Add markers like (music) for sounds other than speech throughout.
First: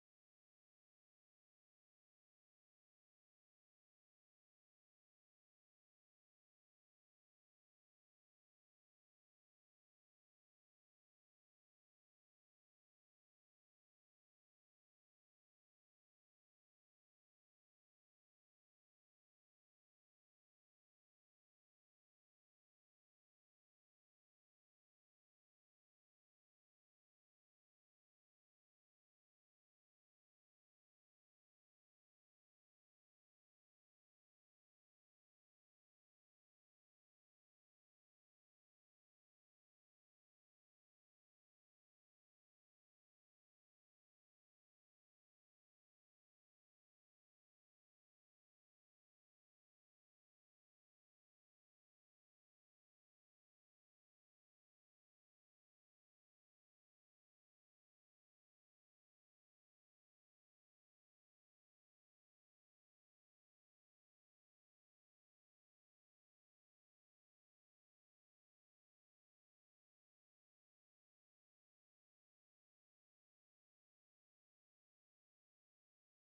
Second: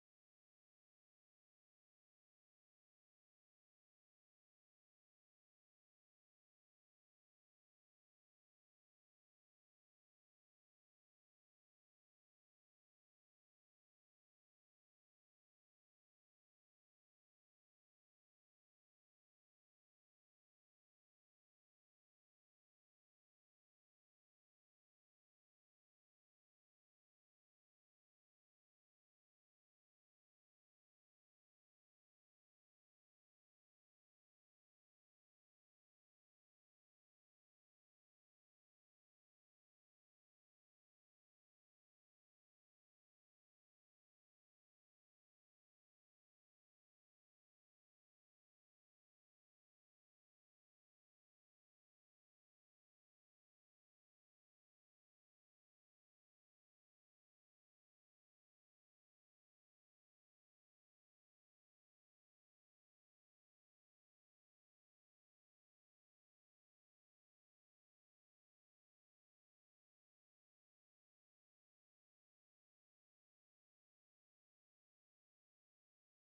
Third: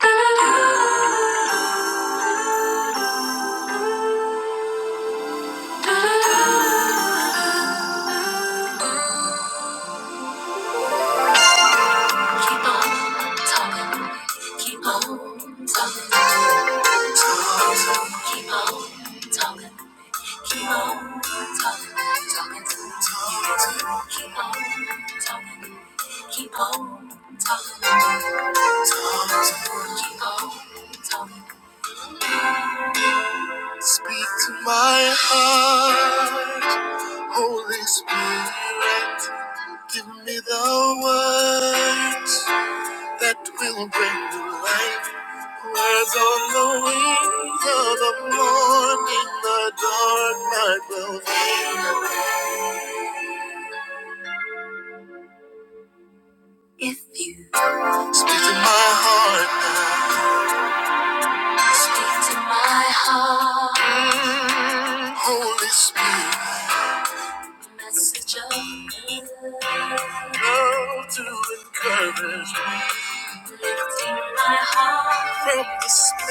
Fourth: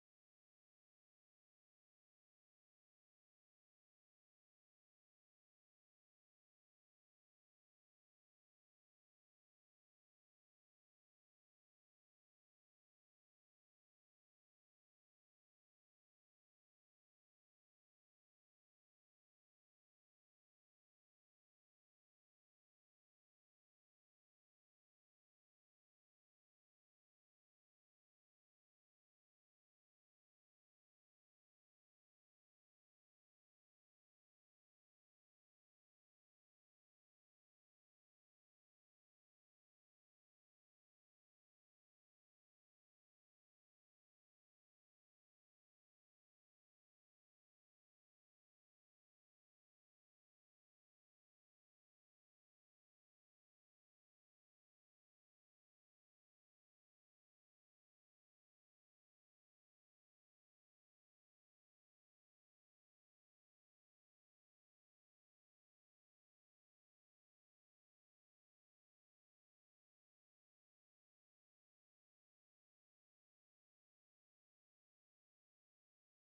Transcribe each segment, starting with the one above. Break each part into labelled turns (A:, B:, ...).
A: Talking, keep on talking, talking to me. Talking, talking, keep on. Speak to my heart, Holy Spirit. Give me the words that will bring to life. Words on the wings of the morning, the dark night will fade away. If you speak to my heart now, speak to my heart, Mm, Holy Spirit, message of love, love to encourage me, lifting my heart from despair.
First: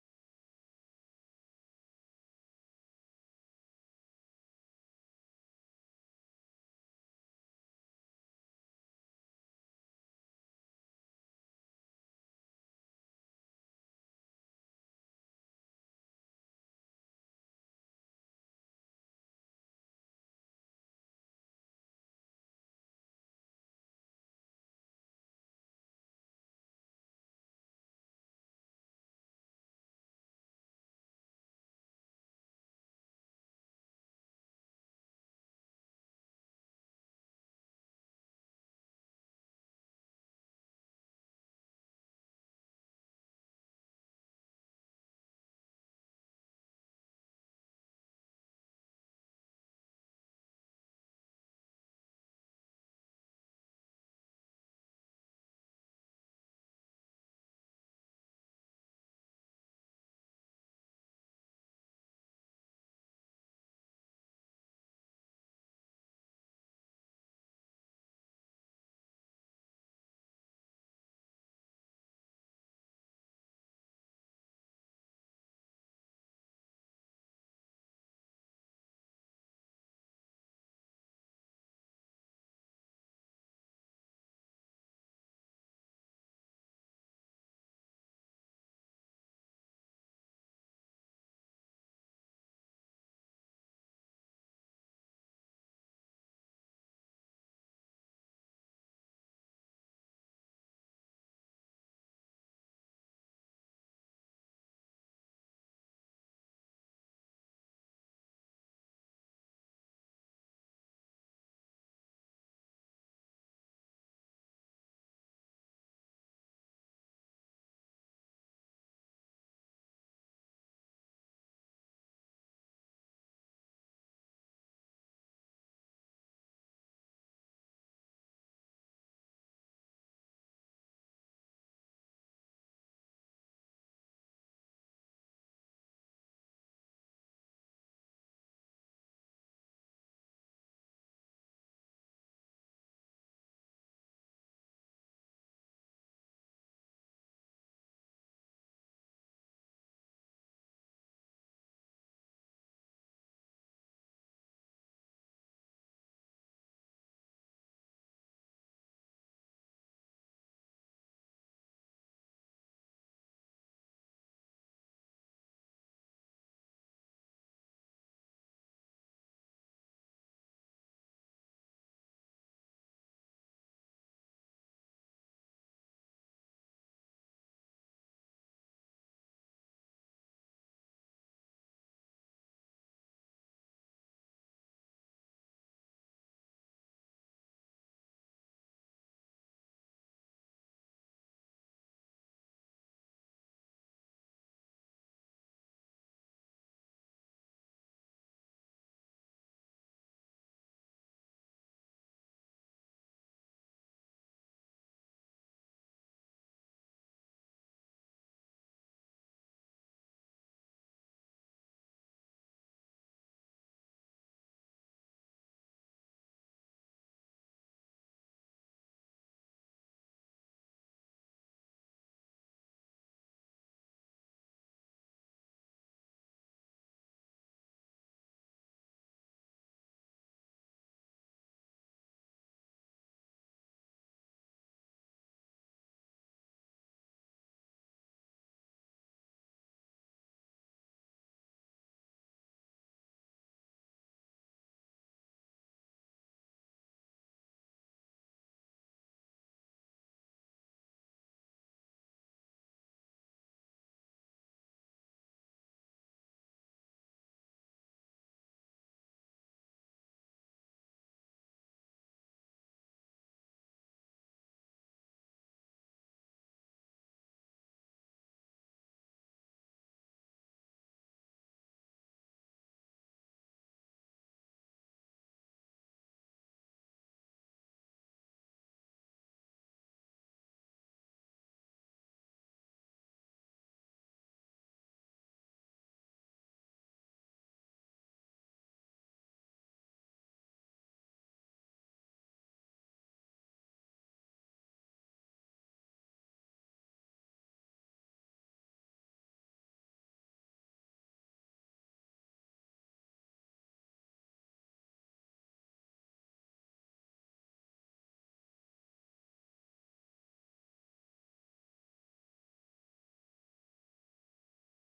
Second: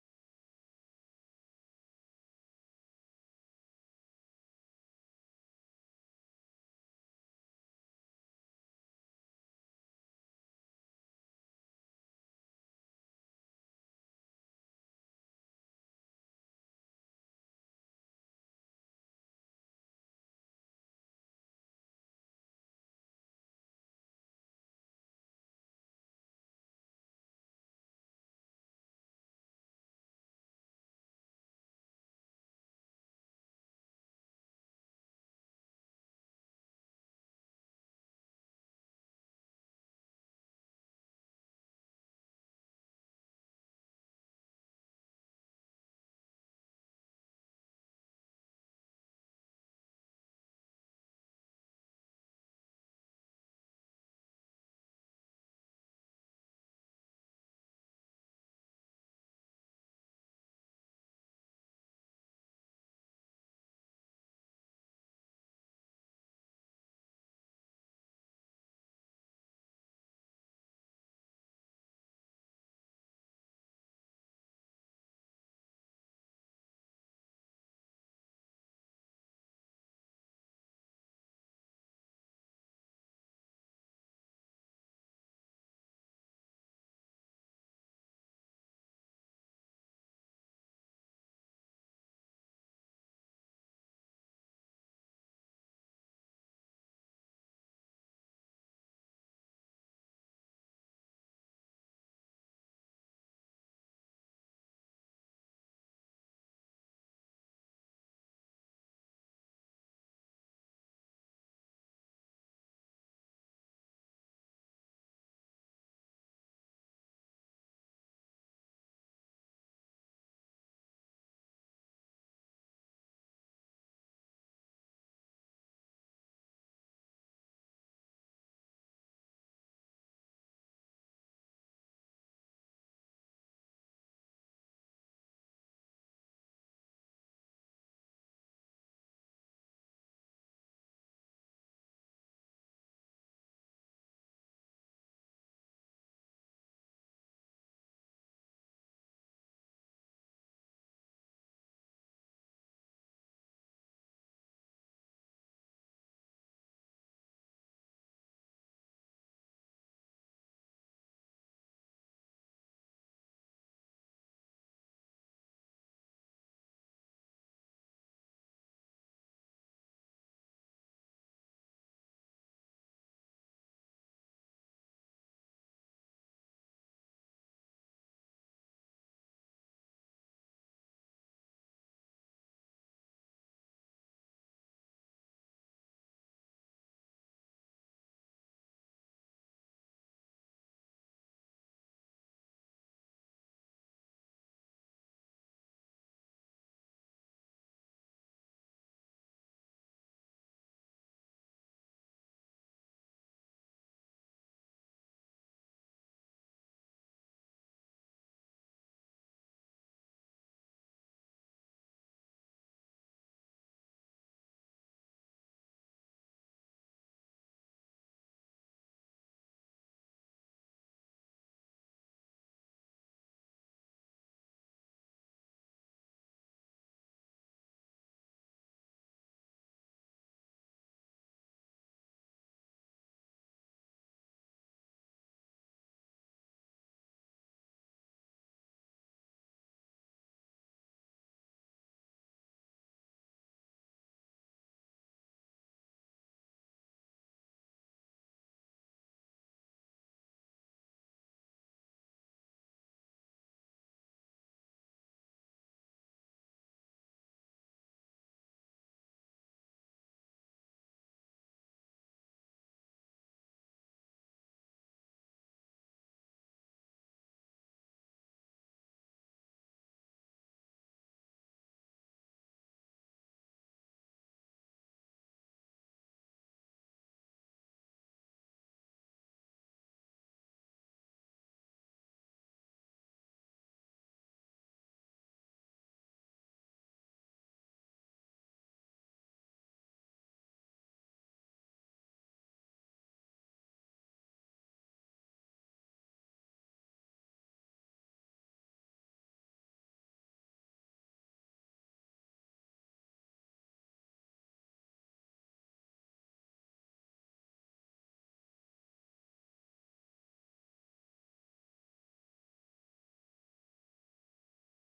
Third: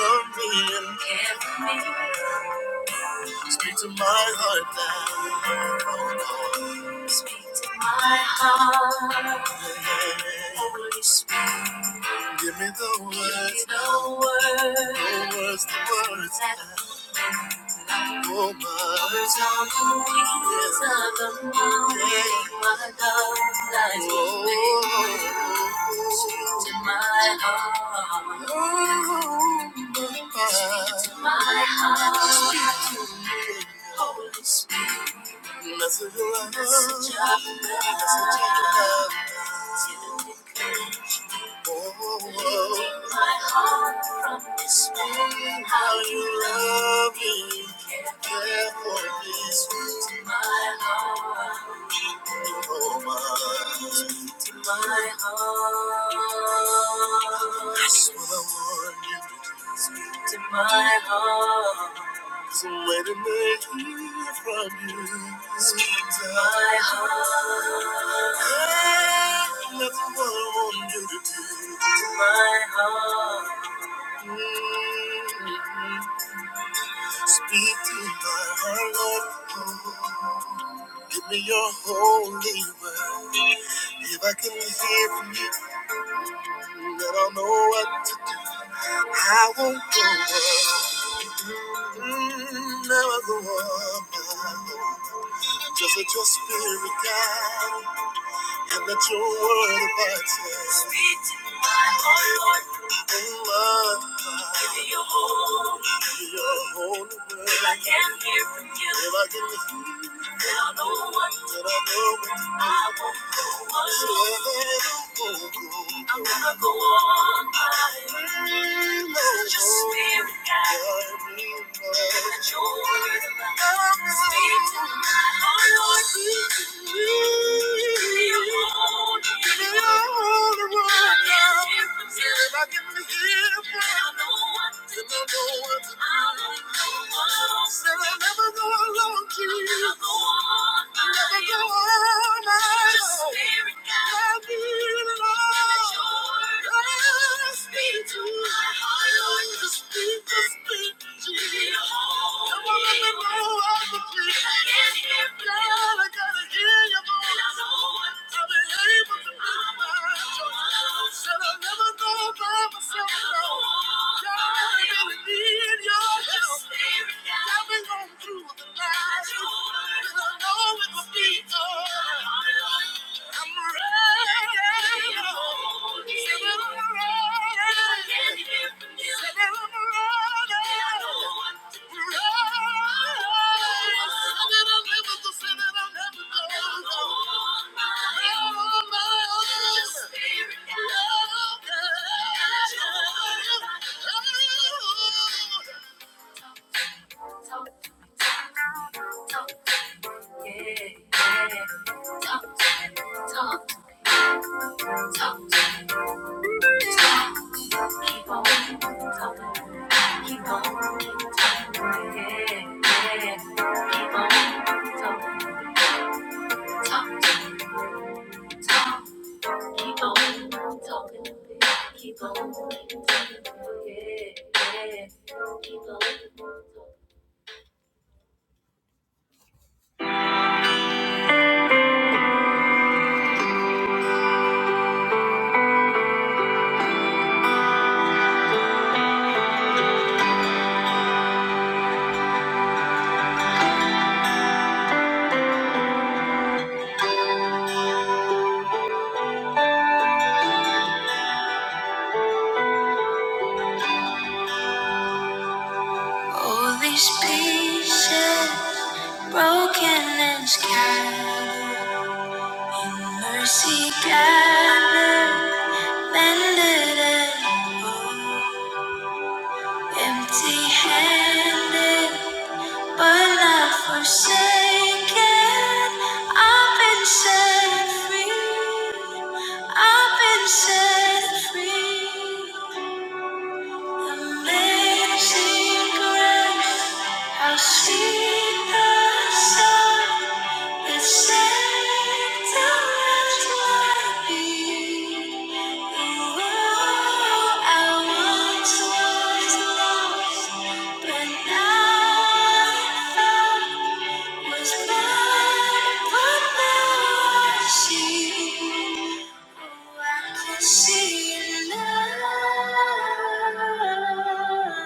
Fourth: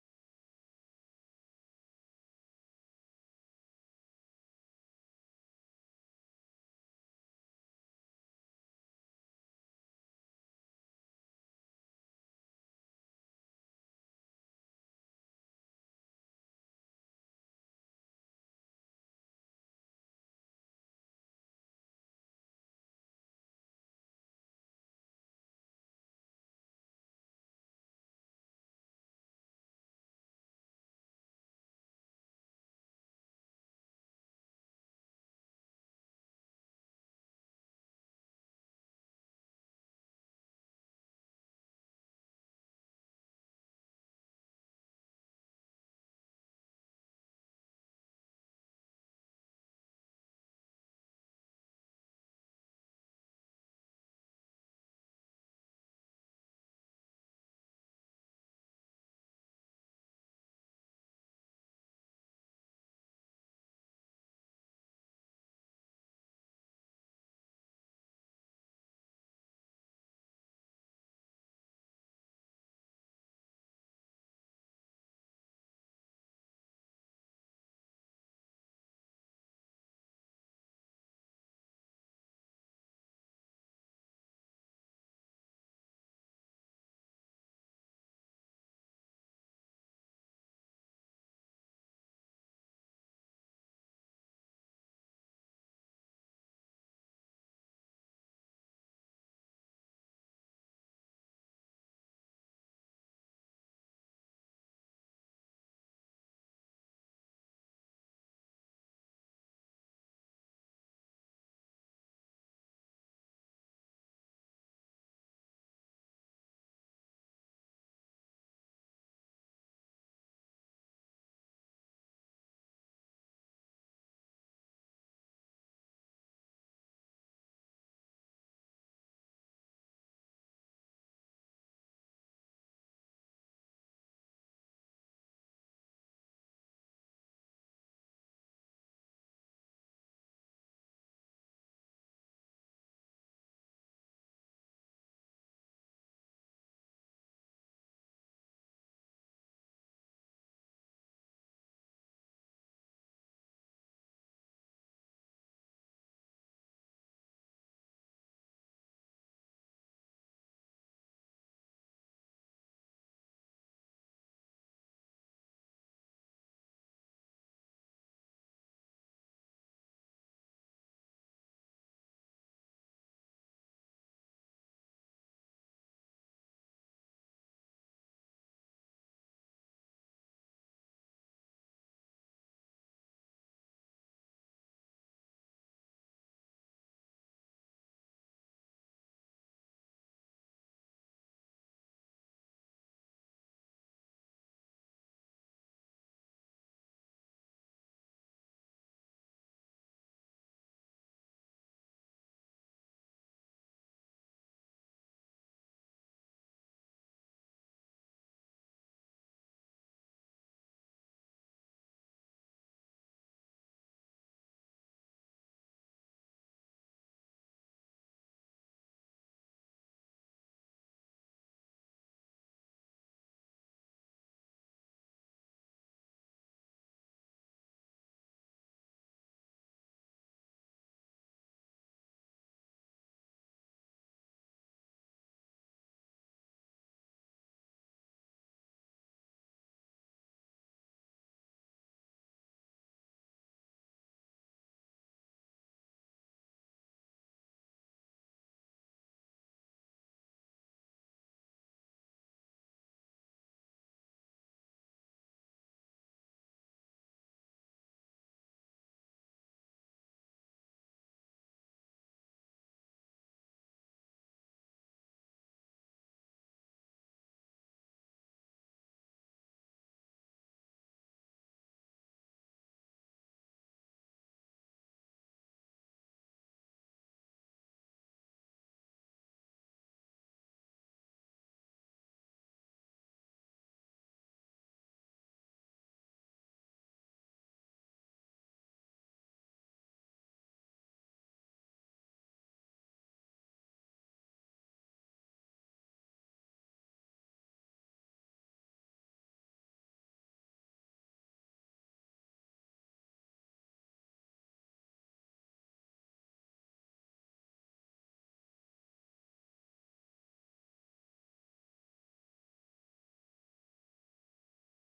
A: Love me and care for me. Speak to my heart now, speak to my heart. Holy Spirit. Give me the words. Give me the words. The words, the words. Oh, my. Words on the wings of the morning, My love lies oh. within. Speak to my heart. Oh, my. Speak to my heart. Speak to me. Holy Spirit. Message of love. Message of love. Message of love. Oh, oh. my heart from despair. How you love me, care for me, sweet to my heart, oh my, to my heart. That's what I want you to do to my heart. So wait a minute from you. Speak to my heart. Ain't nothing what I want you to do to my heart. Mm, Speak to my heart, Lord. Give me your holy word. If I can hear from you, then I'll know what to do. I won't go on. Mm, never go on. Just let your spirit guide and let your word abide. Speak to my heart, Lord, and love. Give me your holy, give me your holy word. If I can't hear from you, if I can hear from you. I'm gonna go on fighting. Your spirit guides me. and Let your word speak to my heart, Lord. Give me a warning. Give me a warning. If I can't hear from you, I can hear from you, I know what to do. I know what to do. I'll never go alone. Said I'll never go alone. Never the one, never the one. Just a miracle. Never your word, never your will. You're holding me. Can't hear, can't see. I know I'm the one. Spirit. All these pieces. Broken and scattered, mercy gathered, mended and whole. Empty handed, but not forsaken. I've been set free. I've been set free. Amazing grace. I've seen the sun that sets around my feet. Oh, I once was lost, but now I found. Was blind, but now I see. I can see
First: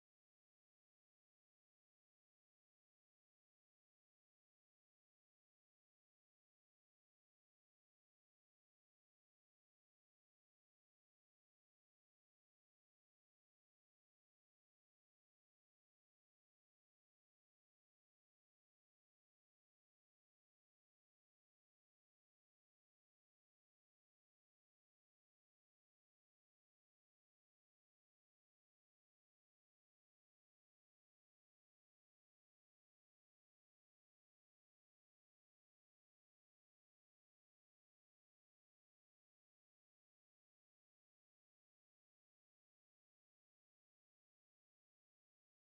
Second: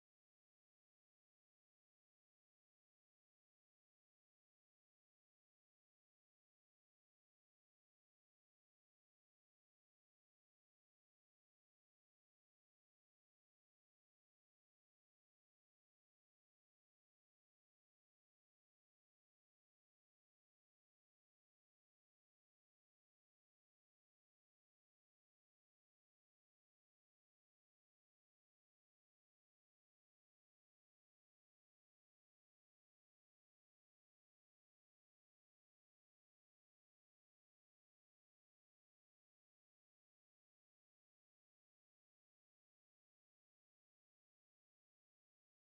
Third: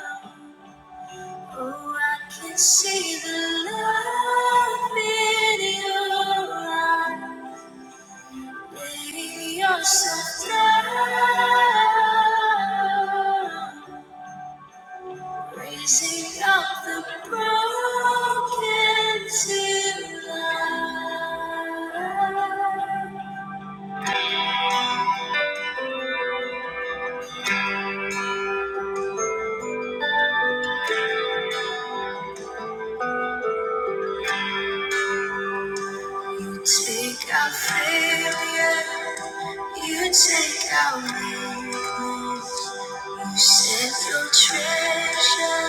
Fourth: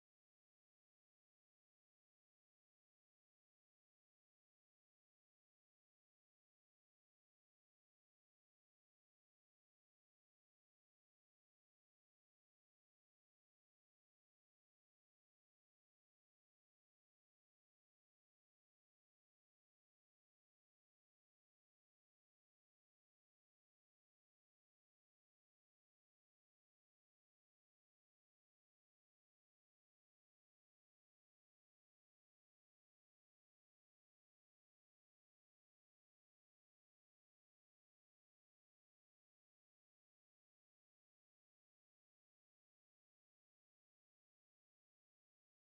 A: love. Oh, I can see the love in your eyes, baby. You're so down, raising up the broken to life. Speak our failure, you take our weakness. You set your treasure.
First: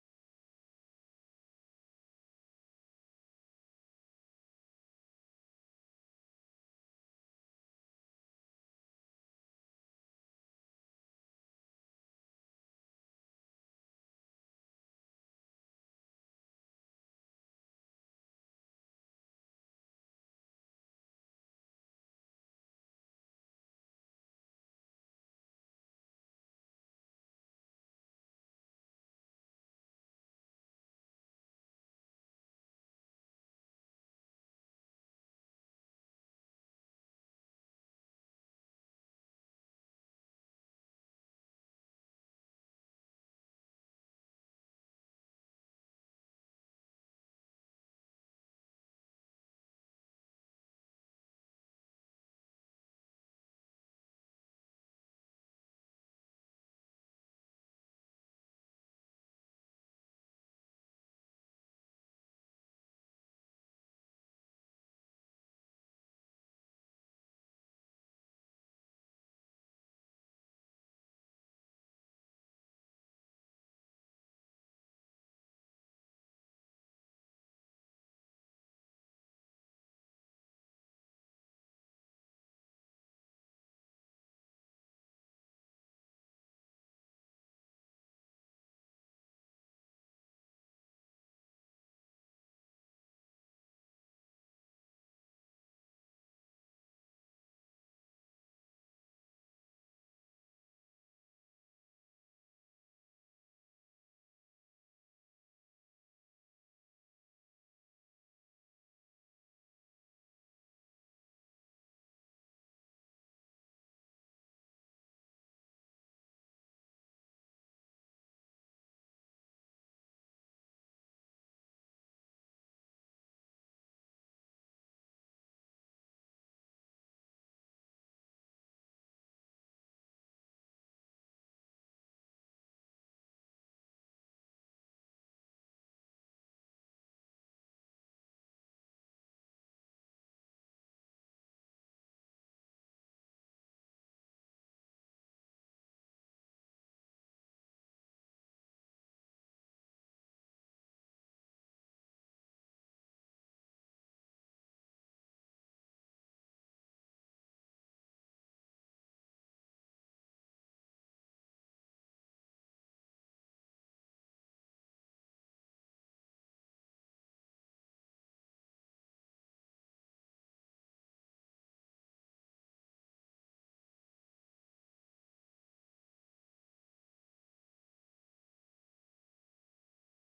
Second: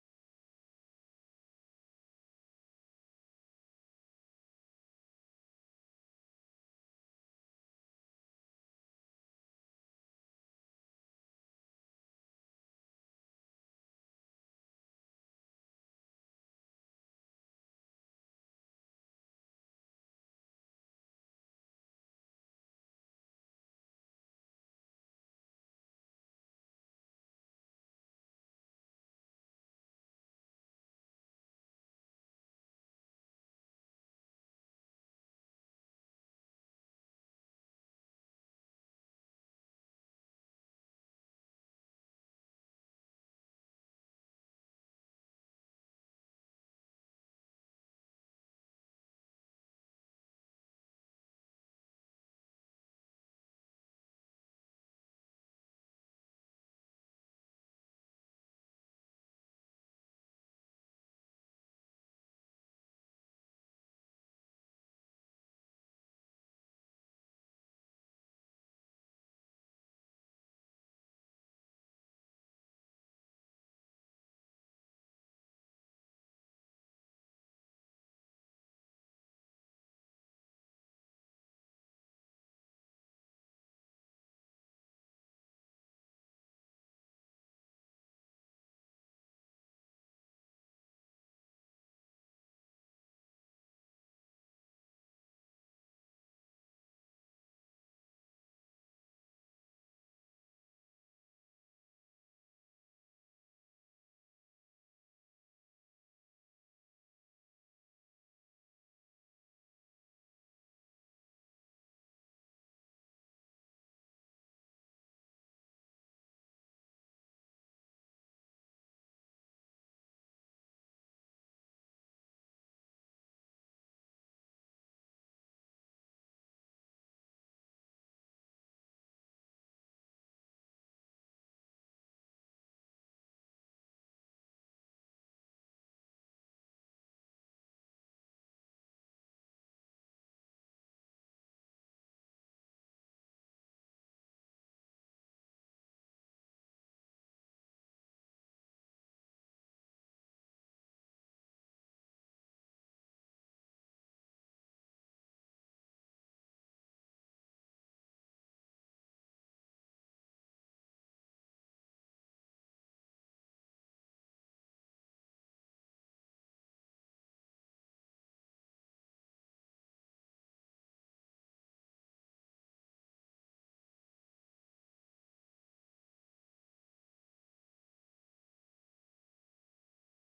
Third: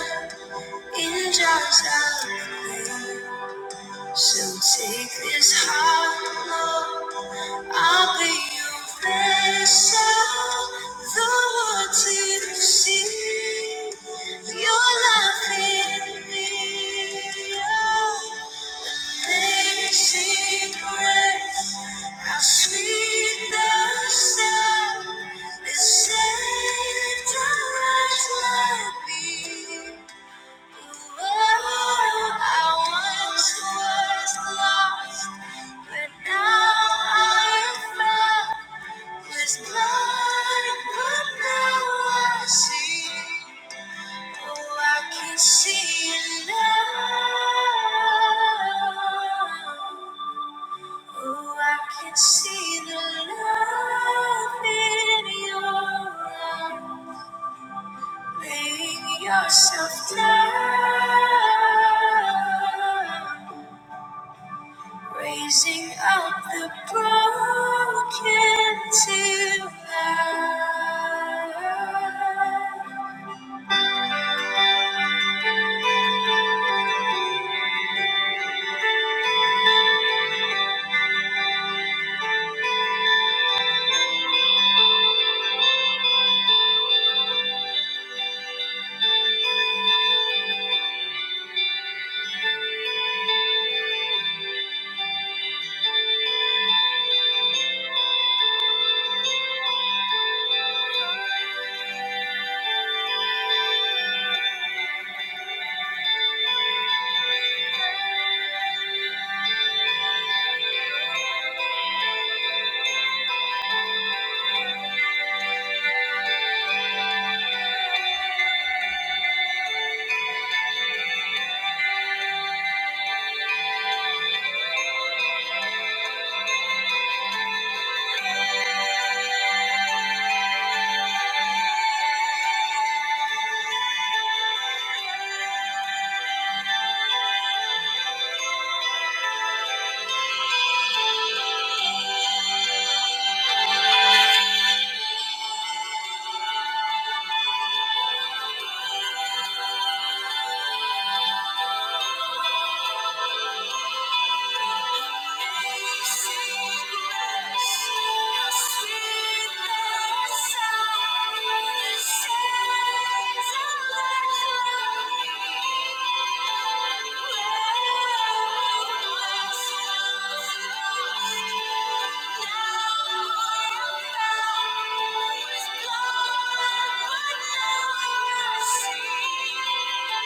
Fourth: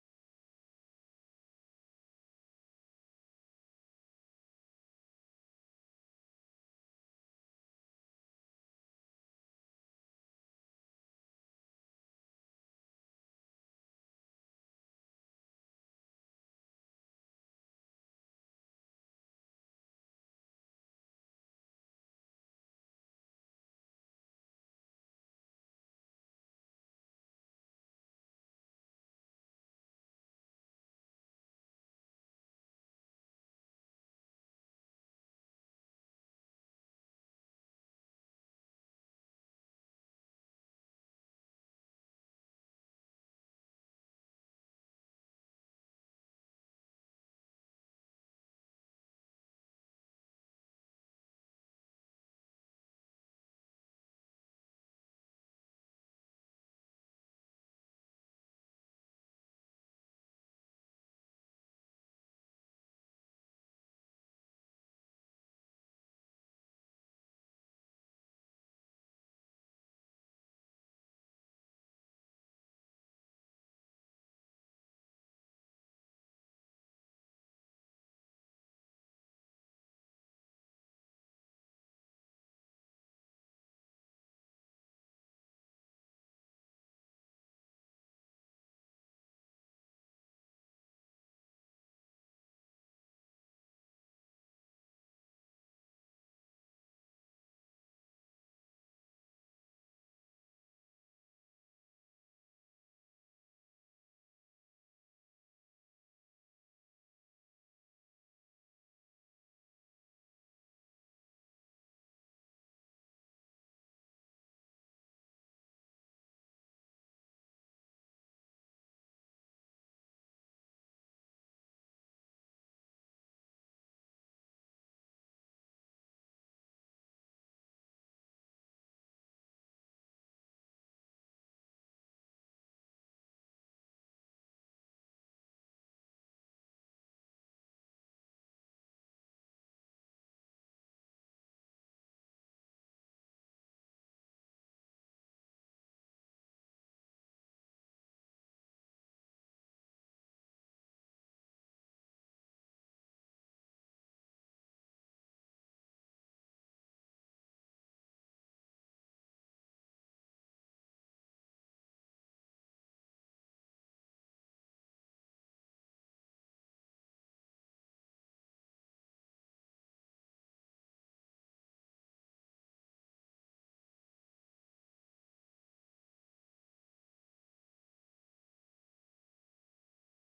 A: In jars of clay, so take this heart, Lord. I'll be your vessel, the water to see your love in me. Oh, Amazing grace, how sweet the sound that saved a wretch like me. See the love in your eyes. Laying yourself down. raising up the broken to life.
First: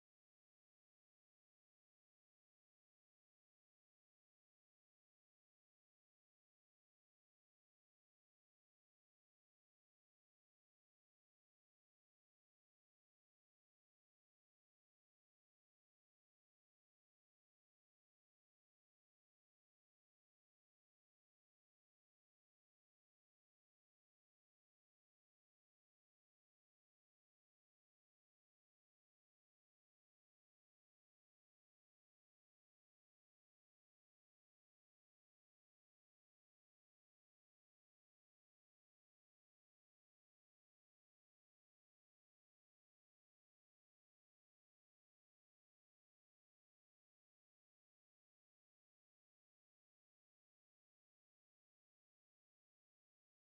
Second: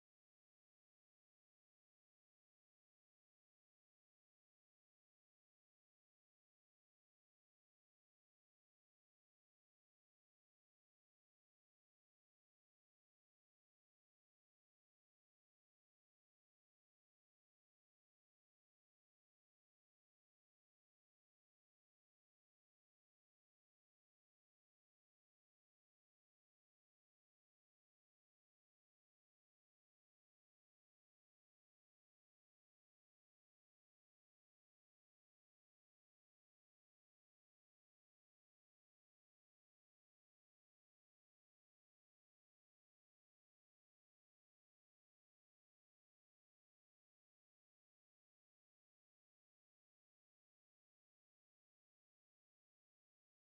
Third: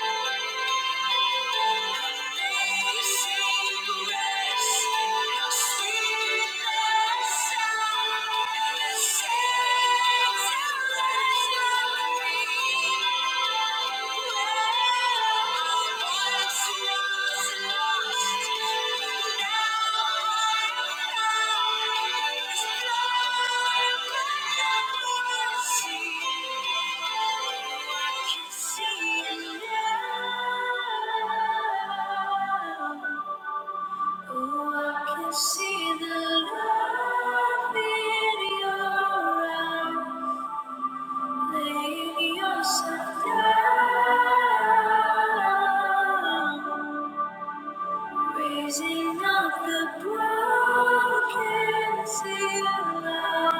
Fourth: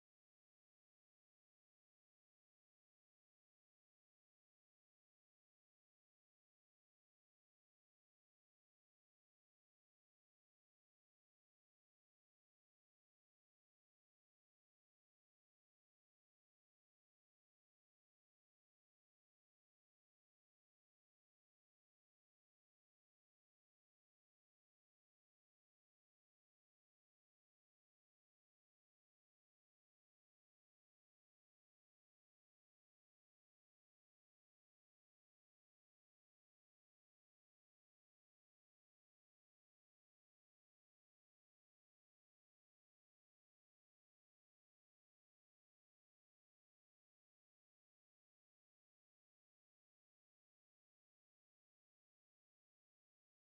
A: Thank you. Thank you. See the love in your eyes. Lay yourself down. Raising up the broken sea aloud.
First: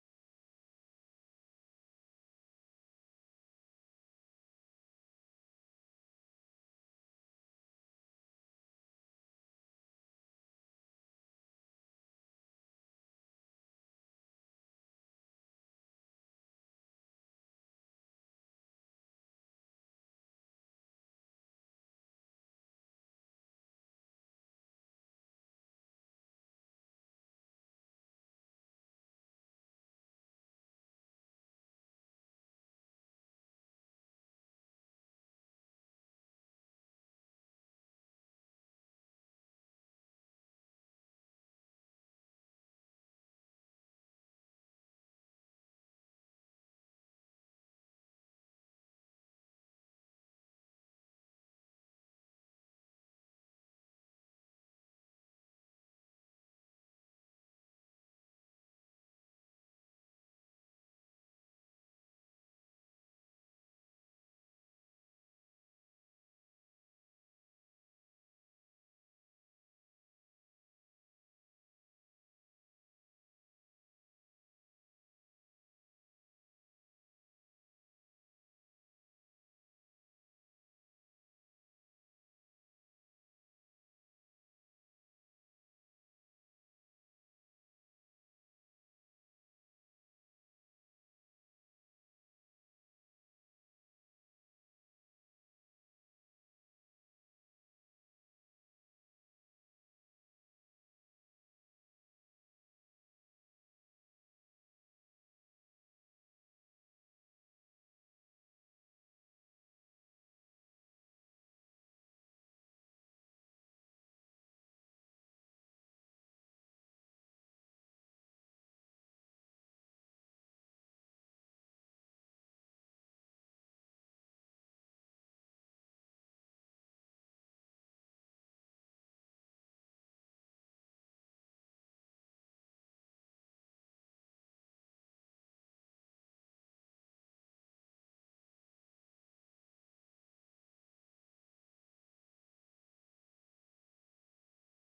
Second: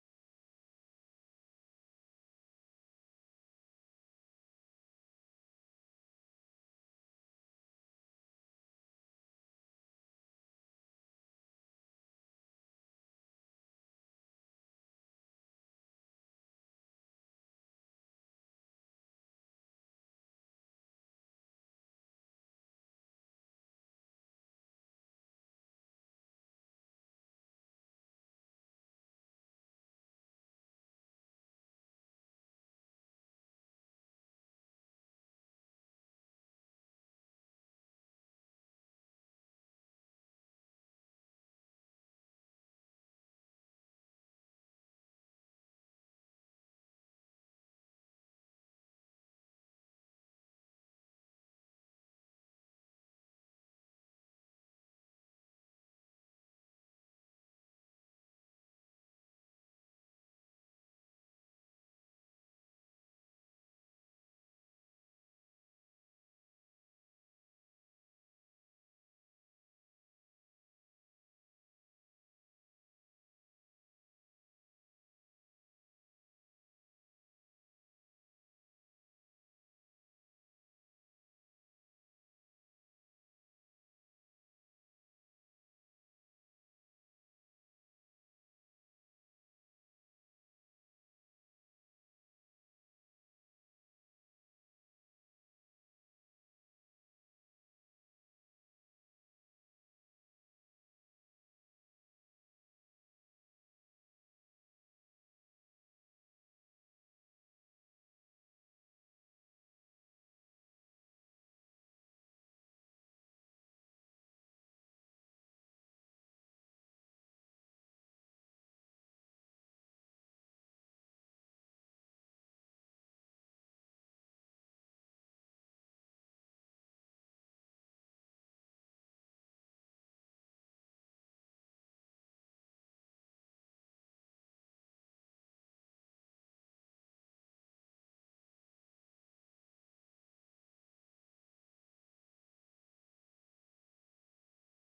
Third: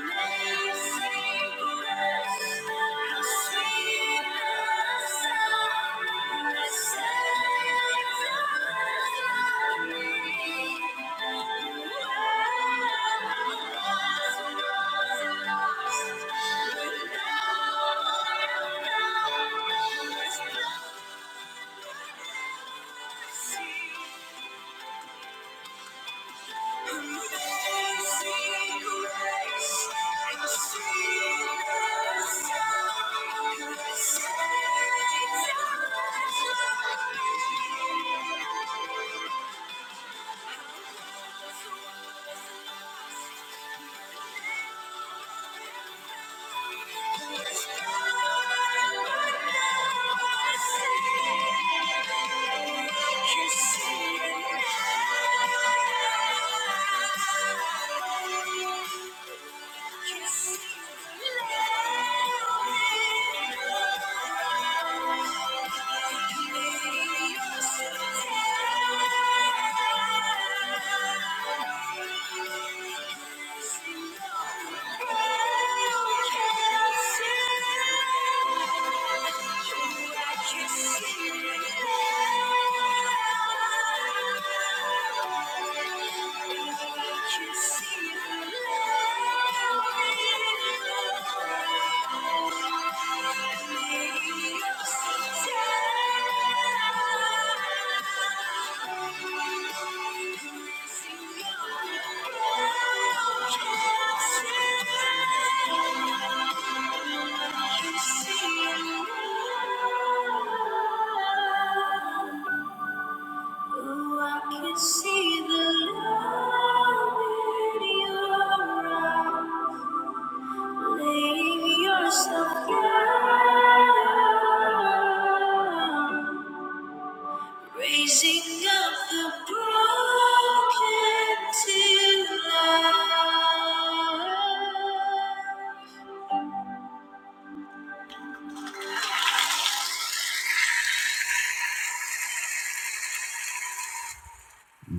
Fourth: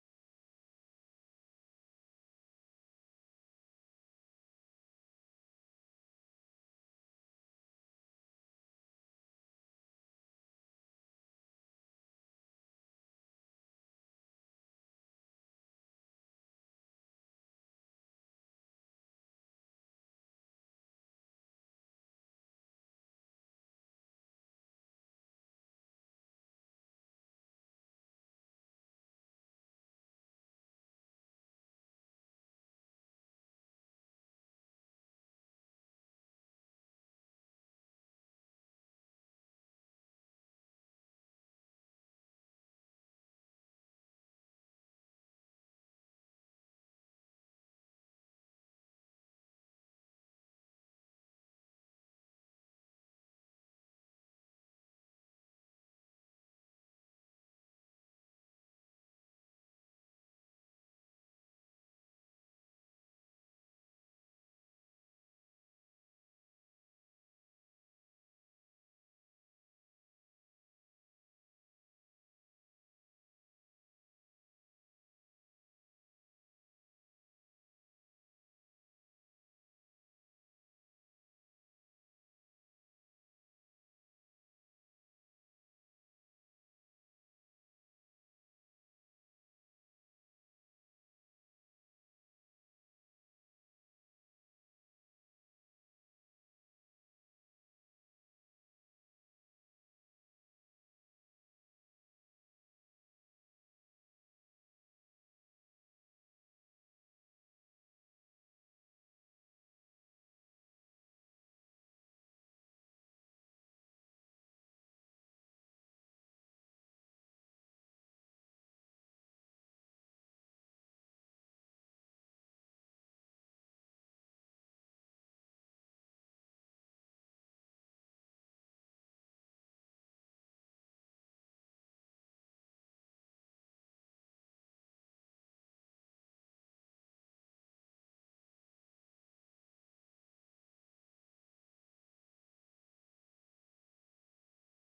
A: Amazing grace, how sweet the sound that saved a wretch like me. Who was lost, but now I'm found. Thank you. Thank you. Thank you. You See you. Oh, I can see the love in your eyes, laying yourself down, raising up the broken to life.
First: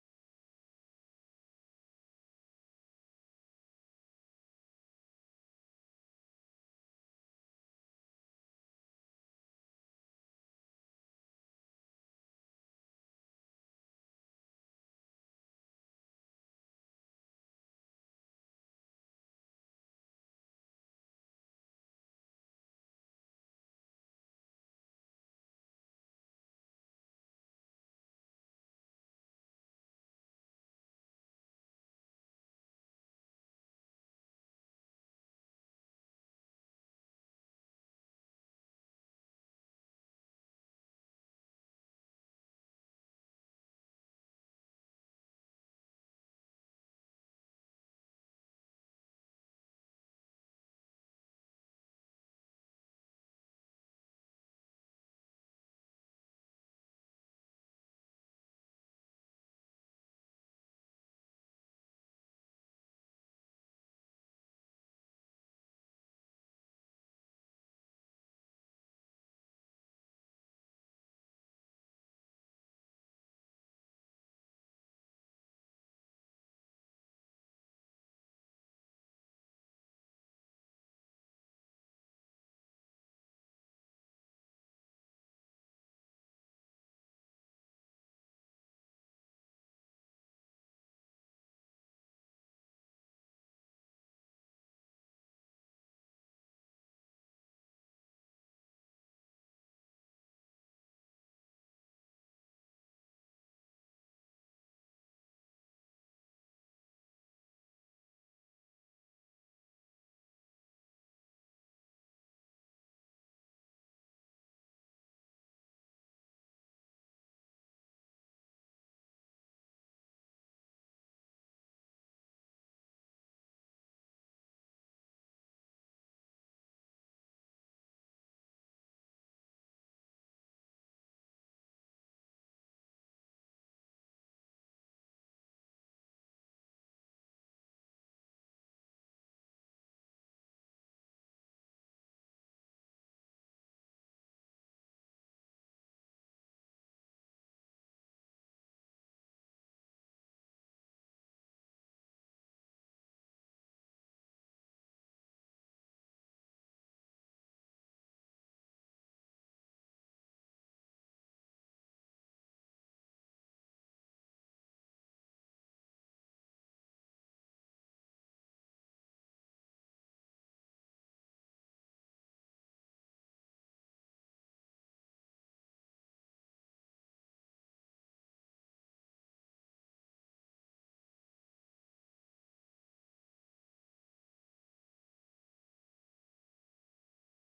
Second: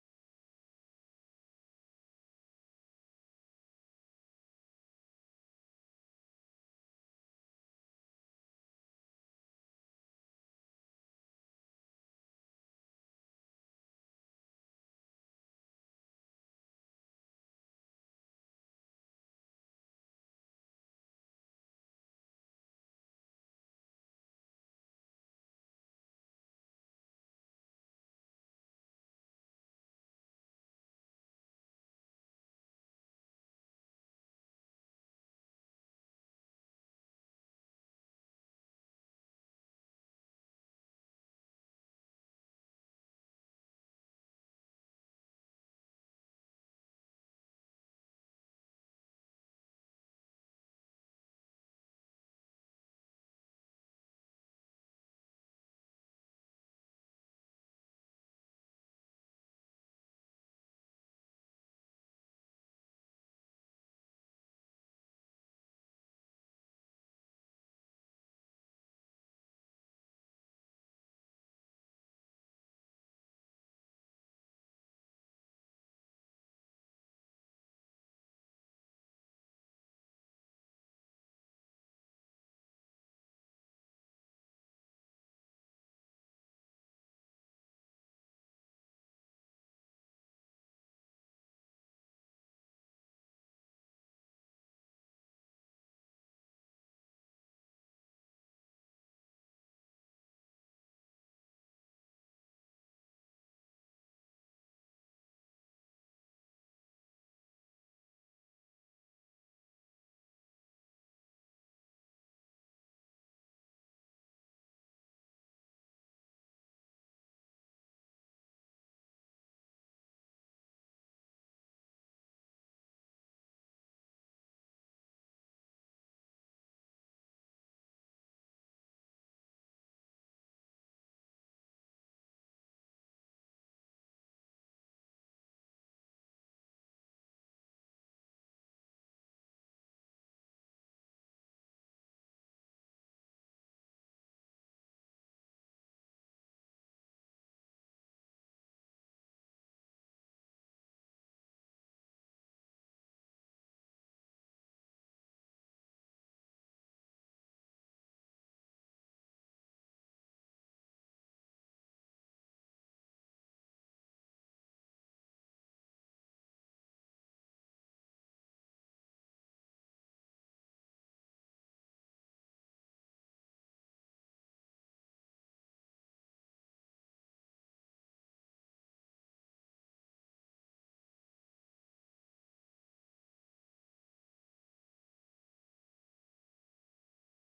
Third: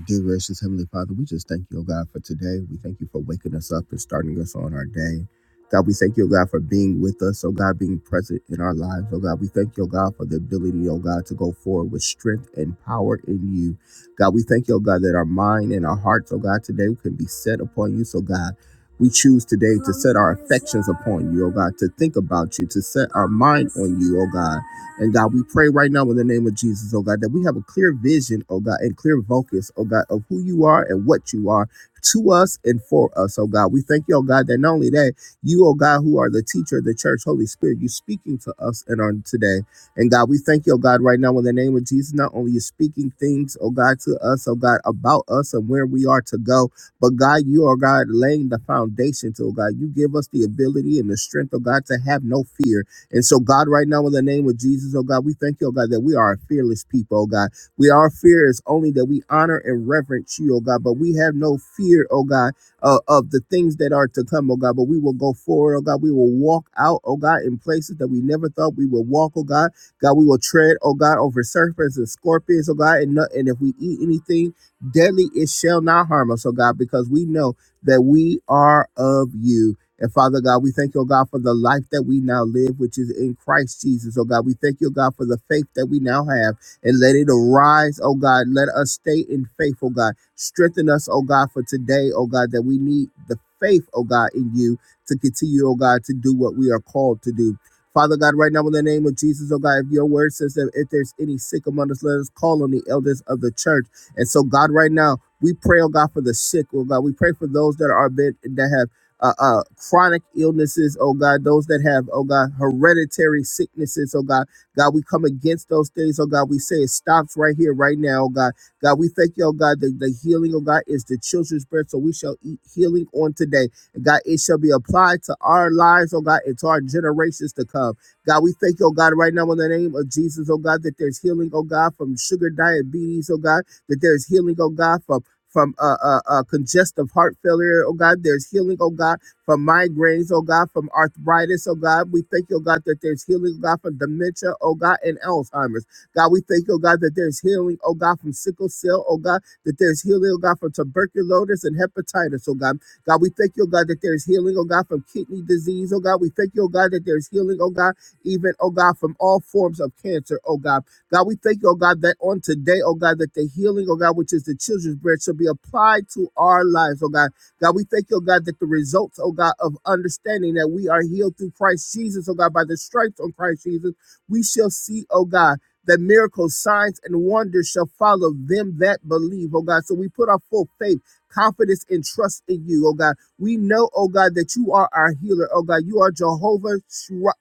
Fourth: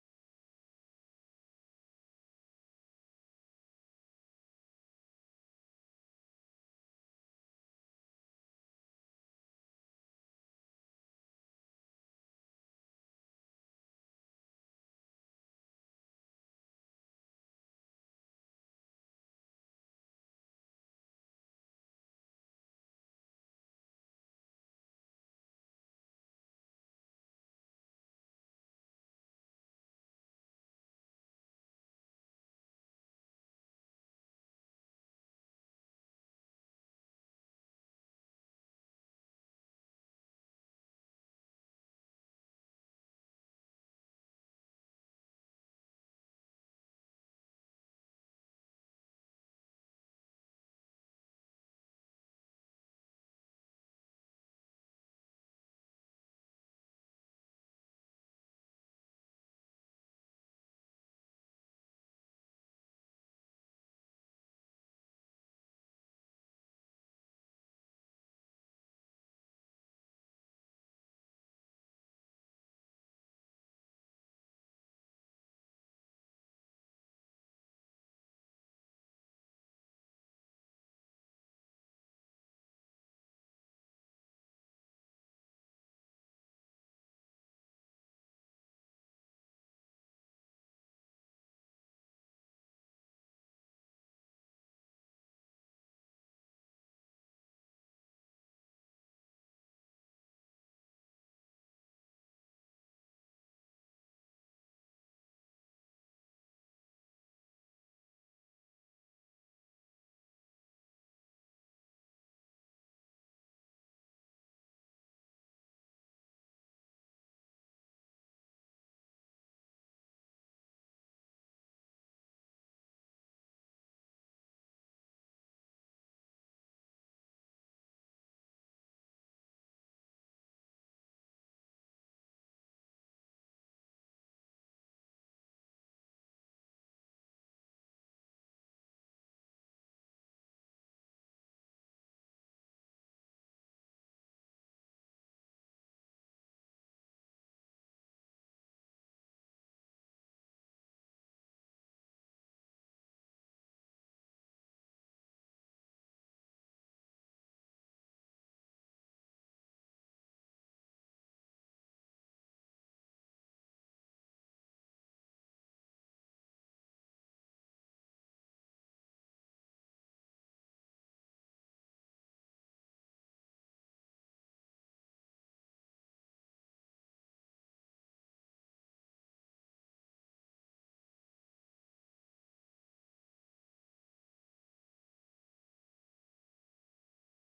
A: Dear gracious Heavenly Father, we just thank you, oh God, for today. We thank you for waking us up and starting us on our day. God, we thank you, oh God, for being with us, oh God, being present in our lives, oh God. We thank you, oh God, for the ability, oh God, to go forward with strength and power in you. God, we thank you, oh God, that our mind and our hearts, oh God, today can be set upon you. So, God, we choose today to set our affections upon you, oh God, to think about you, to set our mind on you, oh God. And God, we pray right now in the name of Jesus, oh God, that we have a clear vision, oh God, and clear focus, oh God, of who you are and what you are to us and for us, oh God. We thank you, oh God, that not only that, you, oh God, who are the teacher of the church, Holy Spirit, you speaking to us and on today. And God, we thank you, oh God, right now in the name of Jesus, not only you speaking things, oh God, to us, oh God, about us and where we are to go, but God, you are God laying the foundation to, oh God. You give us the ability and the strength, oh God, to have no fear. And so, God, right now, in the name of Jesus, oh God, we thank you, oh God, that we are a fearless people, oh God. We are fearless only that we honor and reverence you, oh God, but we have no fear, oh God, uh, of the things that are to come, oh God, but we will go forward, oh God. We will walk out, oh God, in places that we never thought we would walk, oh God. God, we will tread, oh God, over serpents and scorpions, oh God, and, no, and if we eat anything deadly, it shall not harm us, oh God, because we know that we are of you. And Father God, we thank you, oh God, for the life that we now live, which is in Christ Jesus. Oh God, we thank you, oh God, for the faith that we now have. And let it arise, oh God. Let us stay in faith, oh God. Strengthen us, oh God, for today, oh God, that we need the faith, oh God, in you to continue, oh God, to do what we are called to do. Father God, right now in the name of Jesus, oh God, if your word says that if there's any sick among us, let us call on the elders of the church. And so, God, right now, we pray, oh God, for the sick, oh God. We pray for those that are been, that have uh, uh, chronic illnesses, oh God, those that have, oh God, hereditary sicknesses, oh God. God, we come against those things, oh God. We say it stops right here, right now, oh God. God, we thank you, oh God, that the healing, oh God, is the children's bread, so we shall eat healing on today. And God, it shall be applied to our lives, oh God, and to our generations to come. God, we thank you, oh God, right now in the name of Jesus, oh God, that there's healing, oh God, from sugar diabetes, oh God, that there's healing, oh God, from from uh, uh, uh, congestive heart failure, oh God. There's healing, oh God, from migraines, oh God, from arthritis, oh God. We thank you, oh God, that there's healing, oh God, from dementia, oh God, and Alzheimer's. God, we thank you, oh God, that there's healing, oh God, from sickle cell, oh God, that there's healing, oh God, from tuberculosis and hepatitis, oh God. God, we thank you, oh God, that there's healing, oh God, from kidney disease, oh God. We thank you, oh God, that there's healing, oh God, even, oh God, from all forms of cancer, oh God. God, we thank you, oh God, that on today, oh God, that the healing, oh God, which is the children's bread, shall be applied to our lives, oh God. God, we thank you, oh God, that the results, oh God, of understanding that we are healed through Christ Jesus, oh God, by the stripes on Christ Jesus, we shall see, oh God, that miracles, signs, and wonders shall follow them that believe, oh God. So we put our full faith, confidence, and trust in you, oh God. We know, oh God, that you are our healer, oh God. You are Jehovah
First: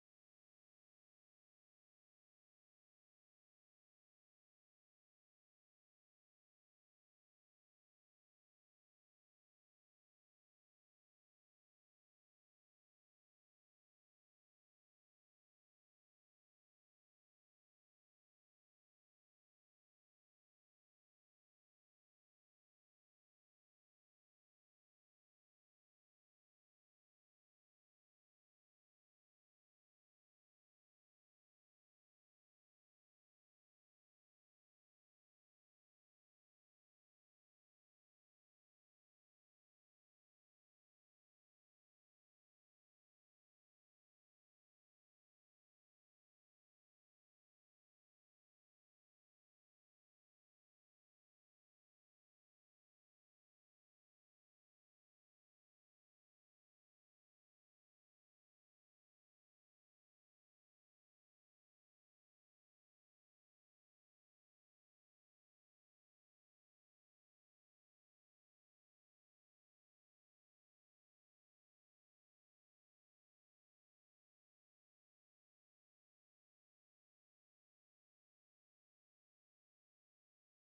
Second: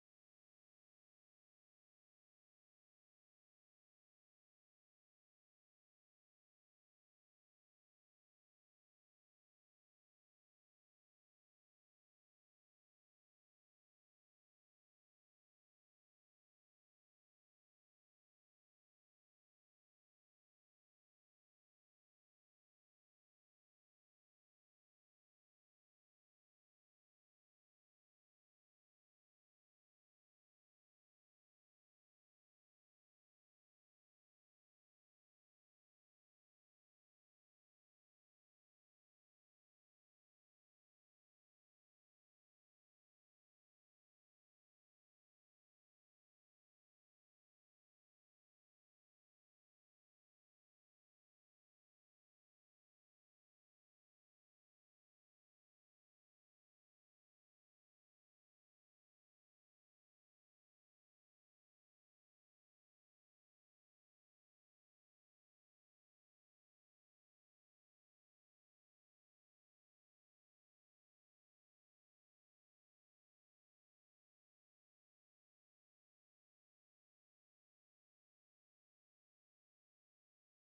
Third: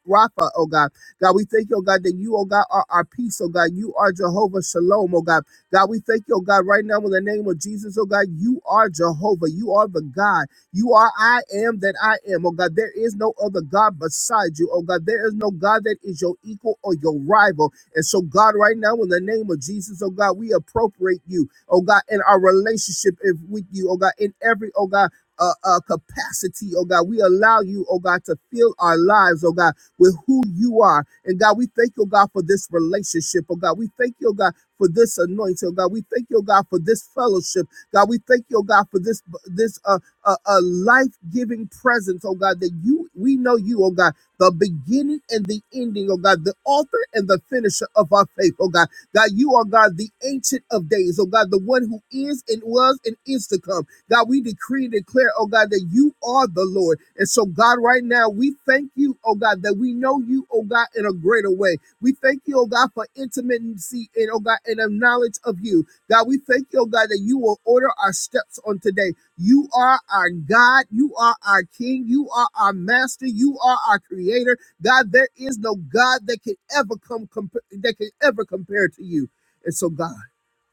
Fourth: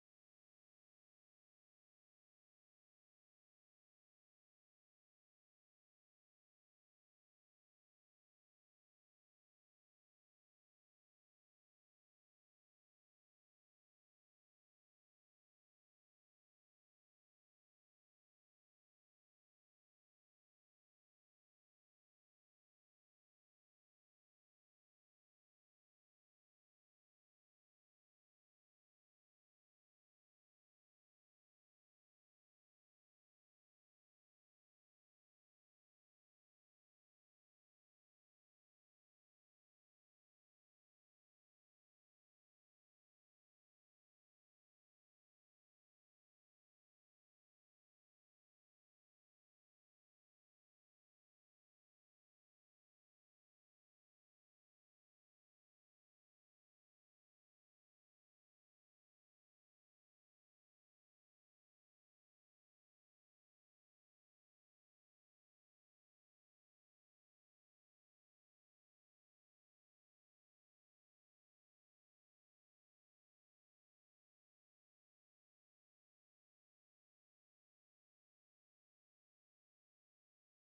A: Rapha, oh God. God, we thank you, oh God, that you, oh God, are our peace, oh God. You are Jehovah Shalom, oh God. God, we thank you, oh God, right now in the name of Jesus, oh God, you are Jehovah. You are the God. You are I am that I am, oh God. There is no other God beside you, oh God. There is no God that is your equal or your rival. And so, God, right now in the name of Jesus, oh God, we appropriate you, oh God, in our relationship with you, oh God, in every, oh God, uh, uh, capacity, oh God. We allow you, oh God, to fill our lives, oh God, with who you are. And God, we thank you, God, for this relationship. Oh God, we thank you, God, for this anointing. Oh God, we thank you, God, for this fellowship. God, we thank you, God, for this this uh, uh, uh life-giving presence. Oh God, that you we know you. Oh God, the beginning and the ending. Oh God, the author and the finisher of our faith. Oh God, God, you are God, the ancient of days. Oh God, the one who is and was and is to come. God, we decree and declare, oh God, that you are the Lord. And so, God, right now, we thank you, oh God, that we know you, oh God, in a greater way. We thank you, oh God, for intimacy and, oh God, and a knowledge of you. God, we thank you, oh God, that you will order our steps on today. You are our God. You are our King. You are our Master. You are our Creator. God, there is no God that can ever come comp- that can ever compare to you. And so, God.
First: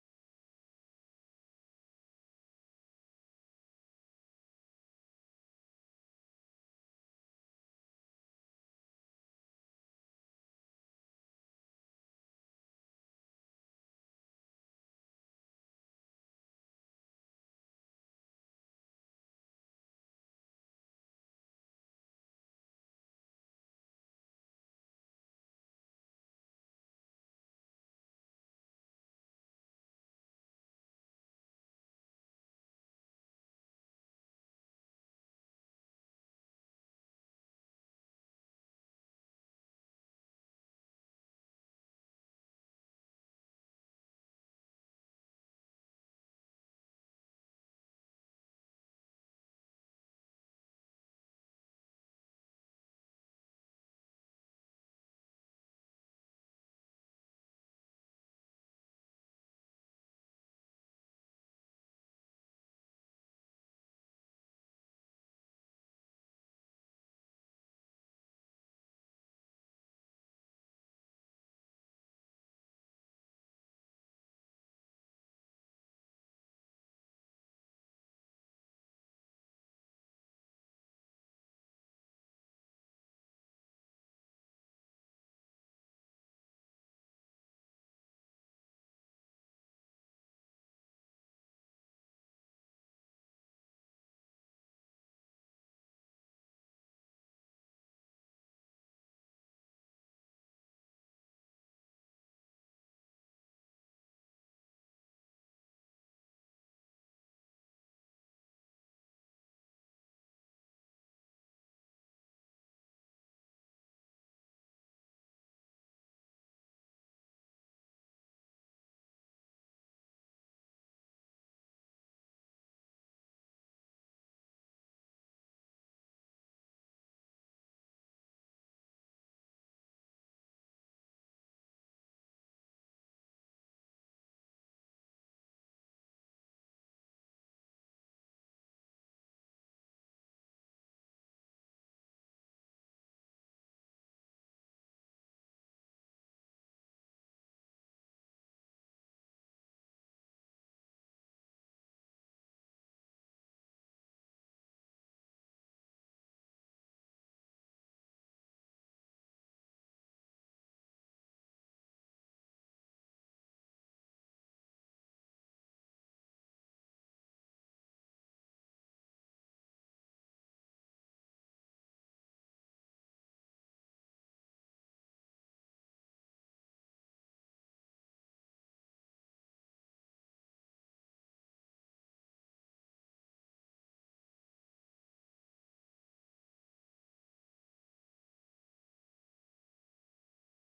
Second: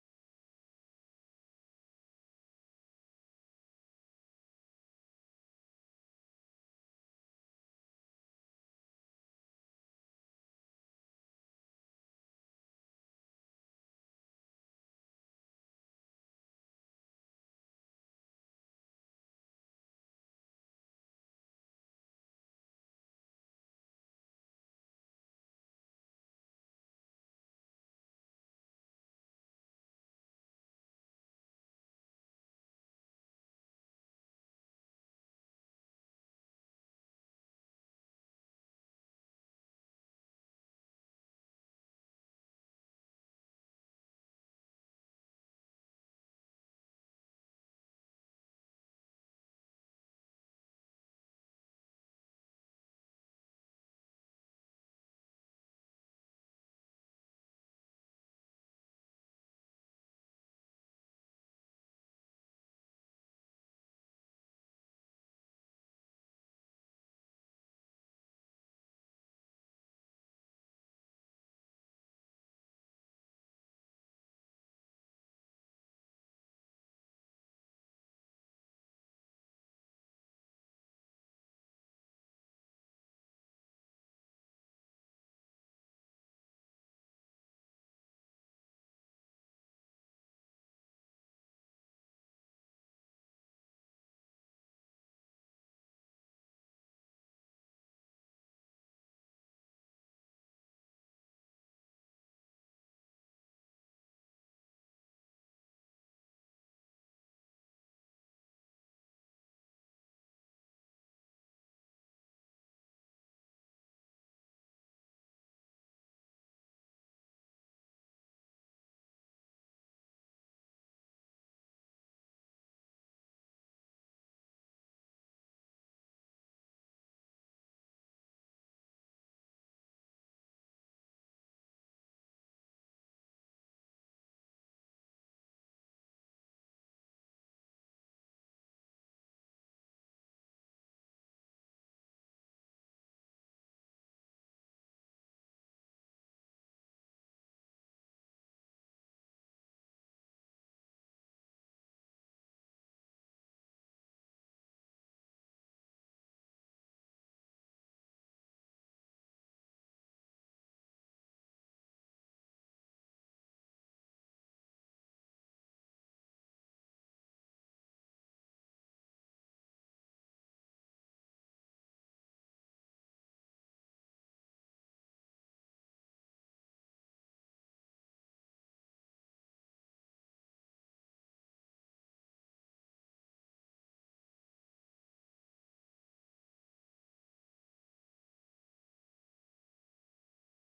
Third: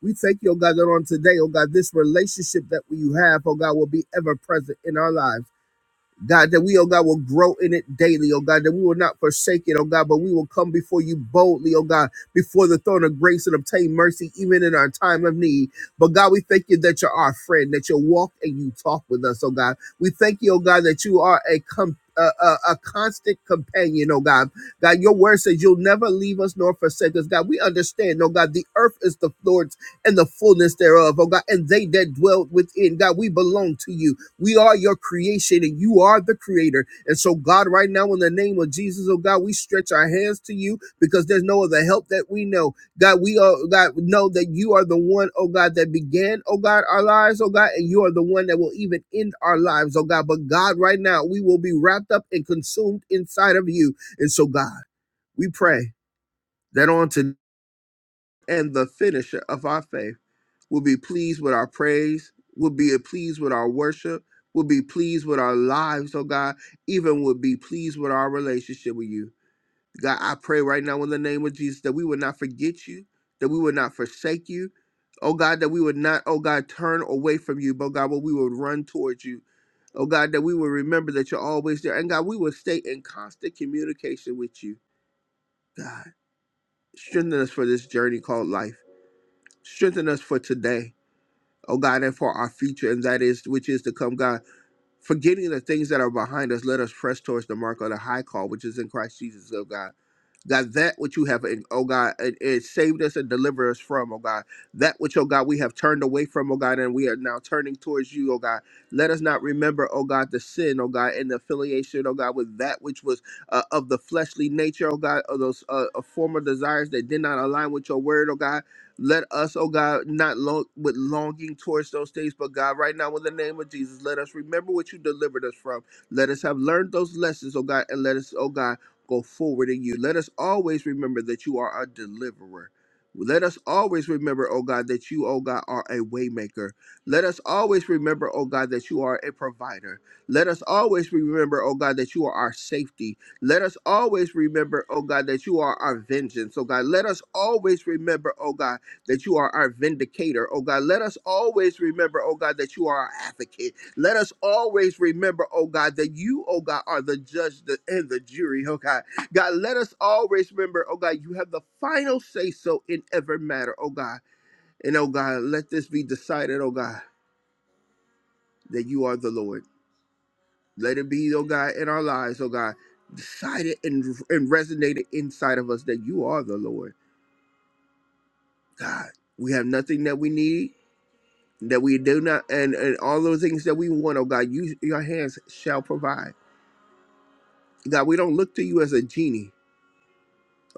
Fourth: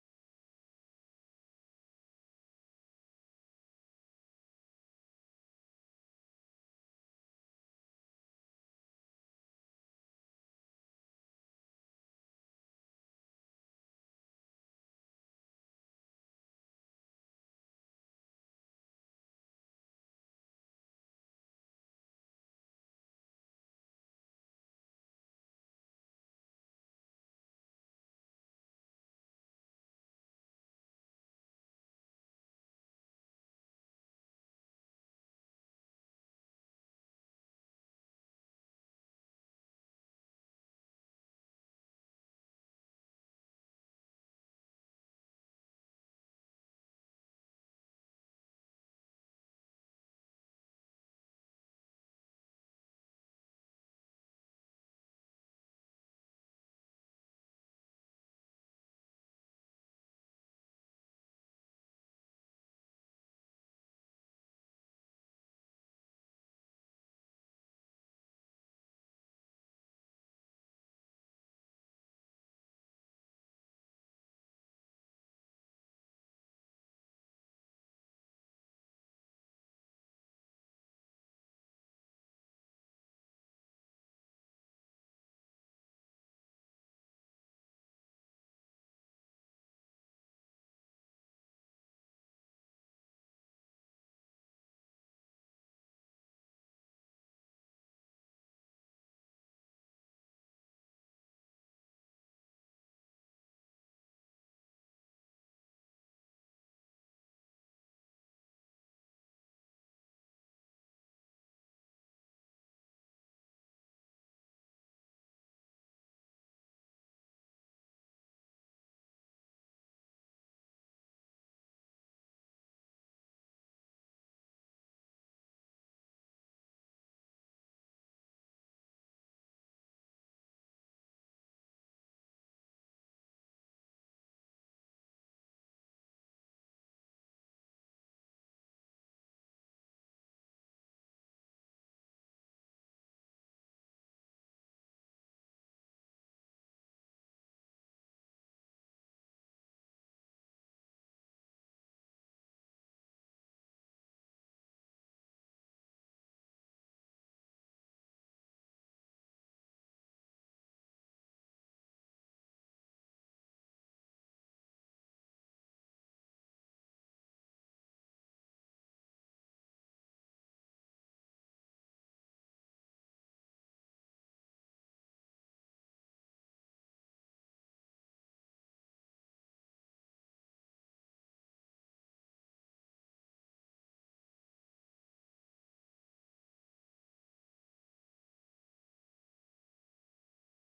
A: We thank you, oh God, that on today, oh God, this relationship that we have, oh God, will be ever present in our lives. God, that we, oh God, will grow in it daily, oh God, that we will not forsake it, oh God, but we will come before you boldly, oh God, before the throne of grace and obtain mercy even in our time of need. But God, we thank you that you're our friend, that you walk and you talk with us, oh God. We thank you, oh God, that you are a com- a, a, a constant companion, oh God. God, your word says you'll never leave us nor forsake us. God, we understand, oh God, the earth is the Lord's and the fullness thereof, oh God, and they that dwell within. God, we belong to you. We are your creation and you are the creator. And so, God, right now, in the name of Jesus, oh God, we stretch our hands to you because there's no other help that we know. God, we are, God, know that you are the one, oh God, that began, oh God, our lives, oh God, and you are the one that will even end our lives, oh God. But God, right now, we will be wrapped up and consumed inside of you. And so, God, we pray that on to and the finisher of our faith will be pleased with our praise, will be pleased with our worship, will be pleased with our lives, oh God, even will be pleased with our relationship with you. God, I pray right now in the name of Jesus that we would not forget you, that we would not forsake you. Oh God, that we would not, oh God, turn away from you, but God, but we would run towards you. Oh God, that we would remember that you're always there. And God, we would stay in constant communication with you. God, strengthen us for this journey called life. Strengthen us for today oh God, and for our future, and that is which is to come, God. Forgetting the things that are behind us, let us press towards the mark of the high call, which is in Christ Jesus, oh God. God, that which you have, oh God, it, it saved us and delivered us from, oh God. That which, oh God, we have turned away from, oh God, and we are now turning towards you, oh God. Let us not remember, oh God, the sin, oh God, and the affiliation, oh God, with that which was uh, of the fleshly nature, oh God, of those uh, uh, former desires that did not align with your word, oh God. Let us, oh God, not long with longing towards those things, but God, right now, in the name of Jesus, let us remember what you delivered us from. Let us have learned those lessons, oh God, and let us, oh God, go forward in you. Let us always remember that you are our deliverer. Let us always remember, oh God, that you, oh God, are a waymaker. Let us always remember, oh God, that you are a provider. Let us always remember, oh God, that you are our safety. Let us always remember, oh God, that you are our vengeance. Oh God, let us always remember, oh God that you are our vindicator. Oh God, let us always remember, oh God, that you are our advocate. Let us always remember, oh God, that you, oh God, are the judge the- and the jury, oh God. God, let us always remember, oh God, you have the final say so in every matter, oh God. And oh God, let this be decided, oh God, that you are the Lord. Let it be, oh God, in our lives, oh God, decided and, and resonated inside of us that you are the Lord. God, we have nothing that we need that we do not and, and all those things that we want, oh God, you your hands shall provide. God, we don't look to you as a genie.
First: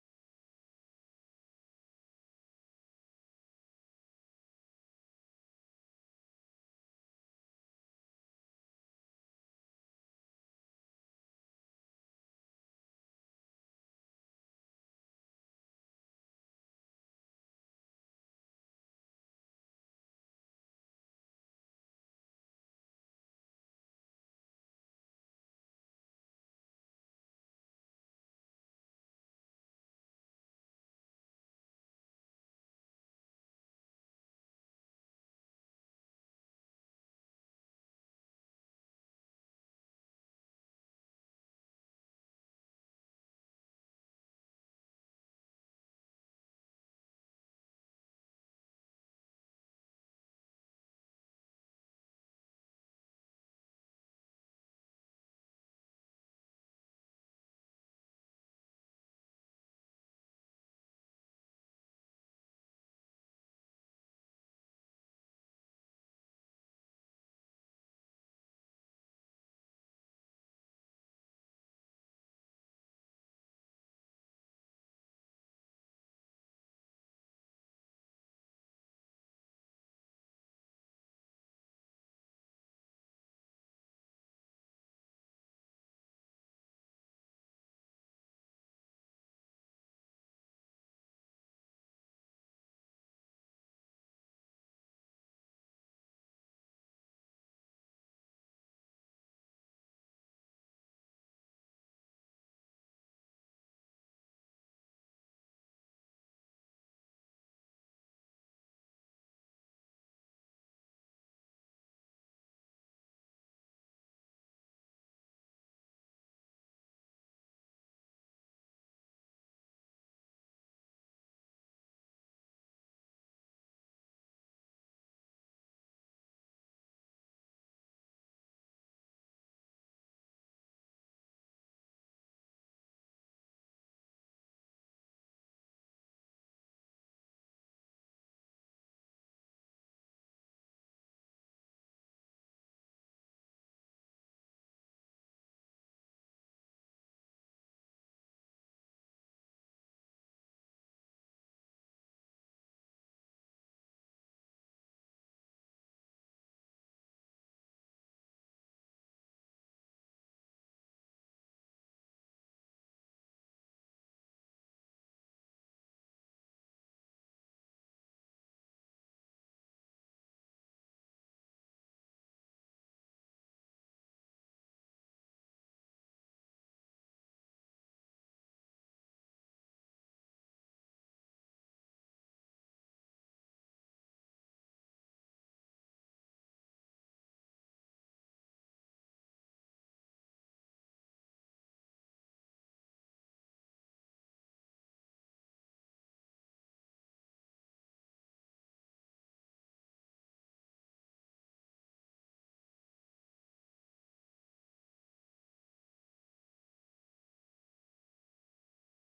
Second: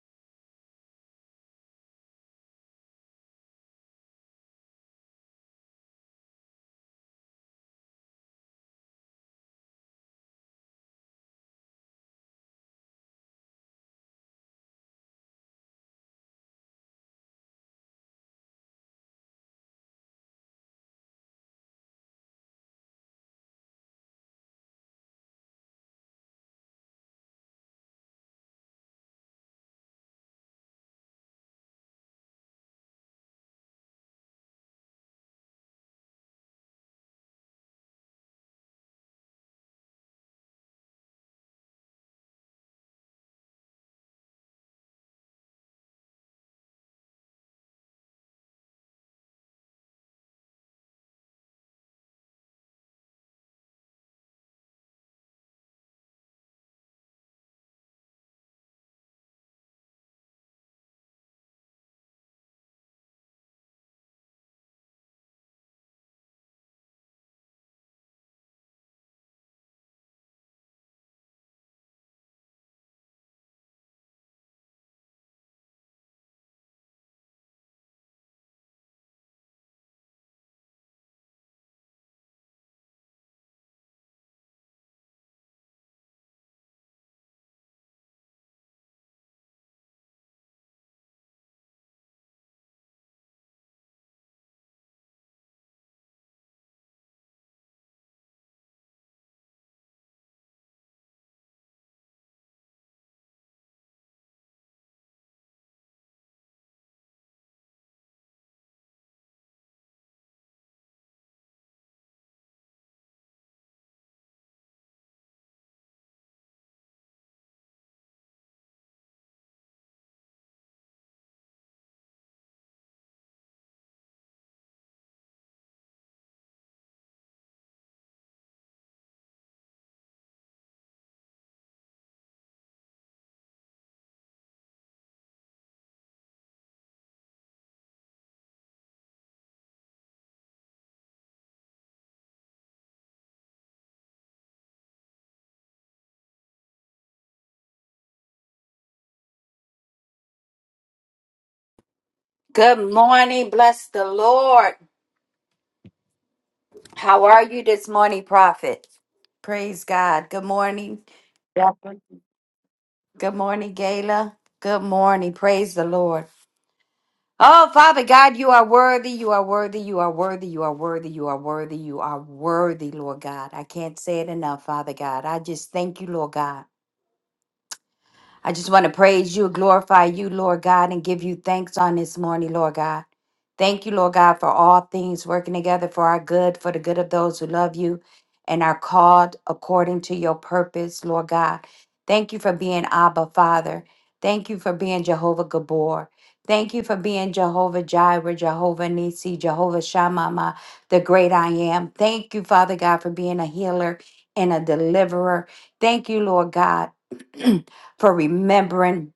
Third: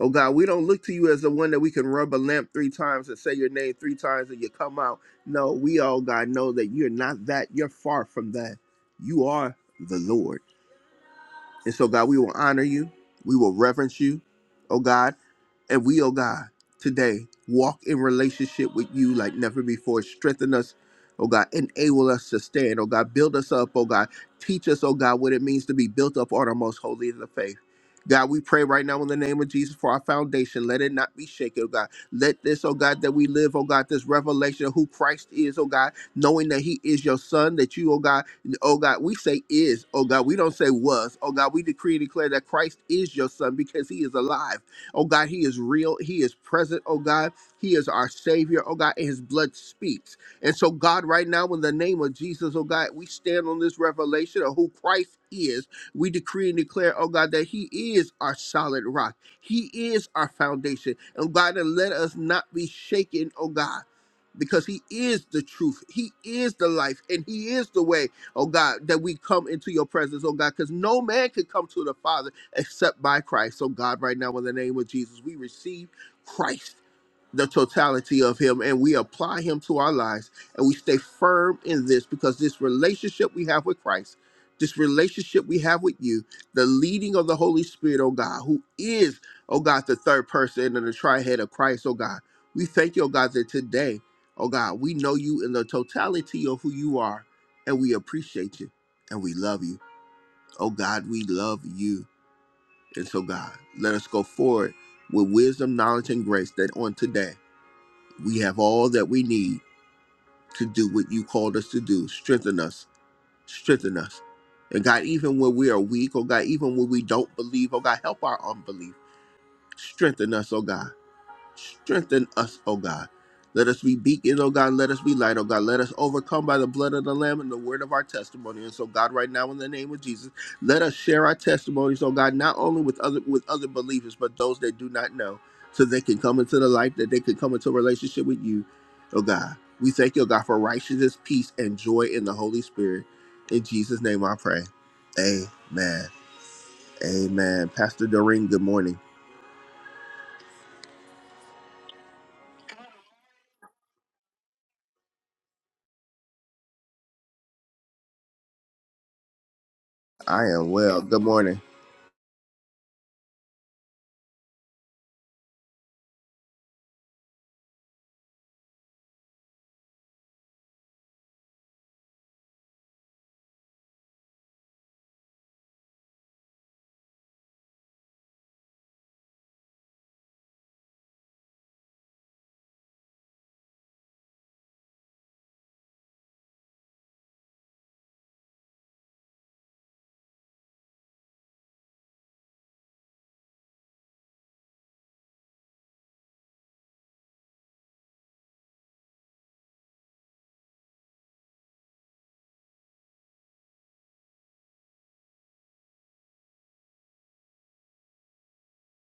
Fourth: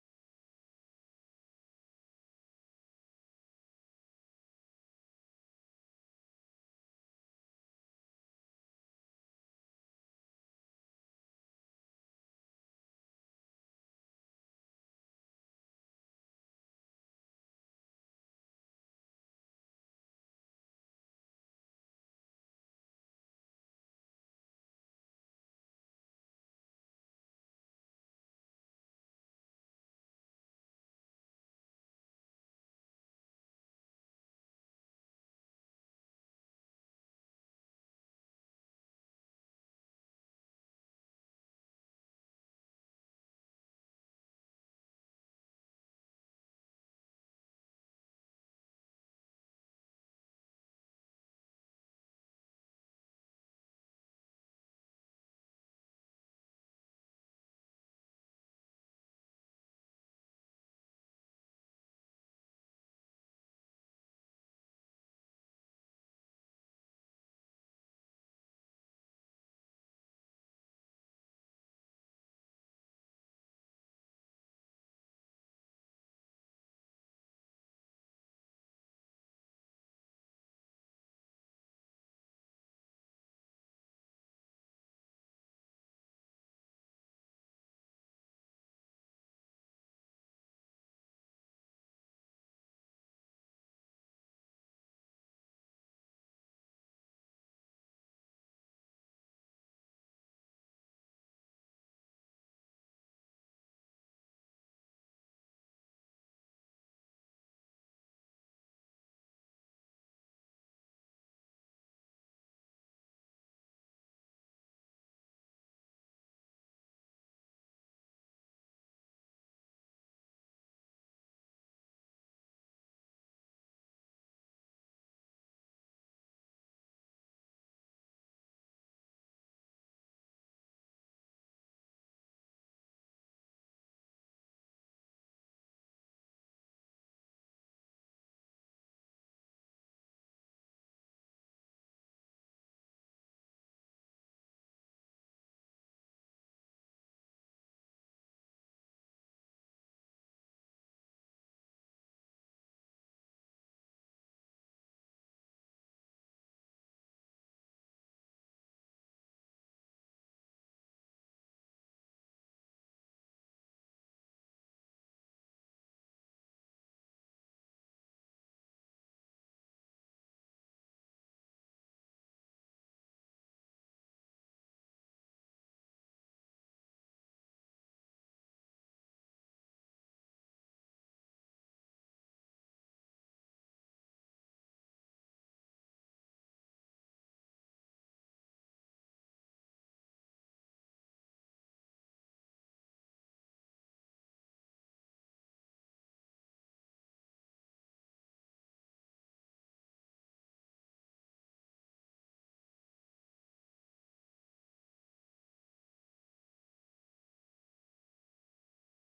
A: Oh God, we don't look to you as the one that we can rub a lamp three times and say your name three times and you come out. No, we all God know that you're not that. You're far from that. You are the Lord. And so, God, we will honor you. We will reverence you, oh God. And we, oh God, today walk in relationship with you like never before. Strengthen us, oh God. Enable us to stand, oh God. Build us up, oh God. Teach us, oh God, what it means to be built up on our most holy of the faith. God, we pray right now in the name of Jesus for our foundation. Let it not be shaken, oh God. Let this, oh God, that we live, oh God, this revelation of who Christ is, oh God knowing that He is your Son, that you, oh God, oh God, we say is, oh God, we don't say was, oh God, we decree and declare that Christ is your Son because He is alive, oh God, He is real, He is present, oh God, He is our Savior, oh God, and His blood speaks. And so, God, right now, in the name of Jesus, oh God, we stand on this revelation of who Christ is. We decree and declare, oh God, that He is our solid rock. He is our foundation. And God, and let us not be shaken, oh God because he is the truth he is the life and he is the way oh god that we come into your presence oh god because no man can come to the father except by christ so god right now in the name of jesus we receive christ the totality of him and we apply him to our lives and we stay firm in this because this relationship we have with Christ, this relationship we have with you, the leading of the Holy Spirit, oh God, who is, oh God, the third person in the trihead of Christ, oh God. We thank you, oh God, that today, oh God, we know you in the totality of who you are and we appreciate you and we love you. Oh God, we love you. And so, God, let us go forward with wisdom, knowledge, and grace that on today. We have all that we need to do what you called us to do. Strengthen us. Strengthen us. And God, even when we are weak, oh God, even when we don't believe, oh God, help our unbelief. Strengthen us, oh God. Strengthen us, O God. Let us be beacons, O God. Let us be light, O God. Let us overcome by the blood of the Lamb and the word of our testimony. And so, God, right now, in the name of Jesus, let us share our testimonies, O God, not only with other with other believers, but those that do not know, so they can come into the light, that they can come into a relationship with you, O God. We thank you, O God, for righteousness, peace, and joy in the Holy Spirit. In Jesus' name I pray. Amen. Amen. Pastor Doreen, good morning.
B: Good morning. Bless the Lord. How are you this morning, Prophet? Praise God. Good
A: I am
B: morning.
A: well. Good morning.
B: Jacqueline. Good morning, Gayla. Good morning. Praise the Lord. Oh, Father God, you are worthy. You are worthy. You are worthy. You are worthy. You are worthy. You are worthy, Lord God. I can't say it enough, Father God. I just thank you, Lord God. I just want to praise you, glorify you, Lord God, and give you thanks on this morning, Lord God. Thank you, Lord God, for all things working together for our good, for the good of those who love you and are called according to your purpose, Lord God. Thank you for being Abba, Father. Thank you for being Jehovah Gabor. Thank you for being Jehovah Jireh, Jehovah Nisi, Jehovah Shammah, the great I am. Thank you, Father God, for being a healer and a deliverer. Thank you, Lord God. (clears throat) for remembering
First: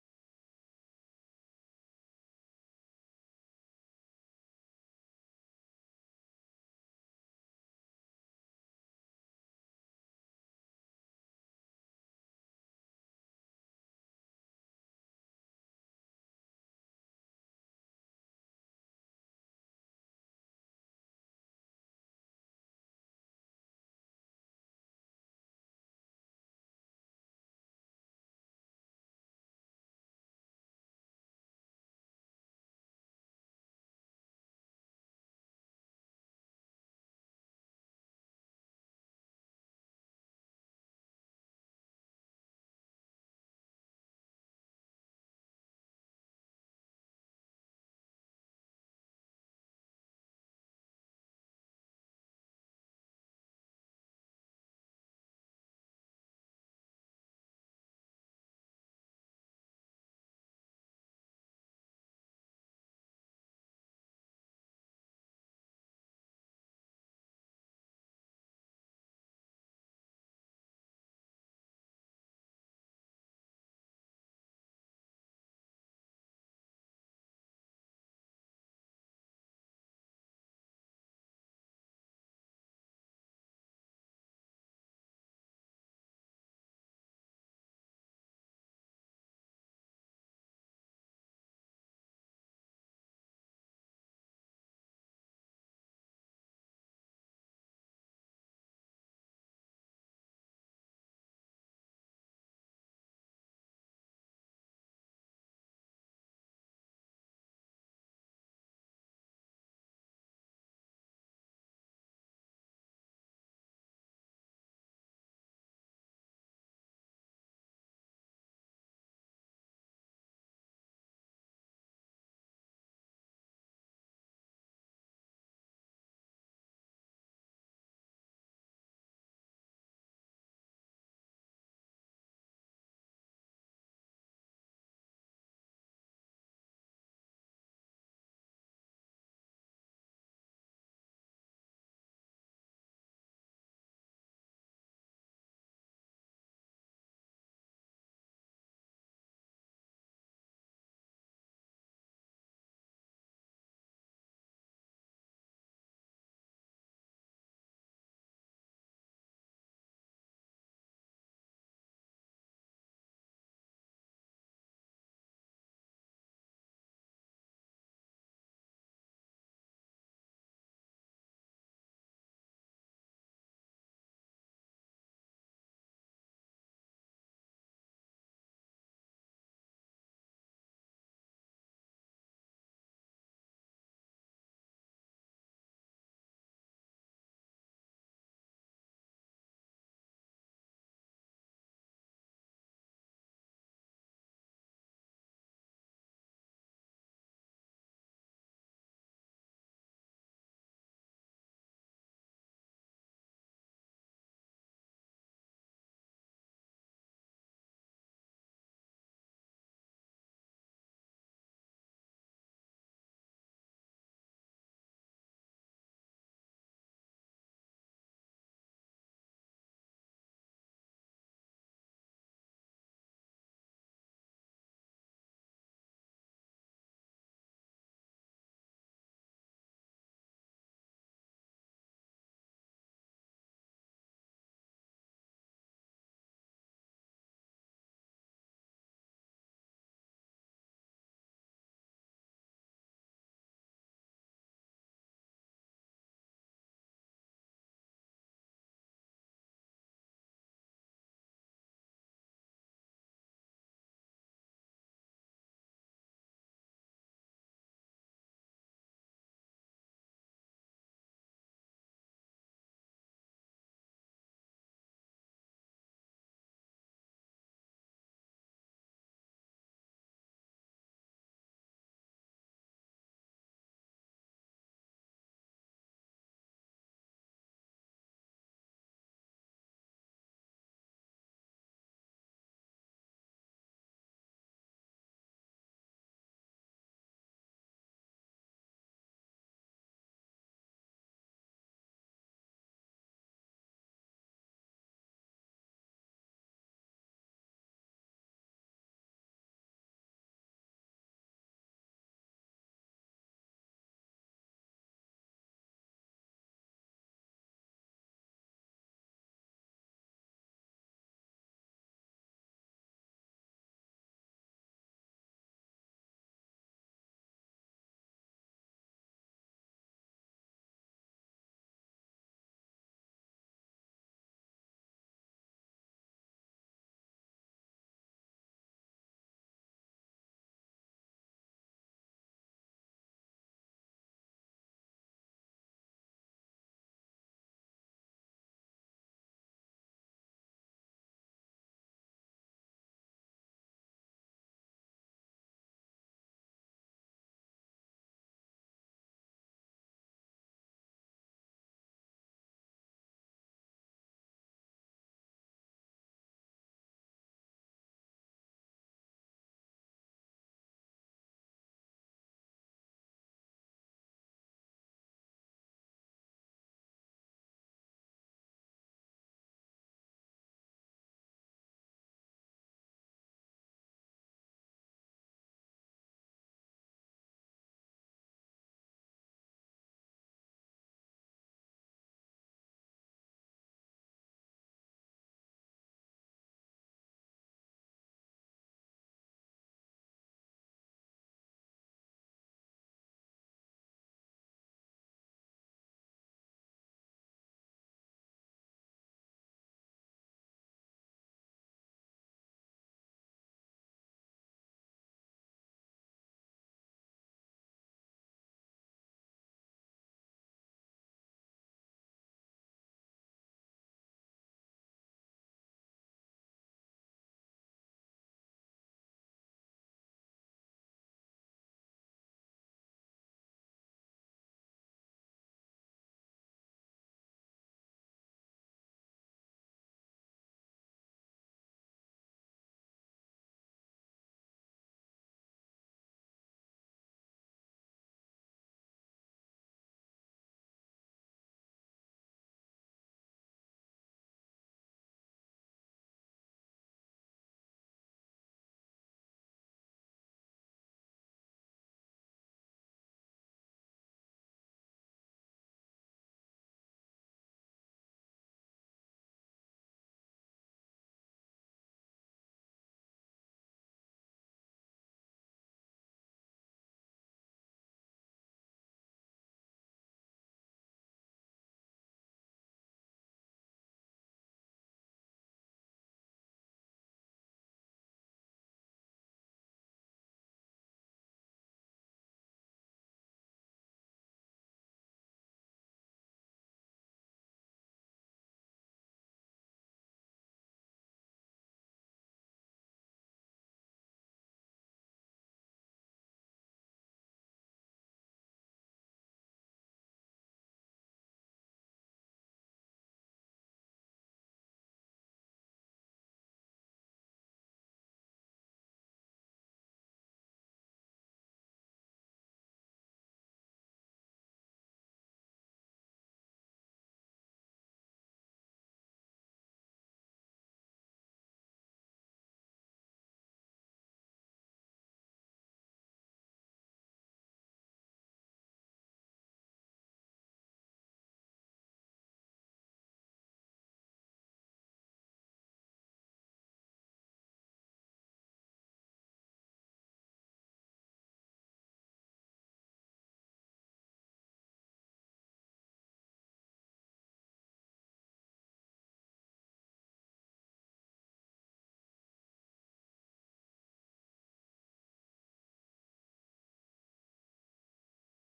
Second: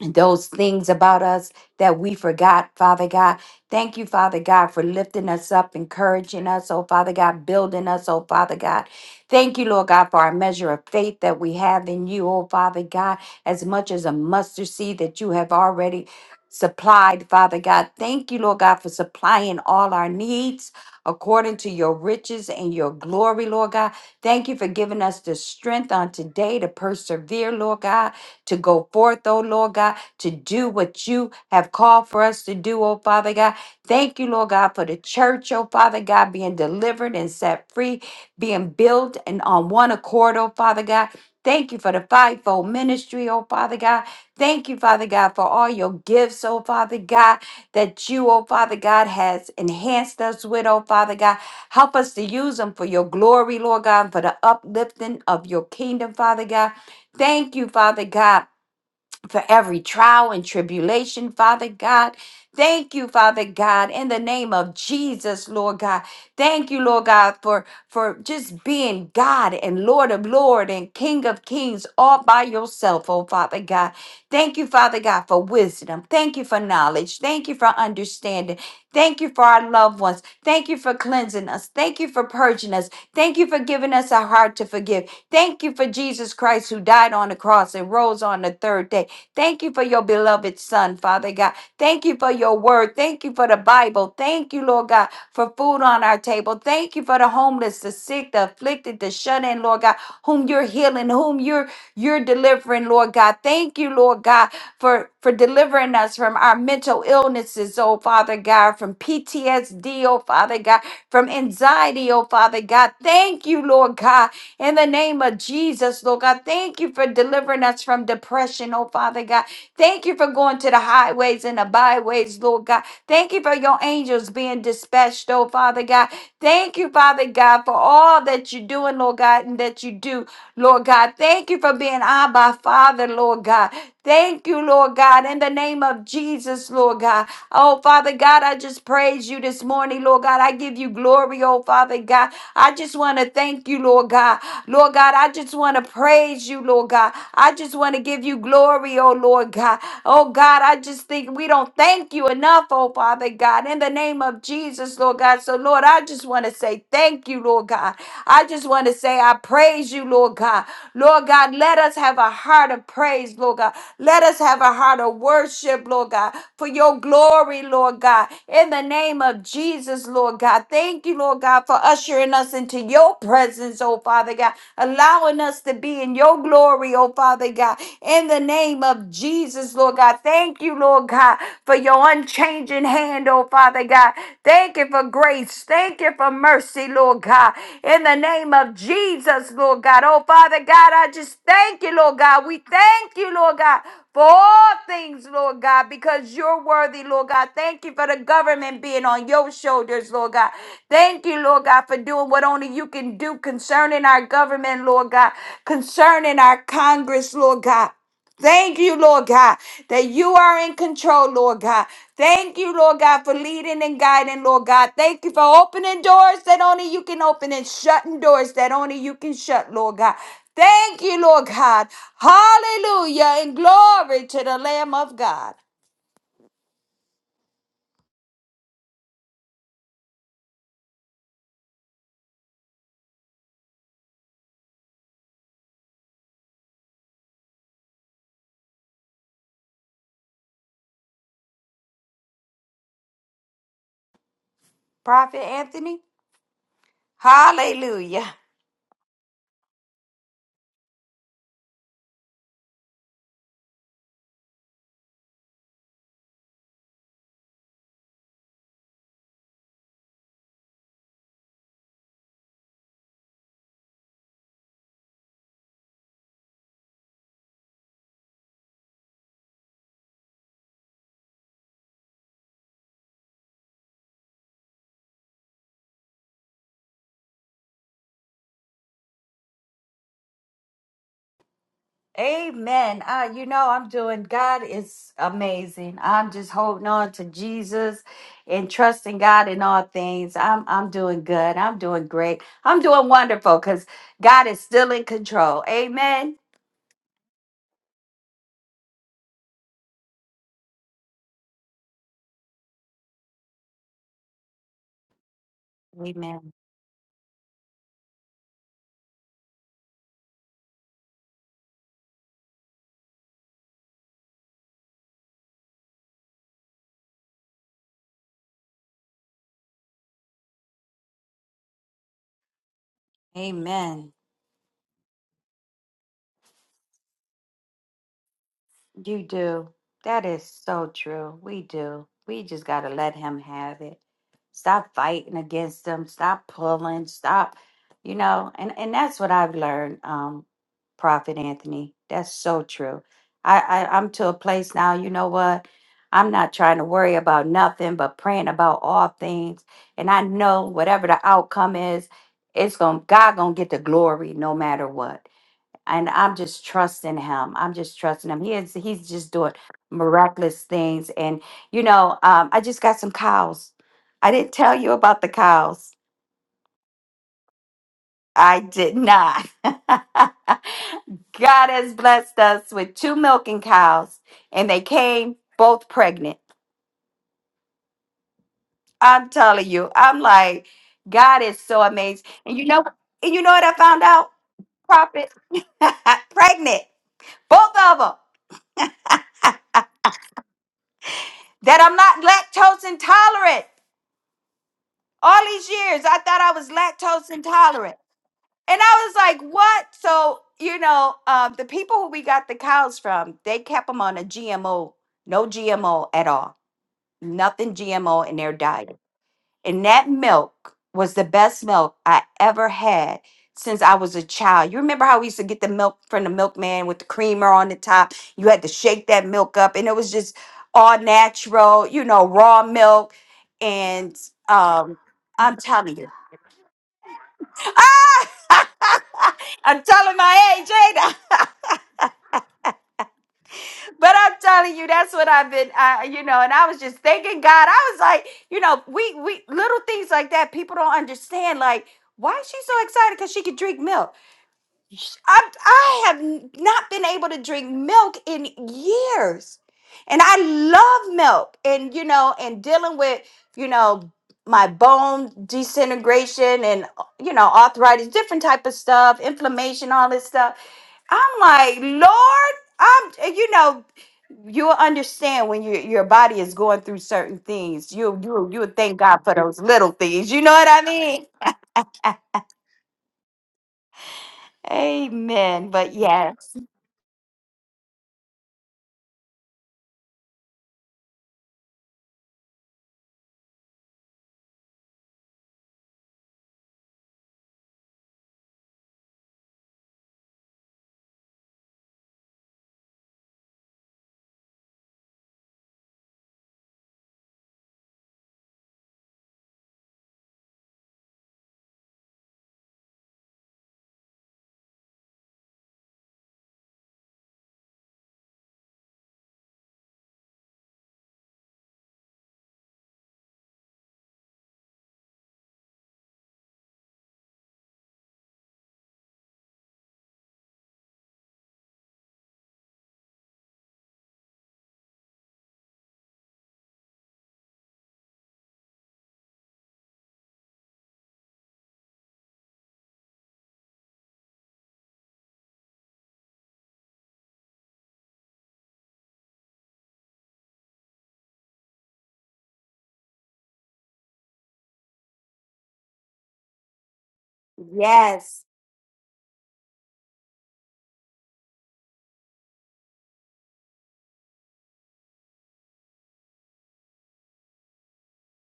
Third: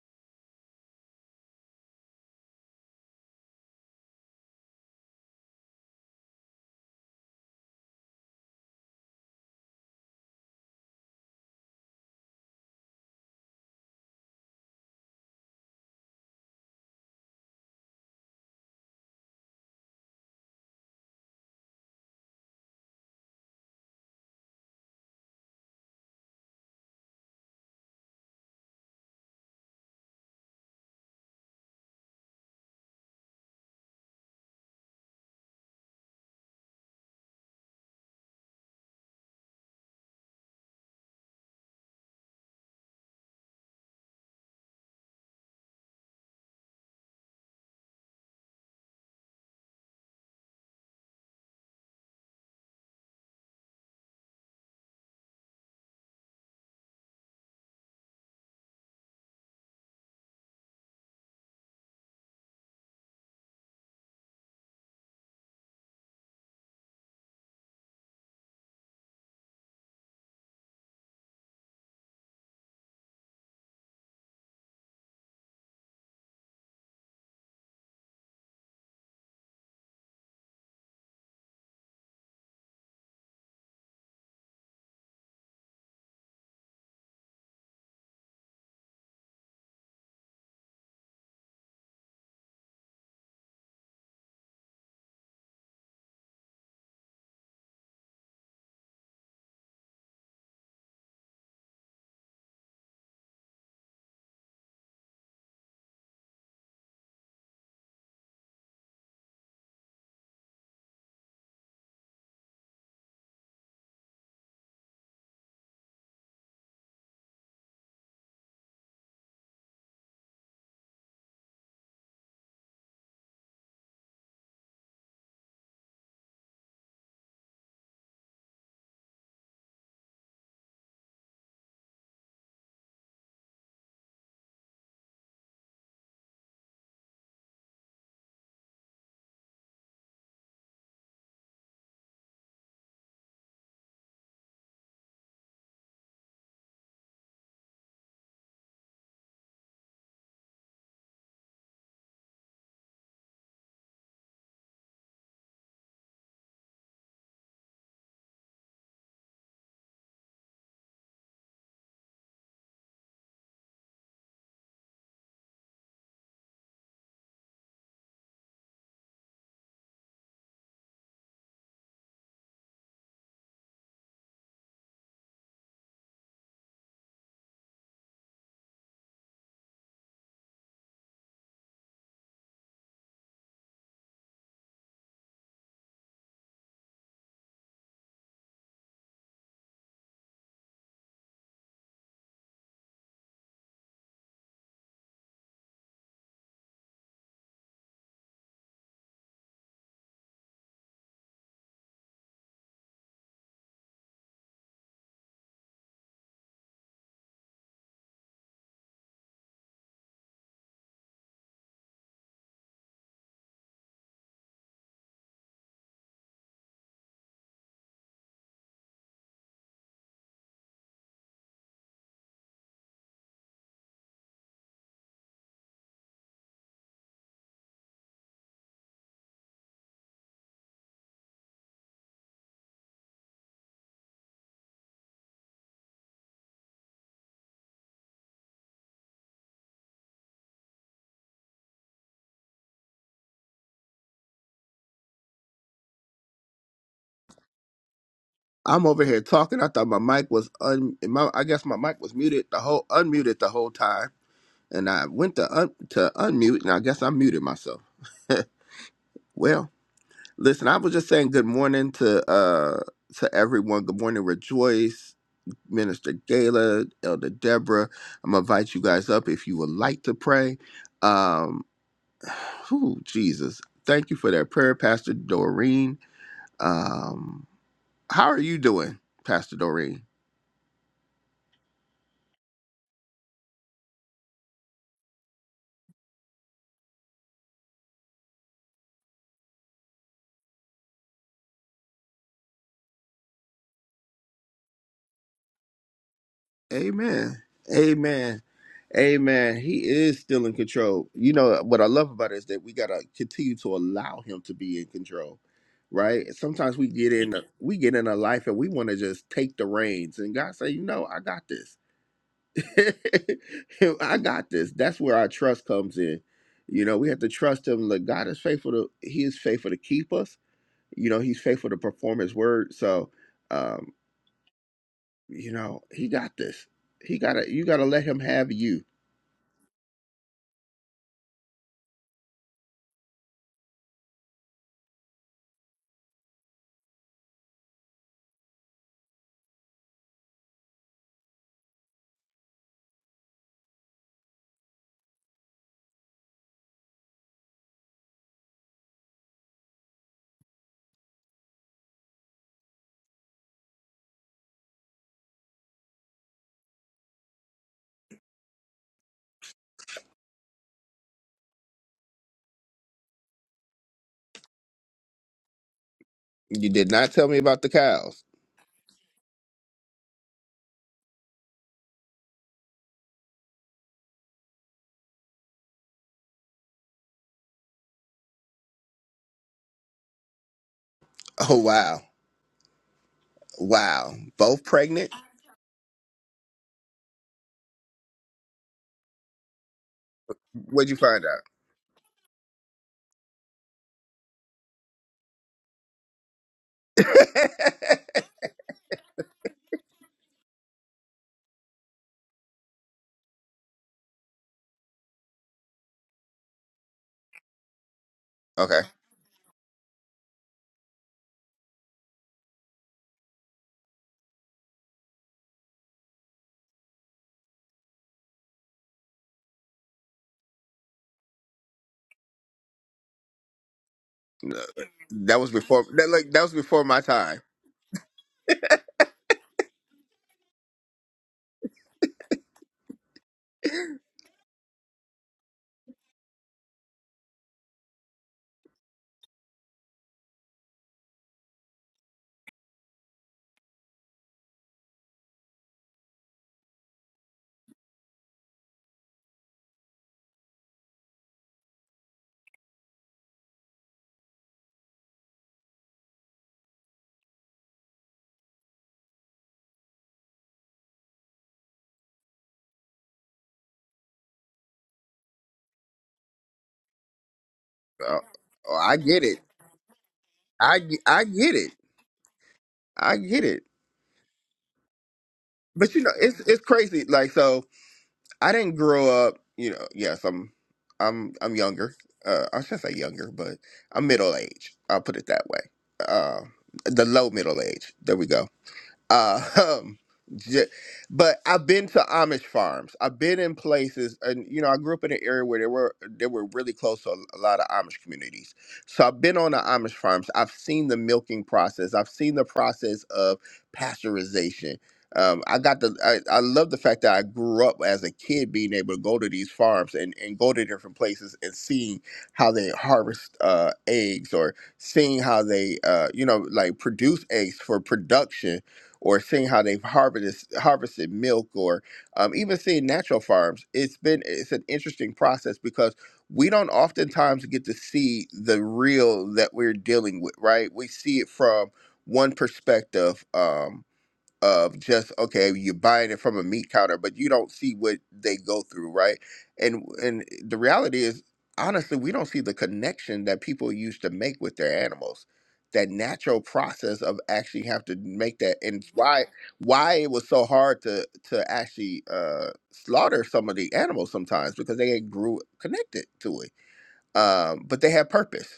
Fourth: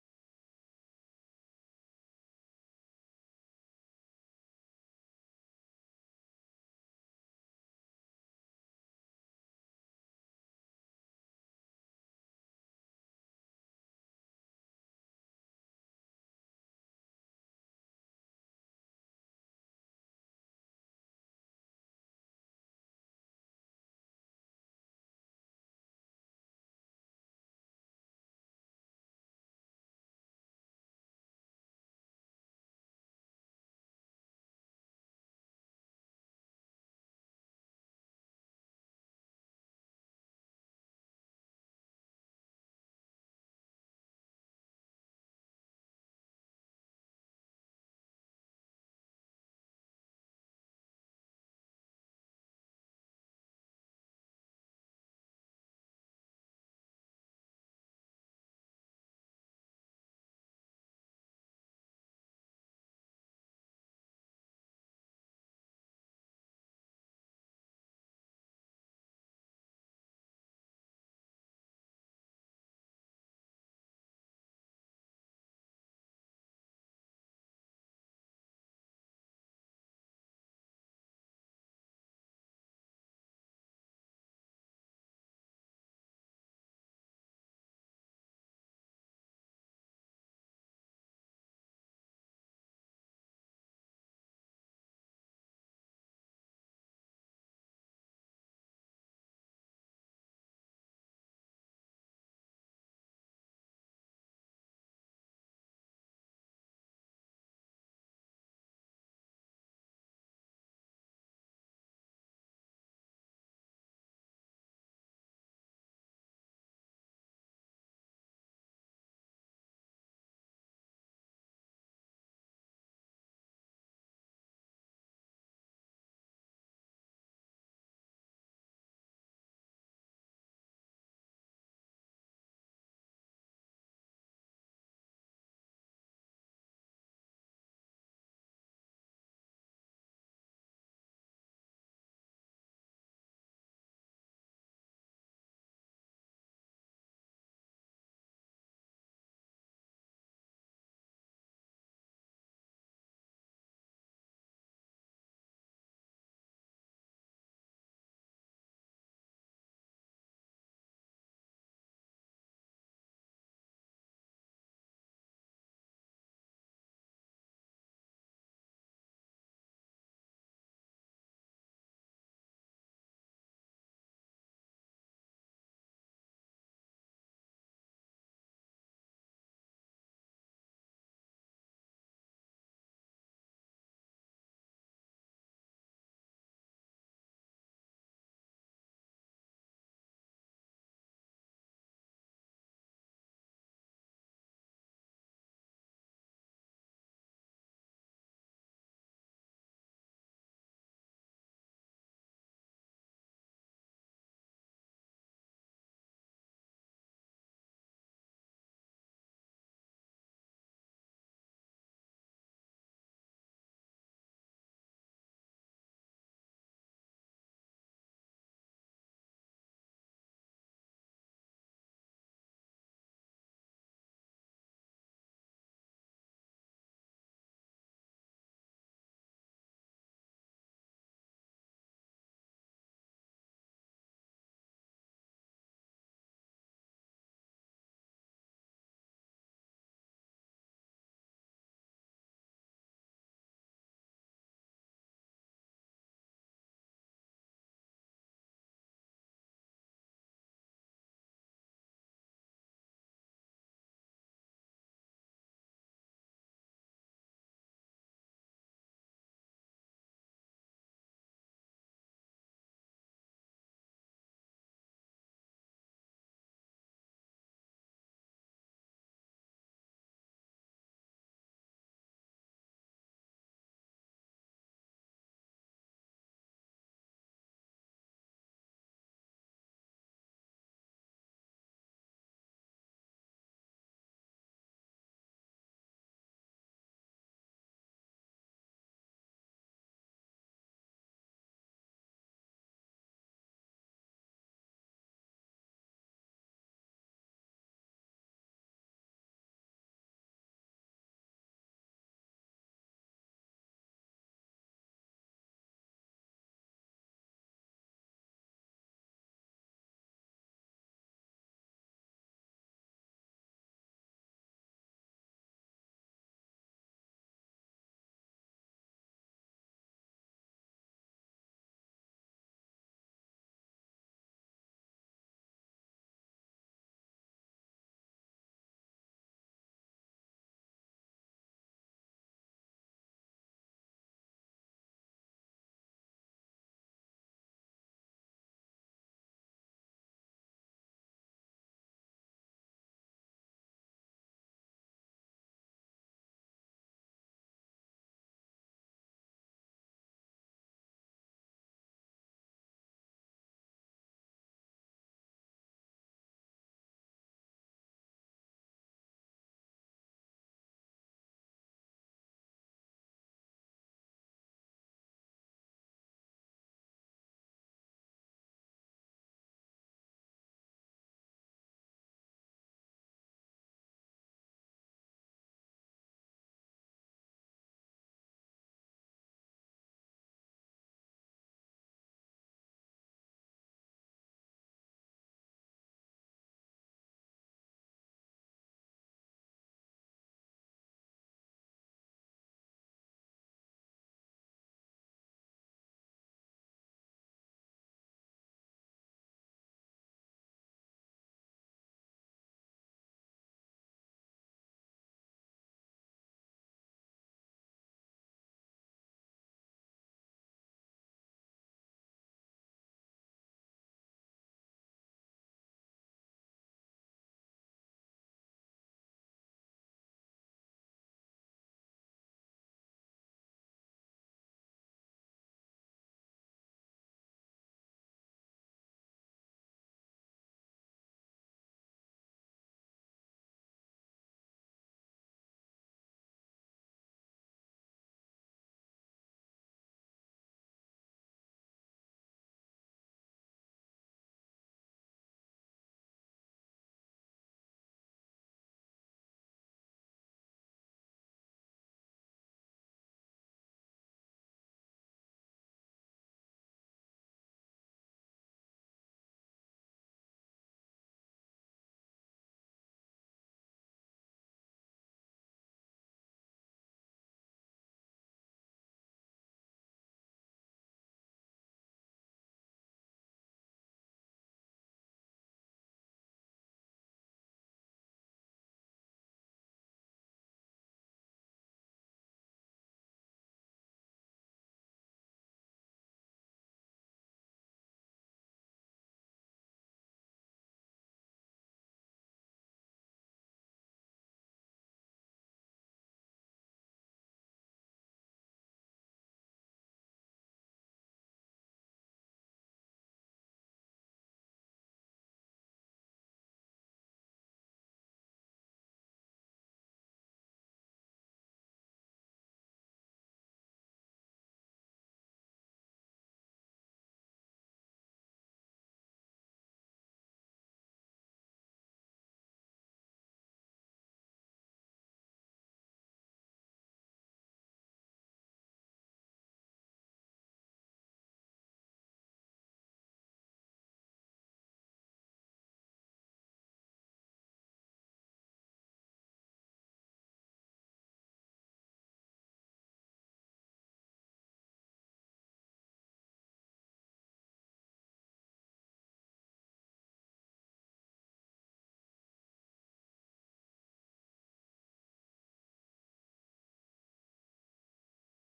B: those things about us that we forgot, Father God. Thank you, Father God, for lifting us up, encouraging us, oh Father God, building us, oh Father God. Thank you, Lord God, for our measure of faith that we have in you, oh Father God, as much as a mustard seed that you have already supplied, Father God. Thank you, Lord God, for supplying all our needs according to your riches and your glory, Lord God. Thank you for giving us the strength on today to persevere, Lord God to go forth, oh Lord God, to do what you have called for us to do, oh Father God. Thank you, Lord God, for the church, oh Father God, being delivered and set free, being built and on one accord, oh Father God. Thank you for the fivefold ministry, oh Father God. Thank you, Father God, for all your gifts, oh Father God, that you, oh Father God, has enhanced us with, oh Father God. Help us to use them for your glory, Lord God, and for the uplifting of your kingdom, Father God. Thank you, Father God for every trial and tribulation, Father God. Thank you, Father God, in the name of Jesus, Lord God. Thank you, Lord God, for, for just being God and Lord of Lord and King of Kings all by yourself, oh Father God. Thank you, Father God, for wisdom. Thank you for knowledge. Thank you for understanding. Thank you for our loved ones. Thank you for cleansing us. Thank you for purging us. Thank you for giving us a heart to forgive. Thank you for Jesus Christ who died on the cross and rose on the third day. Thank you for your beloved Son, Father God. Thank you for your word. Thank you for the Bible. Thank you, Lord God, for food on our table. Thank you for the homeless, the sick, the afflicted, the shut in, Lord God, whom you're healing, whom you're you're delivering, Lord God. Thank you, Lord God, for, for delivering us from our mental illnesses, oh Father God, from PTSD, oh Father God, from anxiety, oh Father God. Thank you, Lord God, in the name of Jesus, Lord God. Thank you for delivering us from depression, oh Father God. Thank you for going to the highways and the byways, Lord God. Thank you for your angels being dispatched, oh Father God. Thank you, Father God, for all that that you're doing, Lord God, and that you do, Lord God. Thank you for being Abba Father, Lord God. Thank you, Lord God, in the name of Jesus, Lord God. Oh, Father God, I just praise you this morning, Lord God. I give you glory, oh, Father God. I just want to thank you, Lord God. Lord God, I just want to praise you, Lord God. I just want to give you glory, oh, Lord God. Oh, God, I just think we don't thank you enough, oh, Father God, in the name of Jesus. Jesus, Lord God. So, Lord, I just want to say thank you, Lord God. I just want to say I praise you, Lord God. Lord God, let us have a heart of praise, Lord God. Let us have a heart of worship, Lord God, for your glory, Lord God. In the name of Jesus, Lord God. Thank you, Lord God, for ushering us into your presence, oh Father God, allowing us to be in your glory, oh Father God. In the name of Jesus, Lord God. Thank you, Lord God for your unchanging hand, oh Father God. Thank you for grace. Thank you for mercy, Lord God. In the name of Jesus, Lord God. Oh Father God, I just thank you, Lord God. We thank you, Lord God. For all things, Lord God, because you're worthy, Lord God. Thank you for the government being on your shoulders, Lord God. Thank you, Lord God, for doing what only you can do concerning our government, Lord God, concerning our Congress, Lord God. Thank you, Lord God, that you are in control, Lord God. Thank you, Lord God, for leading and guiding, Lord God. Thank you for opening doors that only you can open and shutting doors that only you can shut, Lord God. Thank you, Lord God. Hallelujah and glory to the Lamb of God. Prophet Anthony, hallelujah.
A: I'm over here talking. I thought my mic was un. My, I guess my mic was muted the whole unmuted the whole time, and I went to un, to unmute, and I guess I muted myself. (laughs) well, listen, I was just saying good morning to uh to everyone. Good morning, Rejoice, Minister Gala, Elder Deborah. I'm gonna invite you guys up if you would like to pray. Um, (sighs) whew, Jesus, thank you for that prayer, Pastor Doreen. Um, how are you doing, Pastor Doreen?
B: Amen. Uh, you know, I'm doing, God is amazing. I'm just holding on to Jesus and trusting God in all things. I'm, I'm doing good. I'm doing great. I'm doing wonderful because God is still in control. Amen.
A: Amen. Amen. Amen. He is still in control. You know what I love about it is that we gotta continue to allow him to be in control. Right?
B: Amen.
A: Sometimes we get in a, we get in a life and we want to just take the reins and God say, you know, I got this. (laughs) I got this. That's where our trust comes in. You know, we have to trust him. Look, God is faithful to he is faithful to keep us. You know, he's faithful to perform his word. So um,
B: Amen.
A: you know, he got this. He gotta you gotta let him have you.
B: You do. That is so true. We do. We just got to let him have it. Stop fighting against him. Stop pulling. Stop, you know, and, and that's what I've learned, um, Prophet Anthony. That's so true. I, I, I'm to a place now, you know what? I'm not trying to worry about nothing but praying about all things. And I know whatever the outcome is, it's going to God gonna get the glory no matter what and I'm just trusting him. I'm just trusting him. He is he's just doing miraculous things. And you know, um, I just got some cows. I didn't tell you about the cows.
A: You did not tell me about the cows.
B: I did not. (laughs) God has blessed us with two milking cows, and they came both pregnant. I'm telling you, I'm like, God
A: Oh
B: is so
A: wow.
B: amazing. And you know, and you know what I found
A: Wow.
B: out,
A: Both pregnant?
B: Prophet? (laughs) pregnant, both of them.
A: What'd you find
B: That I'm not lactose intolerant. all these years i thought i was lactose
A: out?
B: intolerant and i was like what so you know um, the people who we got the cows from they kept them on a gmo no gmo at all nothing gmo in their
A: (laughs) okay.
B: diet and that milk was the best milk i ever had since i was a child you remember how we used to get the milk from the milkman with the creamer on the top you had to shake that milk up and it was just all natural you know raw milk and
A: No,
B: um,
A: That was
B: i'm
A: before
B: telling you
A: that like that was before my time.
B: (laughs) I'm telling my age, ain't I? (laughs) but I'm telling you, that's what I've been, uh, you know. And I was just thanking God. I was like, you know, we we little things like that. People don't understand. Like, why is she so excited? Because she could drink milk sh- I, I have n- not been able to drink milk in years. And I love milk. And, you know, and dealing with, you know, my bone disintegration and, uh, you know, arthritis, different type of stuff, inflammation, all this stuff. I'm like, Lord, I'm, and you know, you'll understand when your your body is going through certain things. You,
A: Oh,
B: you, you would
A: oh, I
B: thank God
A: get
B: for
A: it.
B: those little things. You know what
A: I
B: I
A: ge- I
B: mean?
A: get it.
B: (laughs)
A: I get it.
B: Amen. But
A: But you know, it's
B: yes,
A: it's crazy. Like so I didn't grow up, you know, yes, I'm I'm I'm younger. Uh I should say younger, but I'm middle age. I'll put it that way. Uh the low middle age. There we go. Uh, (laughs) um, j- but I've been to Amish farms. I've been in places, and you know, I grew up in an area where they were they were really close to a a lot of Amish communities. So I've been on the Amish farms. I've seen the milking process. I've seen the process of pasteurization. Um, I got the I, I love the fact that I grew up as a kid being able to go to these farms and, and go to different places and seeing how they harvest uh, eggs or seeing how they uh, you know like produce eggs for production or seeing how they've harvested harvested milk or um, even seeing natural farms it's been it's an interesting process because we don't oftentimes get to see the real that we're dealing with right we see it from one perspective um, of just okay you're buying it from a meat counter but you don't see what they go through right and and the reality is honestly we don't see the connection that people used to make with their animals that natural process of actually have to
B: yes.
A: make that and why why it was so hard to to actually uh slaughter some of the animals sometimes because they grew connected to it um but they had purpose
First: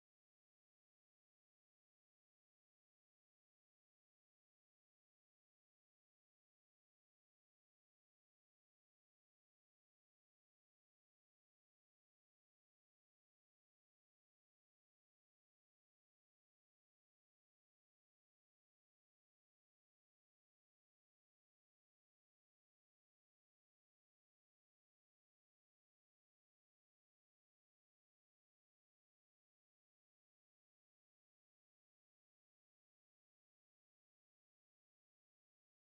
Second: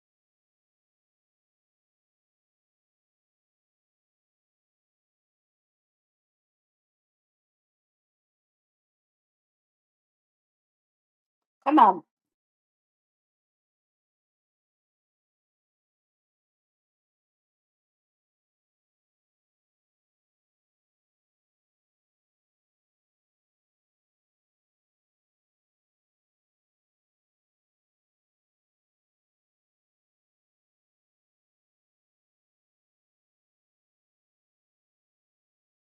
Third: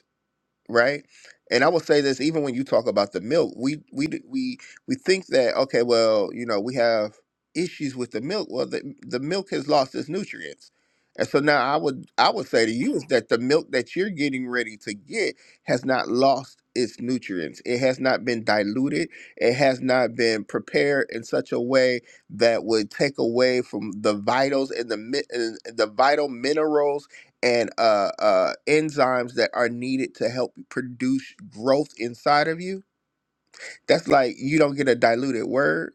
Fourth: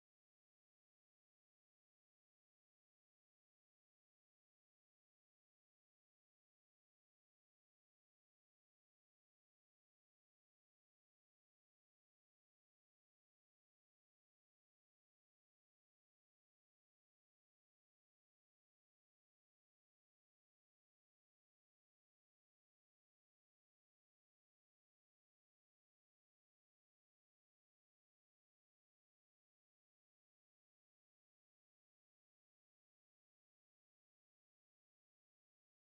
A: right? And I will say this, even when you talk about the milk, we we d- we we think that okay, well, you know, we have issues with the milk. Well, the the milk has lost its nutrients, and so now I
B: Come on.
A: would I would say to you is that the milk that you're getting ready to get has not lost its nutrients. It has not been diluted. It has not been prepared in such a way that would take away from the vitals and the mi- and the vital minerals and uh, uh, enzymes that are needed to help produce growth inside of you. That's like you don't get a diluted word.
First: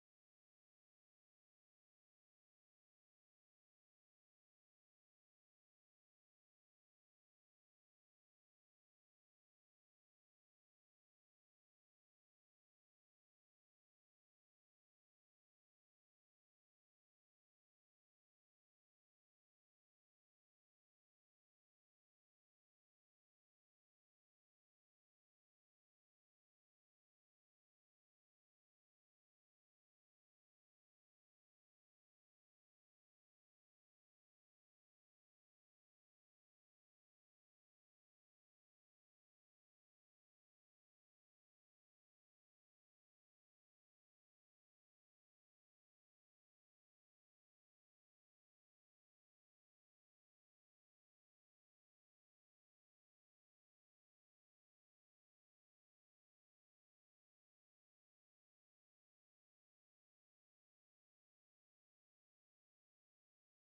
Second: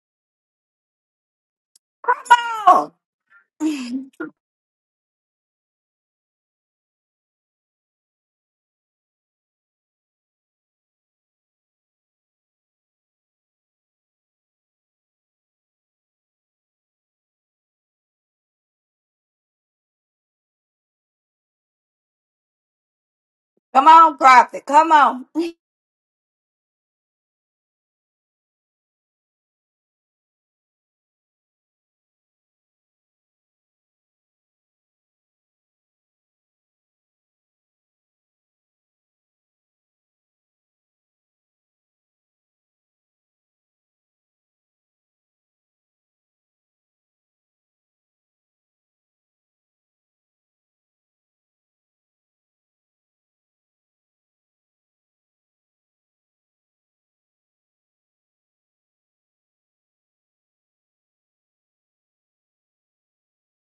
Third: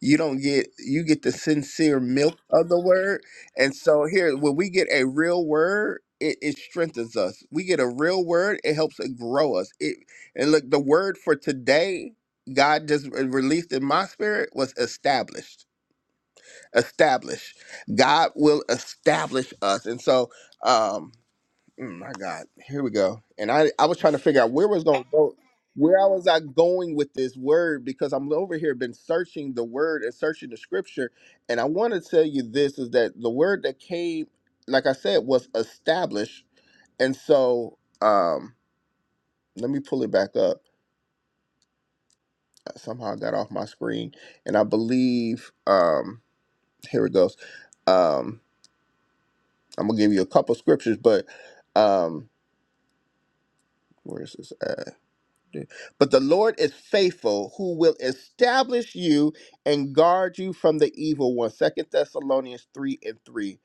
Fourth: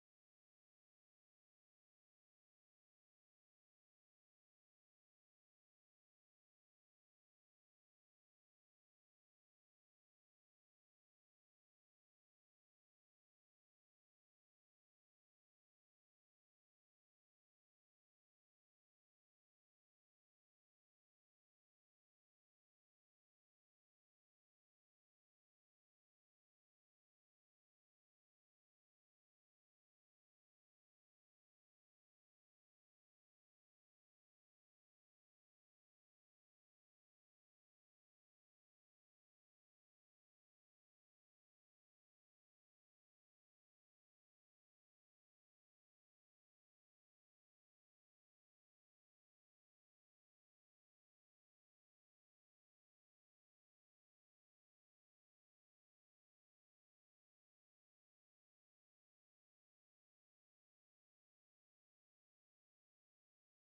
A: You don't get you get the sincere milk of the
B: Oh.
A: word. And so
B: (laughs)
A: here, when we get a real word, it, it strengthens us. We get a real word, it helps it grow us. It and look, the word for today, God just re- released in my spirit was established. Established. God will establish us. And so um Mm, my God, here we go. And I, I
B: Come
A: was trying
B: on,
A: to figure out
B: prophet.
A: where was
B: Come
A: going to
B: on.
A: go,
B: (laughs) Come
A: where I was I going with this word because I'm over here been searching the word and searching the scripture, and I want to tell you this is that the word that came, like I said, was established, and so um, let me pull it back up. Uh, Somehow I got off my screen, and I believe um, here it goes. Um, I'm gonna give you a couple scriptures, but um, where is this? But the Lord is faithful, who will establish you and guard you from the evil one. Second Thessalonians 3 and 3.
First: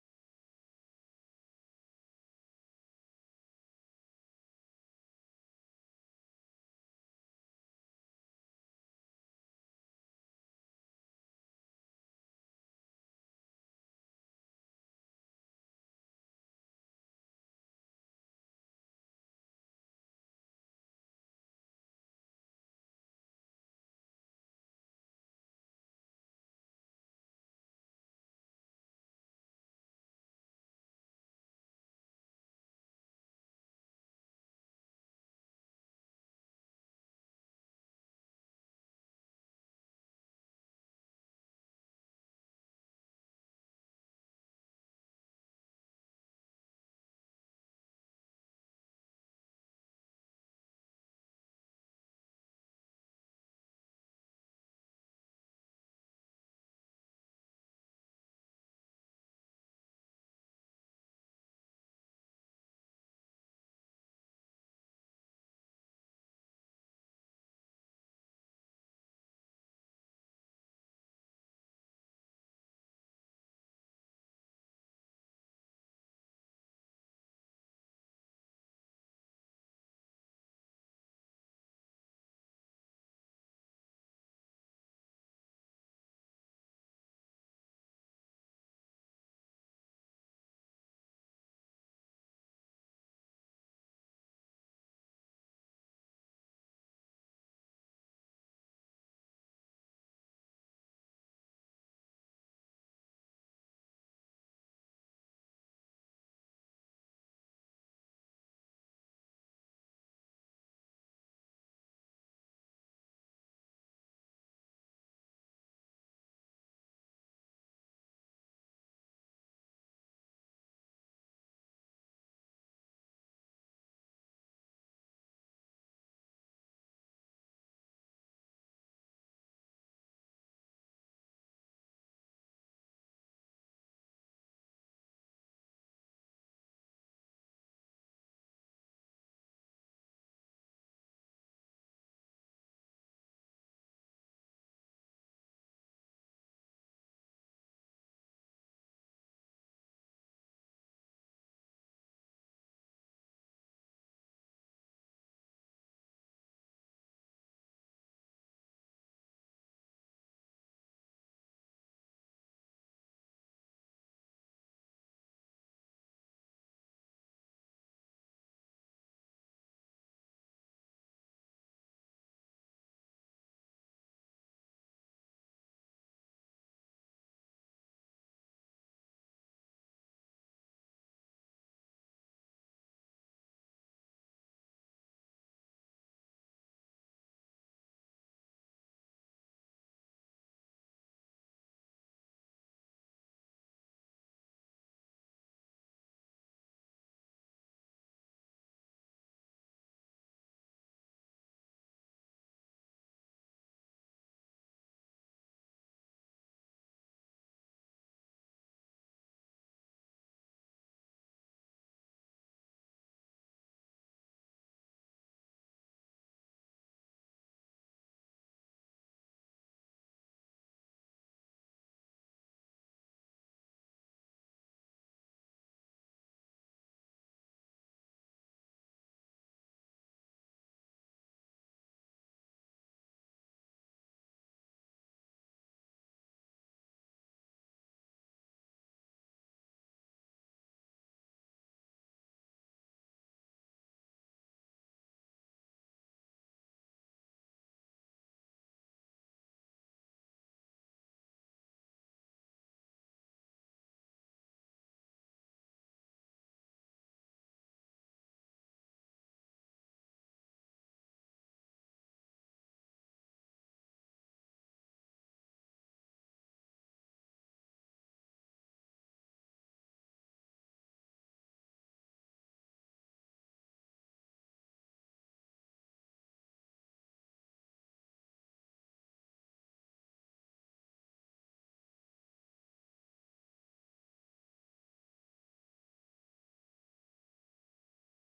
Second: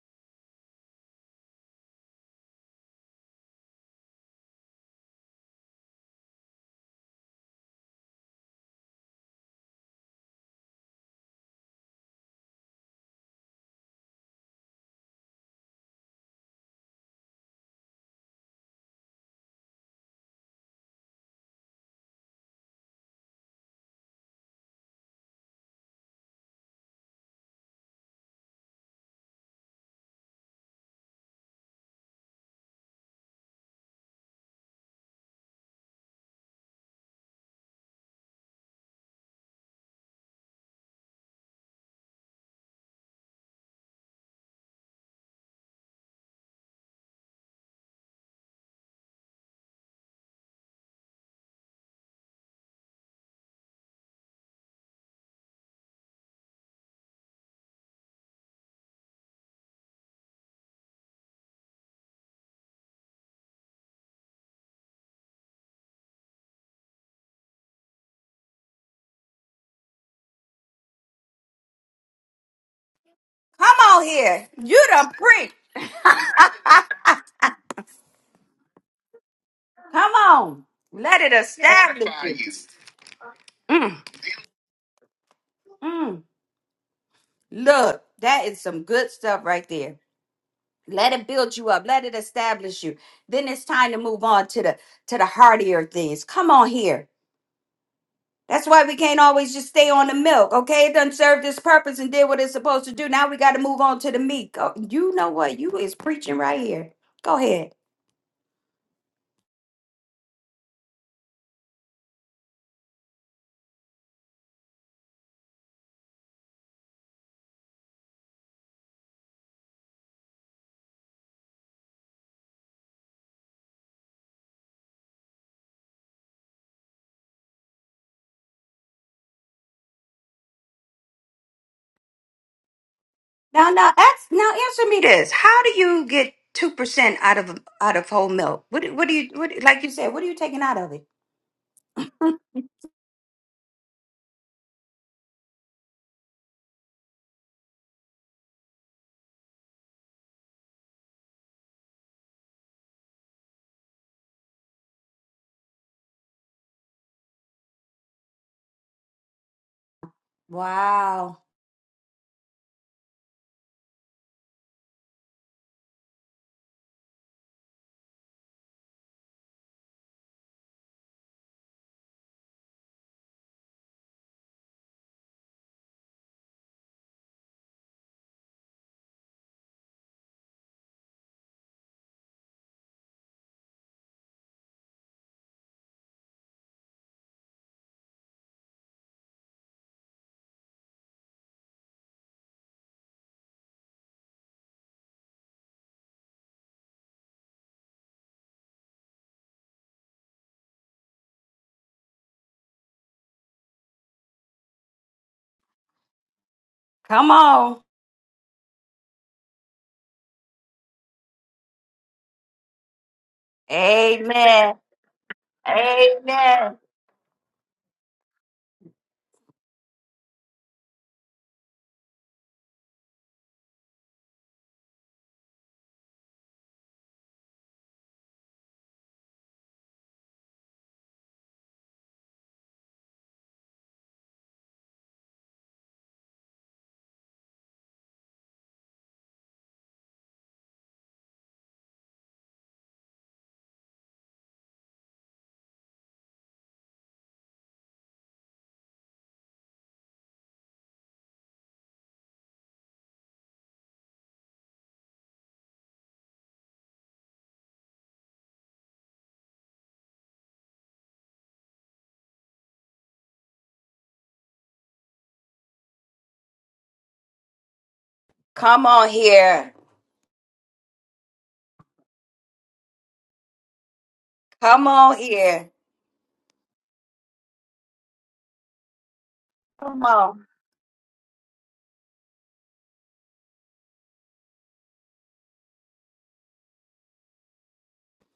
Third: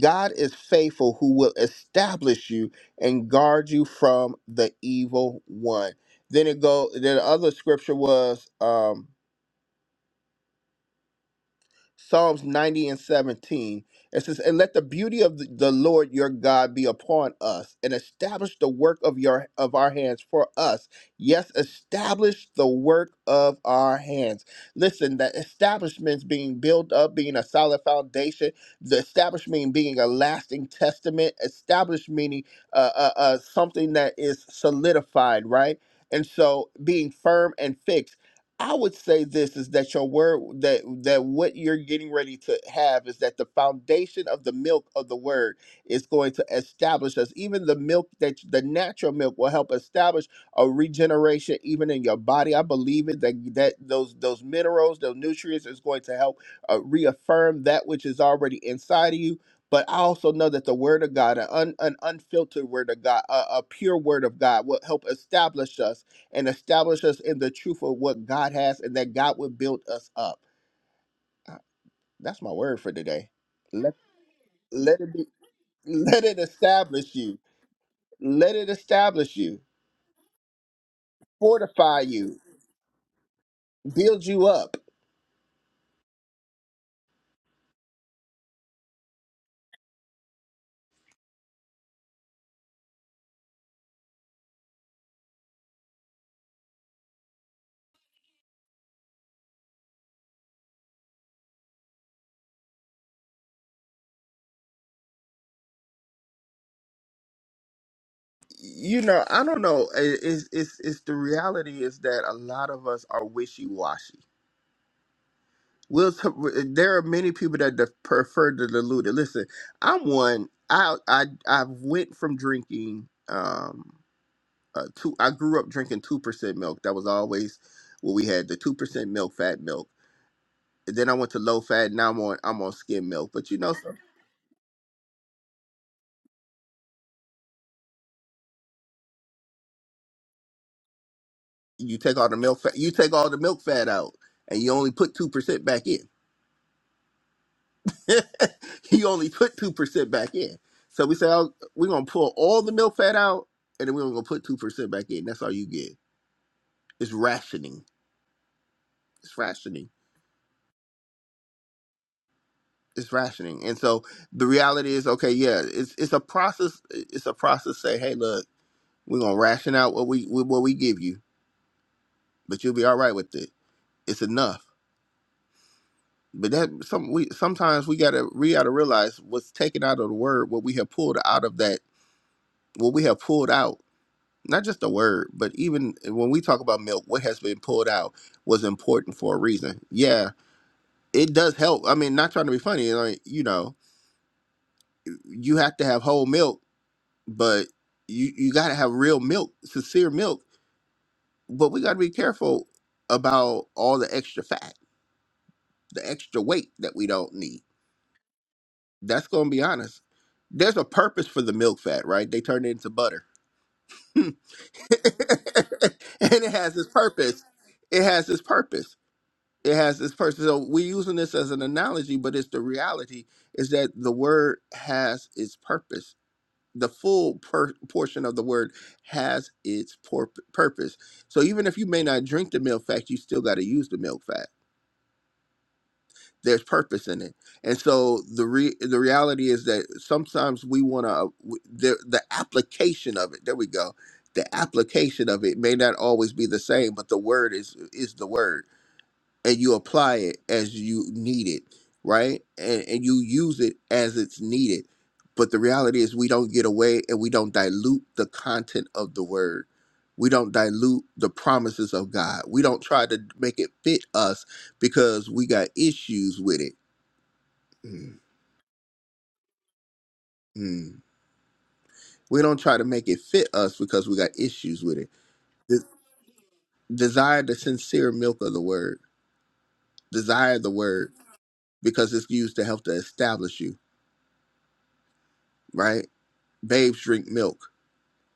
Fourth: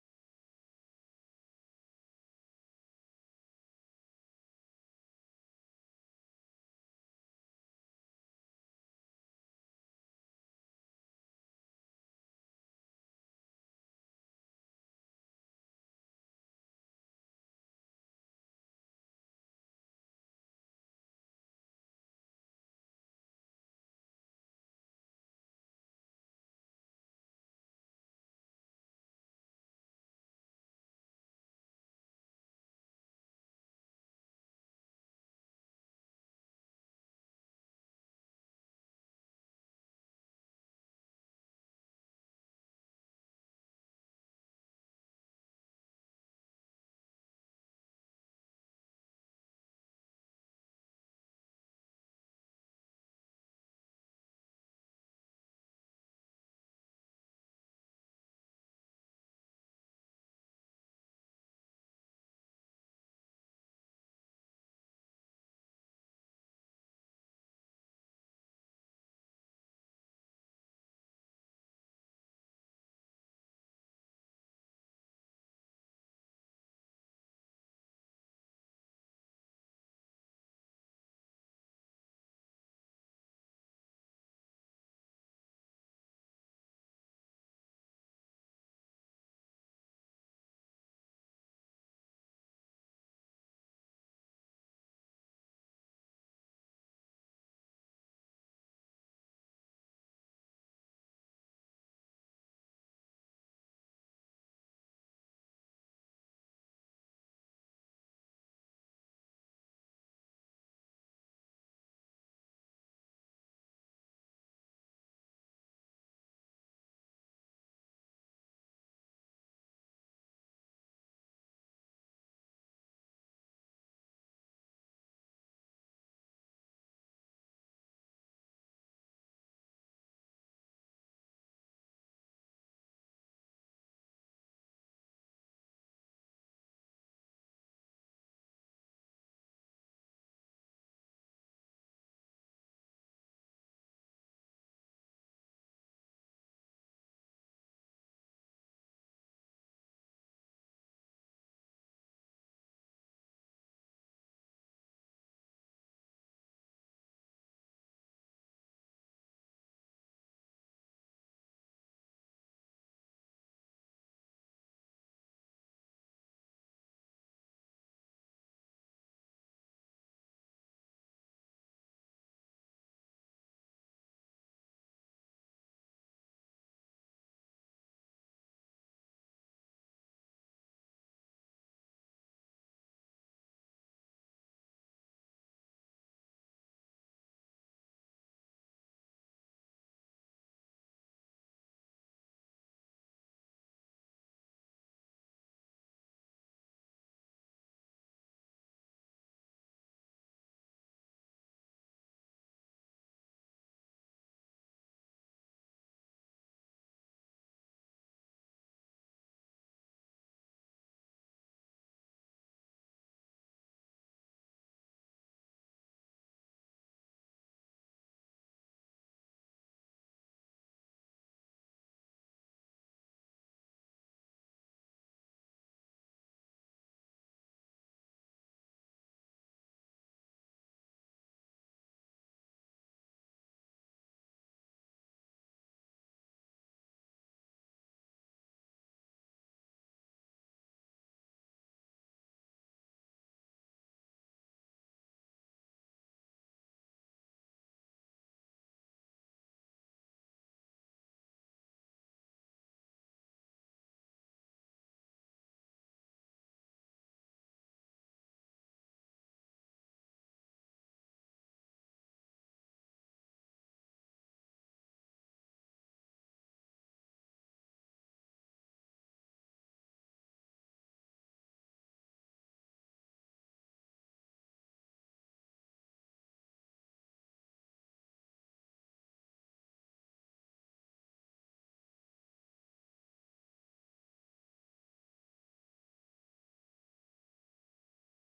A: God is faithful, who will establish you and guard you from the evil one. Then it go. Then the other scripture was. um. Psalms 90 and 17. It says, And let the beauty of the the Lord your God be upon us, and establish the work of your of our hands for us. Yes, establish the work of our hands. Listen, that establishment's being built up, being a solid foundation, the establishment being a lasting testament, established meaning uh, uh, uh, something that is solidified, right? And so being firm and fixed. I would say this is that your word that that what you're getting ready to have is that the foundation of the milk of the word is going to establish us. Even the milk that the natural milk will help establish a regeneration even in your body. I believe it that that those those minerals, those nutrients is going to help uh, reaffirm that which is already inside of you. But I also know that the word of God, an, un, an unfiltered word of God, a, a pure word of God, will help establish us and establish us in the truth of what God has and that God would build us up. Uh, That's my word for today. Let
B: on here. You
A: let it
B: the
A: be
B: preach.
A: let it establish you. Let it establish you.
B: Come on. Let it
A: Fortify
B: establish
A: you.
B: you. Mm,
A: Build you up.
B: mm. Look, that is some good stuff right there. Let it build you up. Let it establish you. Then it's time to move on to the to the heartier things. Come on here. That's why we can't always just stay on the milk. Okay, it done served its purpose and did what it's supposed to do. Now we got to move on to the meat. Go- You know what? You is preaching right here. Go ahead.
A: You know, I don't know. I- It's it's it's the reality is that a lot of us are wishy washy. We'll t- there are many people that de- prefer to dilute it. Listen, I'm one. I I I've went from drinking. Um, uh, two. I grew up drinking two percent milk. That was always what we had. The two percent milk, fat milk. And then I went to low fat. Now I'm on I'm on skim milk. But you
B: Now,
A: know,
B: now,
A: some-
B: ask, now answer me this: How do you get two percent out of out of whole milk? What do- what do you what? do- Like you said, what are you taking out of it?
A: you take all
B: (laughs)
A: the milk fat. You take all the milk fat out, and you only put two percent back in. (laughs) you only put two percent back in. So we said oh, we're gonna pull all the milk fat out, and then we're gonna put two percent back in. That's all you get. It's rationing. It's rationing.
B: Wow!
A: It's rationing. And so the reality is, okay, yeah, it's it's a process. It's a process. Say, hey, look. We're gonna ration out what we what we give you, but you'll be all right with it. It's enough. But that some we sometimes we gotta we gotta realize what's taken out of the word, what we have pulled out of that, what we have pulled out. Not just the word, but even when we talk about milk, what has been pulled out was important for a reason. Yeah, it does help. I mean, not trying to be funny, like you know, you have to have whole milk, but you you gotta have real milk, sincere milk. But we gotta be careful about all the extra fat the extra weight that we
B: Come
A: don't need.
B: on,
A: That's gonna be honest. There's a purpose for the milk fat, right? They turn it into butter. (laughs) and
B: Amen,
A: it
B: Amen.
A: has its purpose. It has its purpose. It has its purpose. So we're using this as an analogy, but it's the reality is that the word has its purpose. The full per- portion of the word has its por- purpose. So even if you may not drink the milk fat, you still got to use the milk fat there's purpose in it and so the re- the reality is that sometimes we want to the, the application of it there we go the application of it may not always be the same but the word is is the word and you apply it as you need it right and and you use it as it's needed but the reality is we don't get away and we don't dilute the content of the word we don't dilute the promises of god we don't try to make it fit us because we got issues with it Mm,
B: Come on here,
A: mm. We don't try to make it fit us because we got issues
B: come
A: with it.
B: on here,
A: De- desire the sincere milk of the word.
B: come on,
A: Desire the word because it's used to help to establish you, right? Babes drink milk.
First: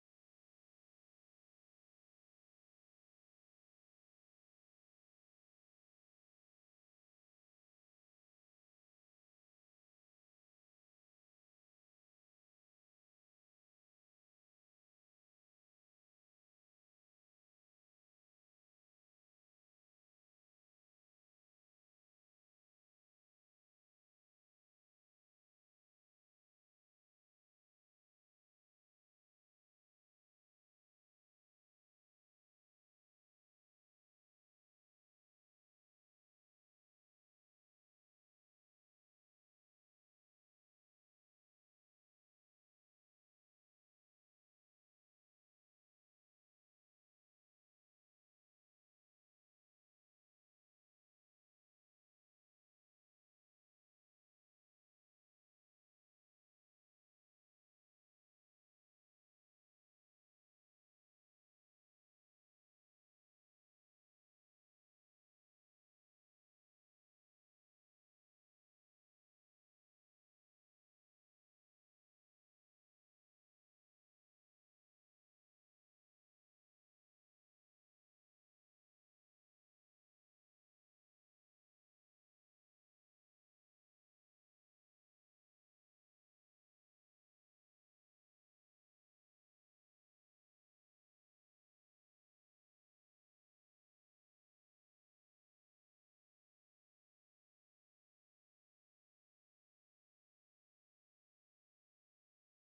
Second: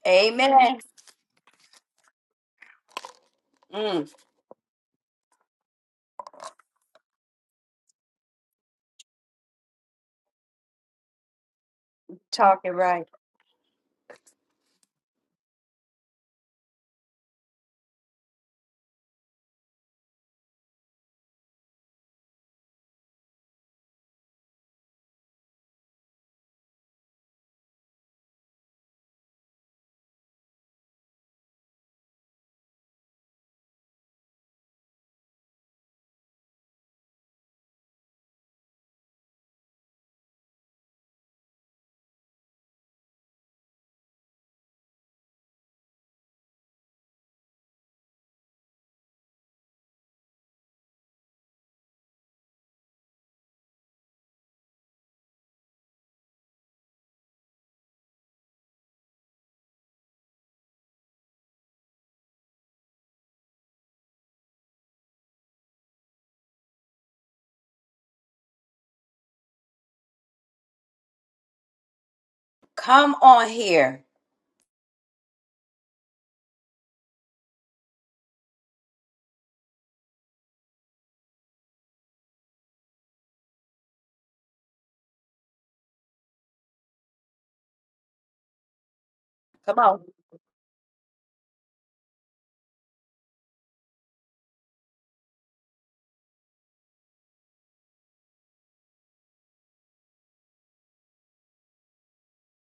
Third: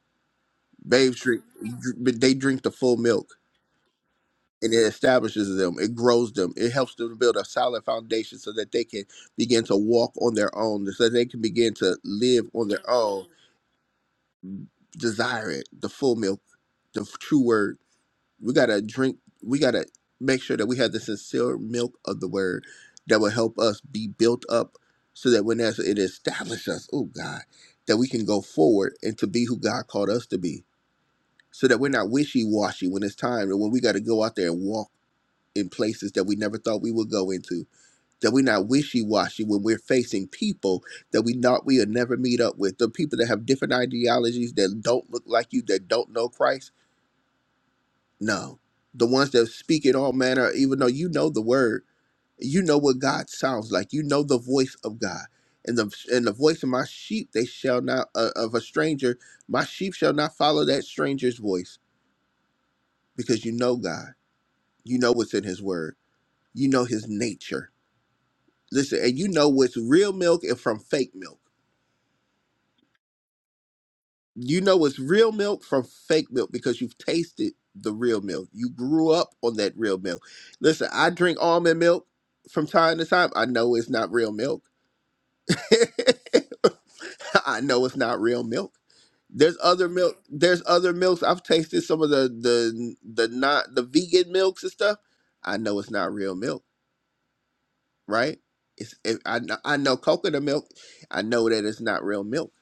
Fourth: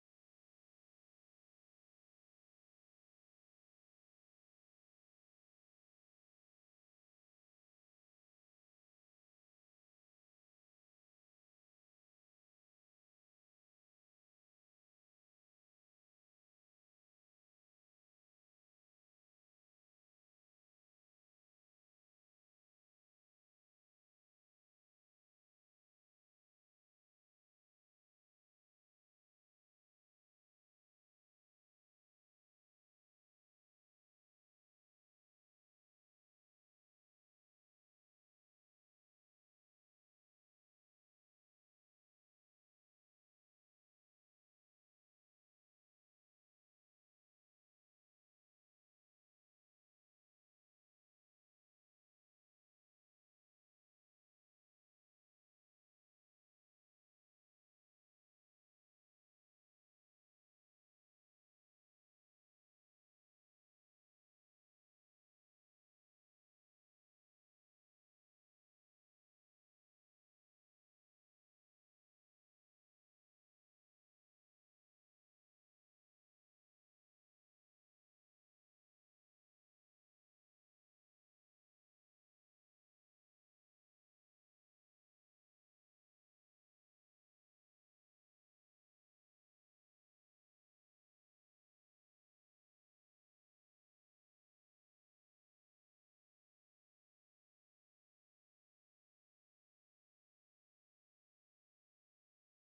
B: Amen.
A: Babes drink, dr- but they drink the full milk
B: Mm,
A: and it establishes them. It grows them. It helps them to build a solid foundation so that they can begin to walk on their own, so that they can begin to live on
B: talking
A: their
B: right.
A: own. Desire it, the full milk, the f- true word. we gotta drink we gotta make sure that we have the sincere milk of the word that will help us be built up so that when there's it establishes us oh god that we can go forward and to be who god called us to be so that we're not wishy-washy when it's time and when we got to go out there and walk in places that we never thought we would go into that we're not wishy-washy when we're facing people that we thought we would never meet up with the people that have different ideologies that don't look like you that don't know christ no. The ones that speak it all manner, even though you know the word, you know what God sounds like. You know the voice of God. And the and the voice of my sheep, they shall not uh, of a stranger, my sheep shall not follow that stranger's voice because you know God. You know what's in his word. You know his nature. Listen, and you know what's real milk and from fake milk.
B: Come on here.
A: you know it's real milk from fake milk because you've tasted the real milk. You grew up on that real milk. Listen, I drink almond milk from time to time. I know it's not real milk. (laughs) I know it's not real milk. There's
B: Come
A: other
B: on,
A: milk. There's other milks. I've tasted some of the the the not the vegan milks and stuff. I know it's not real milk, right? It's if I kn- I know coconut milk. I know that it's not real milk.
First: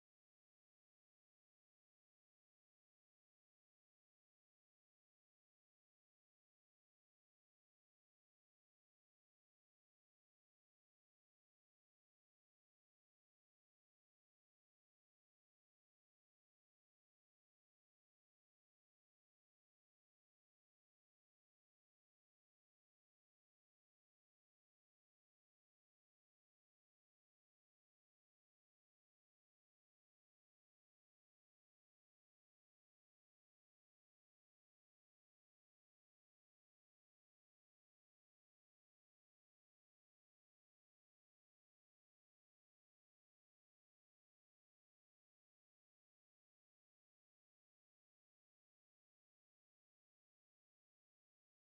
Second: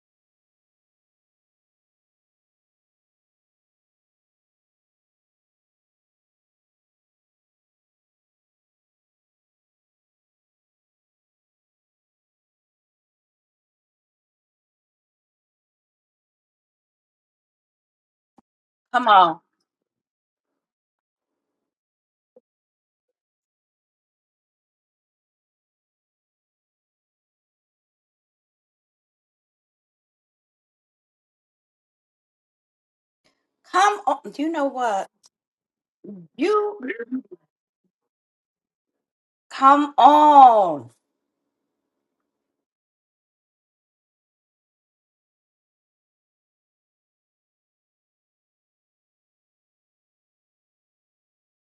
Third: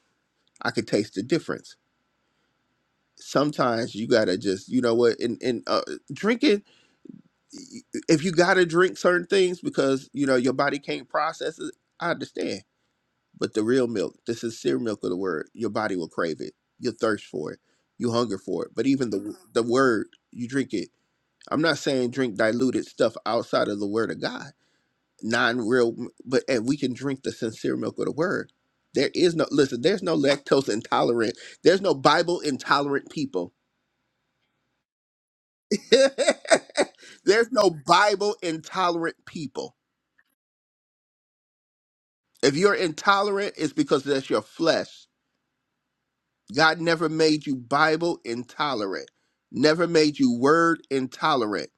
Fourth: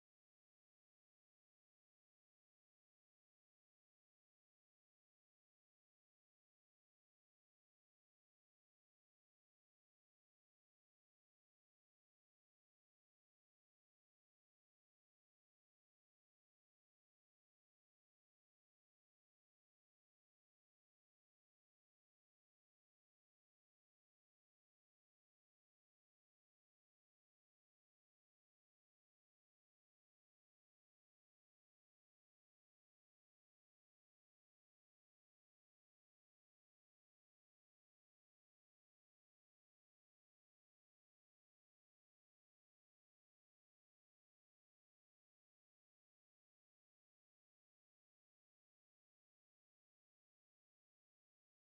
A: I could taste the difference. sometimes you gotta just you know what and and uh, drinking y- if you gotta drink certain things because you know your body can't process it i understand but the real milk the sincere milk of the word your body will crave it you'll thirst for it you hunger for it but
B: come
A: even the w-
B: on,
A: the word you drink it i'm not saying drink diluted stuff outside of the word of god non-real m- but and we can drink the sincere milk of the word there is no listen there's no lactose intolerant there's no bible intolerant people
B: come on. You know what? You
A: (laughs) There's no Bible intolerant people.
B: come on.
A: If you're intolerant, it's because that's your flesh. God never made you Bible intolerant, never made you word intolerant.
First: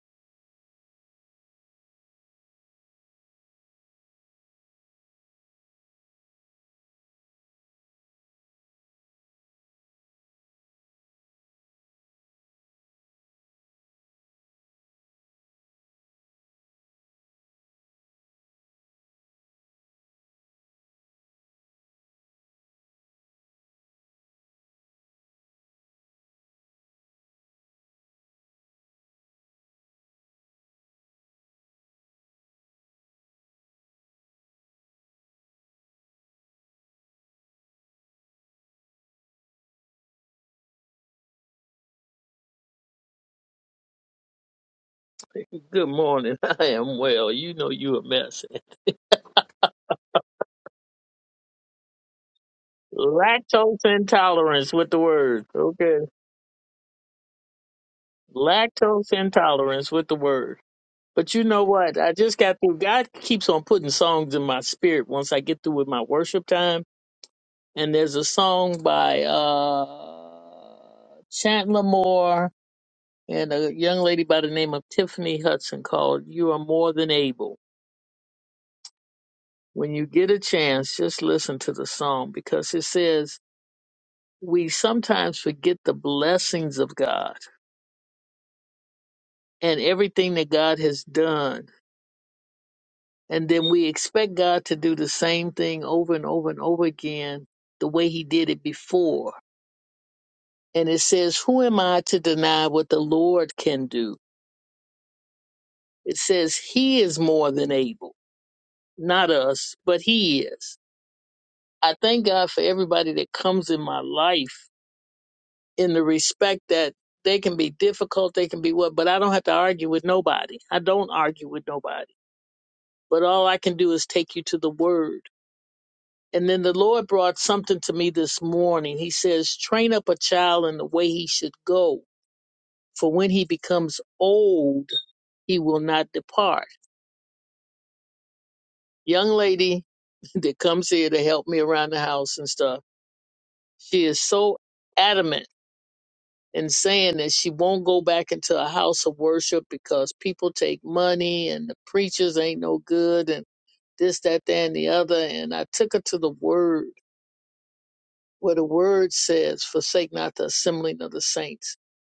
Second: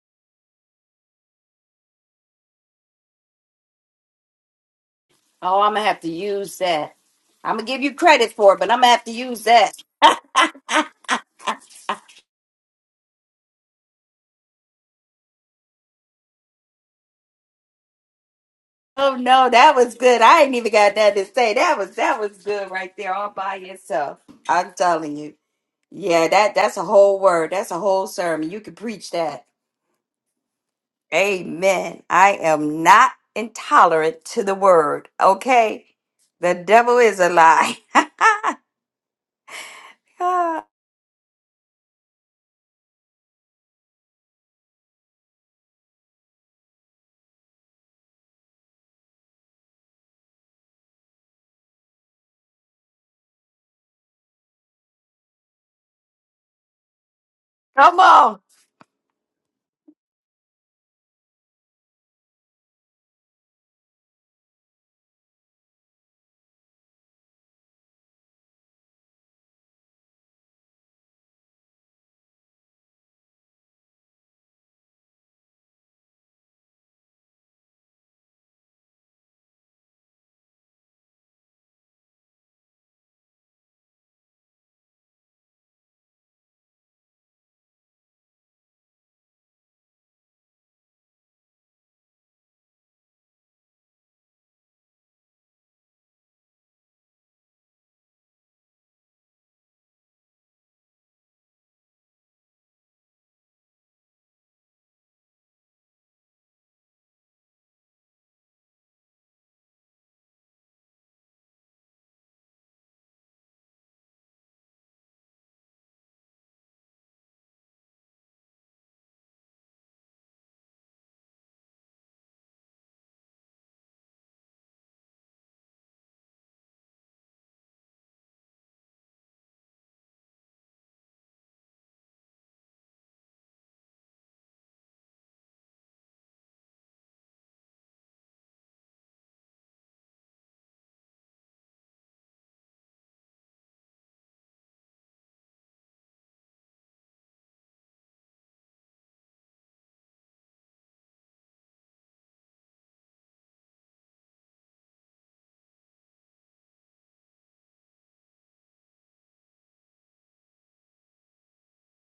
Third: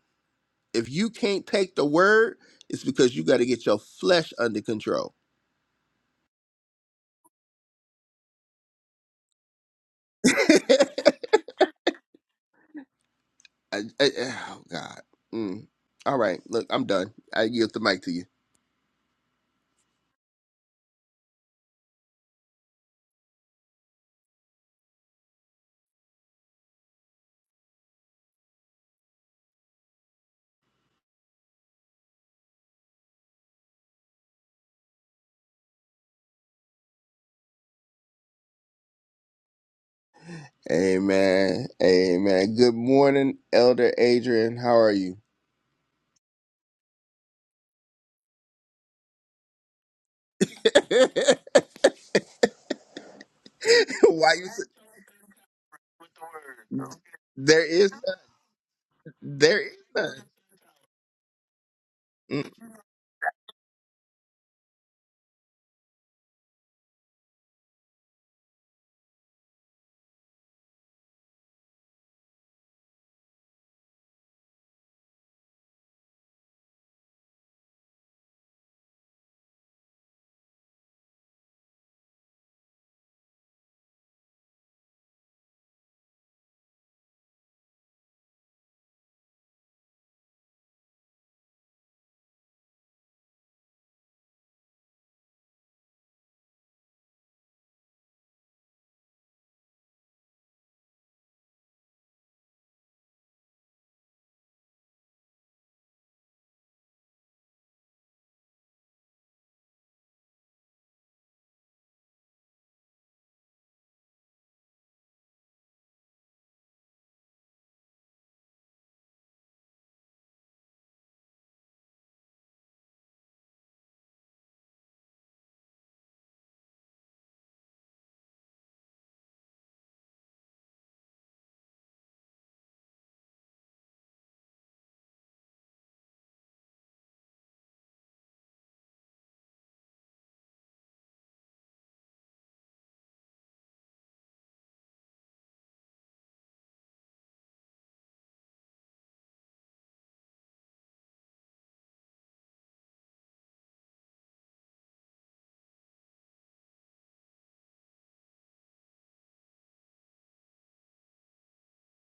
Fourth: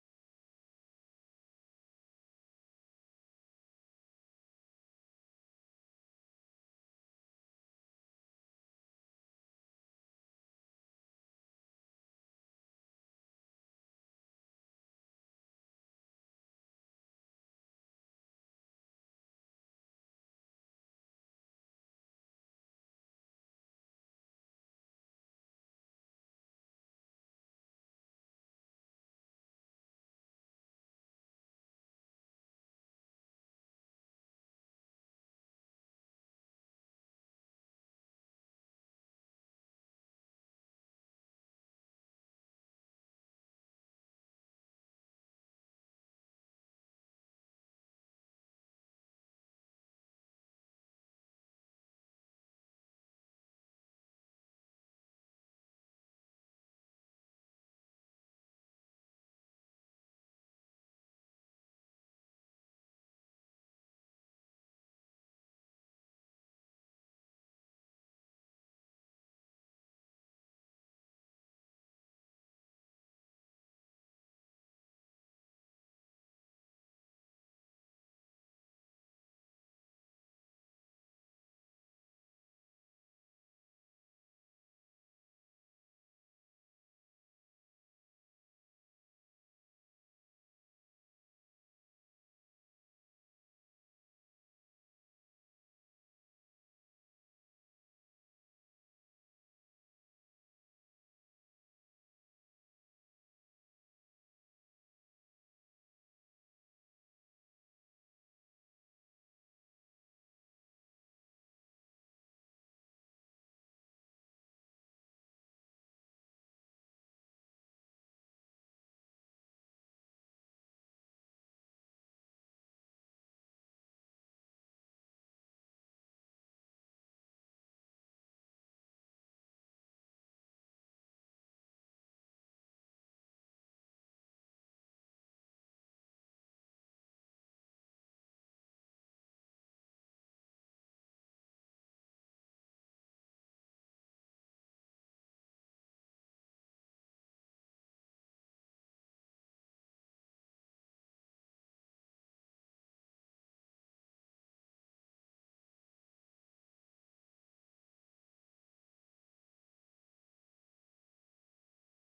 A: If you can't take the word, it's because you got to get your flesh under control.
B: Oh, I'm gonna have to use that. I'm gonna give you credit for it, but I'm gonna have to use that.
A: (laughs) I- I- oh, God. Mm. All right. Look, I'm done. I yield the mic to you.
B: Oh no, that was good. I ain't even got that to say. That was that was good right there, all by yourself. I'm telling you. Yeah, that that's a whole word. That's a whole sermon. You could preach that. Amen. I am not intolerant to the word. Okay, the devil is a lie. (laughs) Come
A: Amen. Amen. Good morning, Elder Adrian. How are you?
C: Good morning. (laughs) I am well. You know you a mess.
A: (laughs) Why
C: (laughs) Lactose
A: you?
C: intolerance with the word. Okay.
A: There is none.
B: on.
C: Lactose
A: There is
C: intolerance with the
A: none.
C: word. But you know what? I just
A: Mm.
C: got through. God keeps on putting songs in my spirit once I get through with my worship time. And there's a song by uh Chandler Moore and a young lady by the name of Tiffany Hudson called You Are More Than Able. When you get a chance, just listen to the song because it says we sometimes forget the blessings of God and everything that God has done. And then we expect God to do the same thing over and over and over again the way he did it before. And it says, Who am I to deny what the Lord can do? It says, He is more than able, not us, but He is. I thank God for everybody that comes in my life in the respect that they can be difficult, they can be what, but I don't have to argue with nobody. I don't argue with nobody. but all I can do is take you to the word. And then the Lord brought something to me this morning. He says, train up a child in the way he should go, for when he becomes old, he will not depart. Young lady (laughs) that comes here to help me around the house and stuff, she is so adamant in saying that she won't go back into a house of worship because people take money and the preachers ain't no good and this, that, that, and the other. And I took her to the word where the word says, forsake not the assembling of the saints,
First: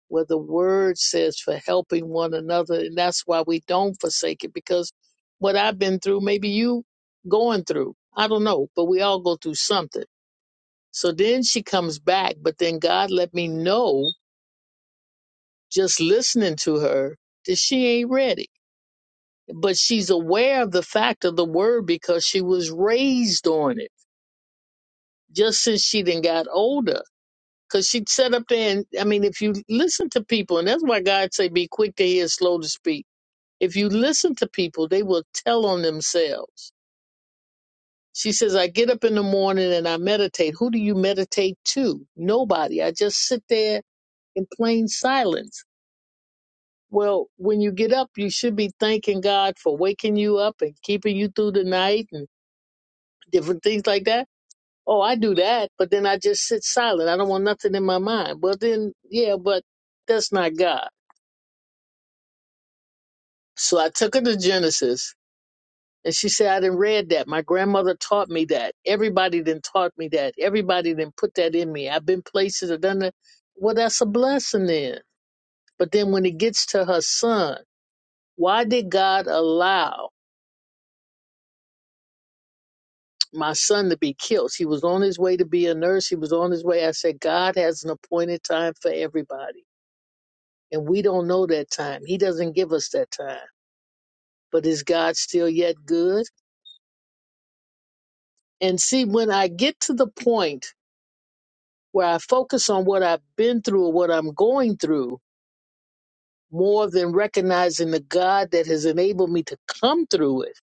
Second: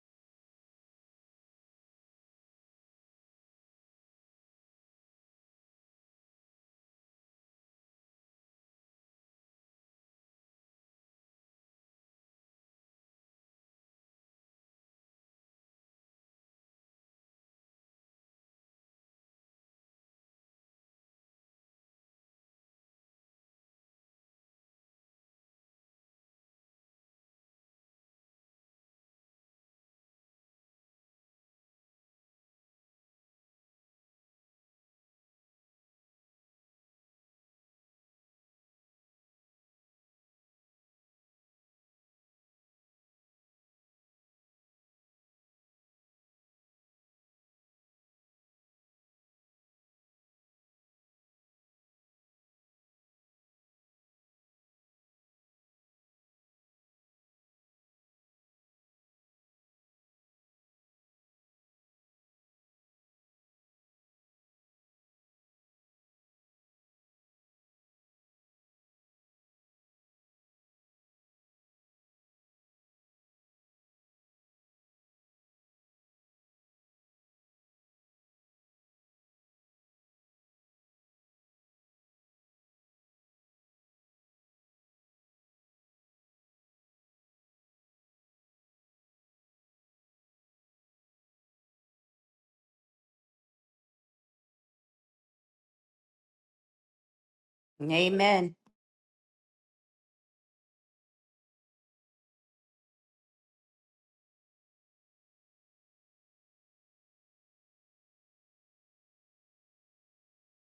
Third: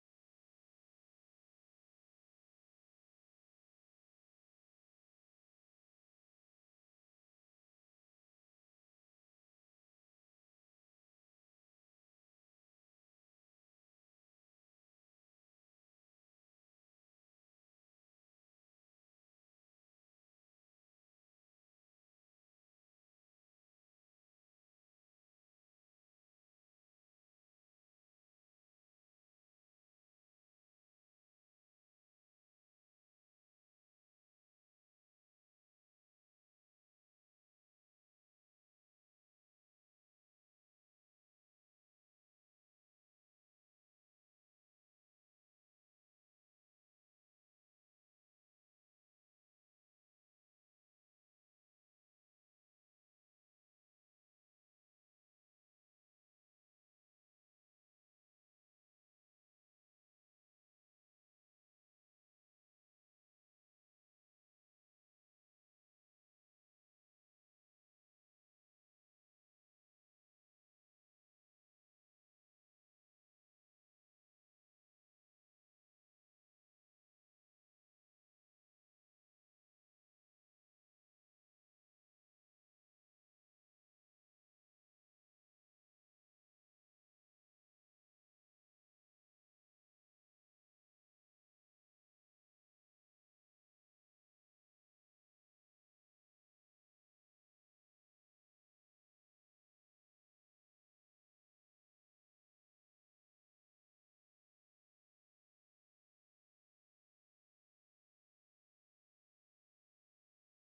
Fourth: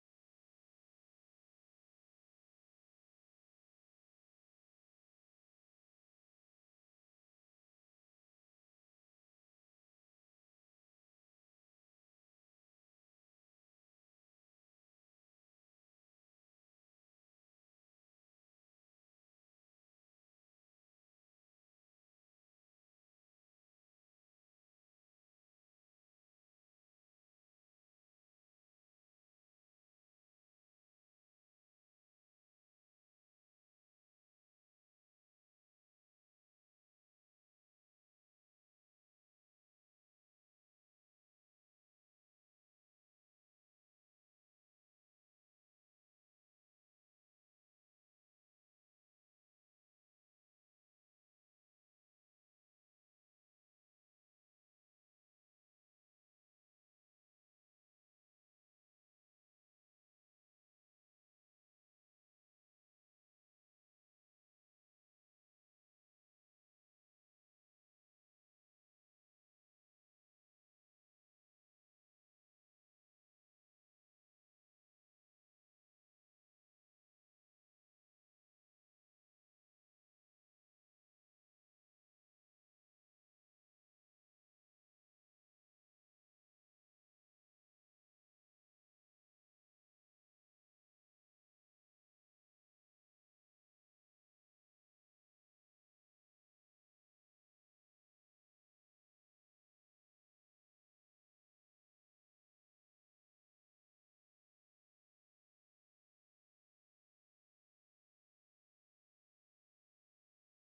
C: where the word says for helping one another. And that's why we don't forsake it because what I've been through, maybe you going through, I don't know, but we all go through something. So then she comes back, but then God let me know, just listening to her, that she ain't ready. But she's aware of the fact of the word because she was raised on it just since she then got older Cause she she'd sat up there and I mean, if you listen to people, and that's why God say be quick to hear, slow to speak. If you listen to people, they will tell on themselves. She says, I get up in the morning and I meditate. Who do you meditate to? Nobody. I just sit there in plain silence. Well, when you get up, you should be thanking God for waking you up and keeping you through the night and different things like that. Oh, I do that, but then I just sit silent. I don't want nothing in my mind. Well, then, yeah, but that's not God. So I took her to Genesis and she said, I didn't read that. My grandmother taught me that. Everybody then taught me that. Everybody then put that in me. I've been places I've done that. Well, that's a blessing then. But then when it gets to her son, why did God allow my son to be killed? He was on his way to be a nurse. He was on his way. I said, God has an appointed time for everybody. And we don't know that time. He doesn't give us that time. But is God still yet good?
B: Amen.
C: And see, when I get to the point where I focus on what I've been through or what I'm going through more than recognizing the God that has enabled me to come through it,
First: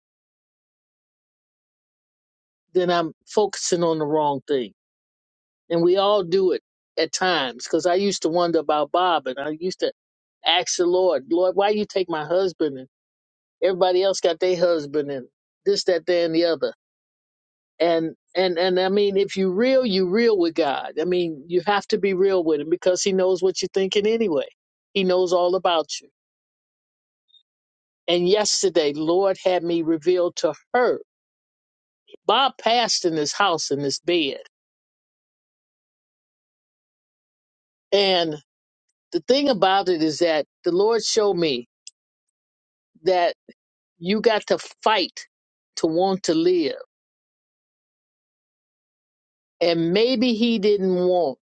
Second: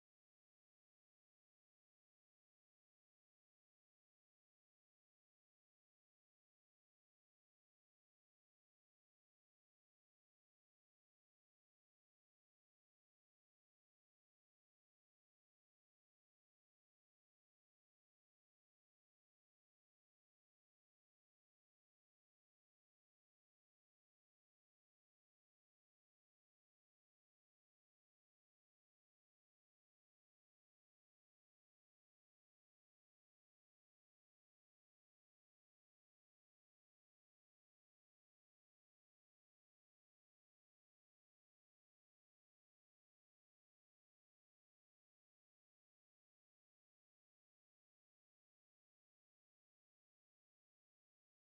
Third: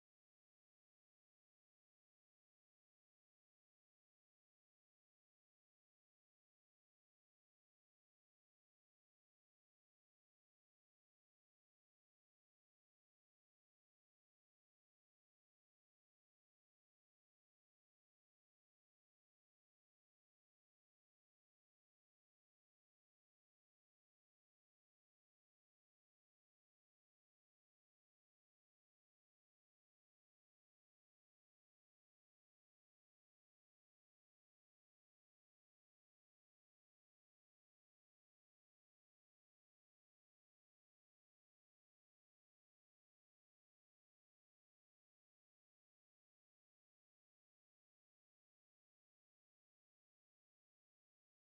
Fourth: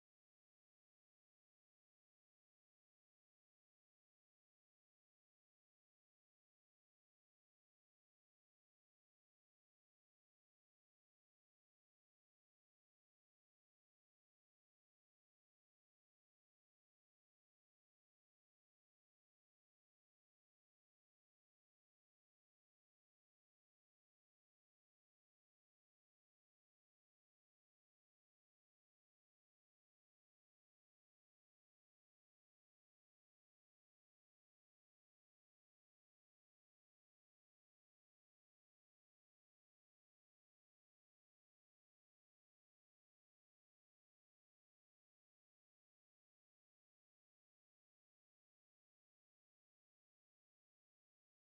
C: then I'm focusing on the wrong thing. And we all do it at times because I used to wonder about Bob and I used to ask the Lord, Lord, why you take my husband and everybody else got their husband and this, that, there, and the other. And and and I mean, if you real, you real with God. I mean, you have to be real with him because he knows what you're thinking anyway. He knows all about you. And yesterday, Lord had me revealed to her. Bob passed in his house in his bed. And the thing about it is that the Lord showed me that you got to fight to want to live. And maybe he didn't want,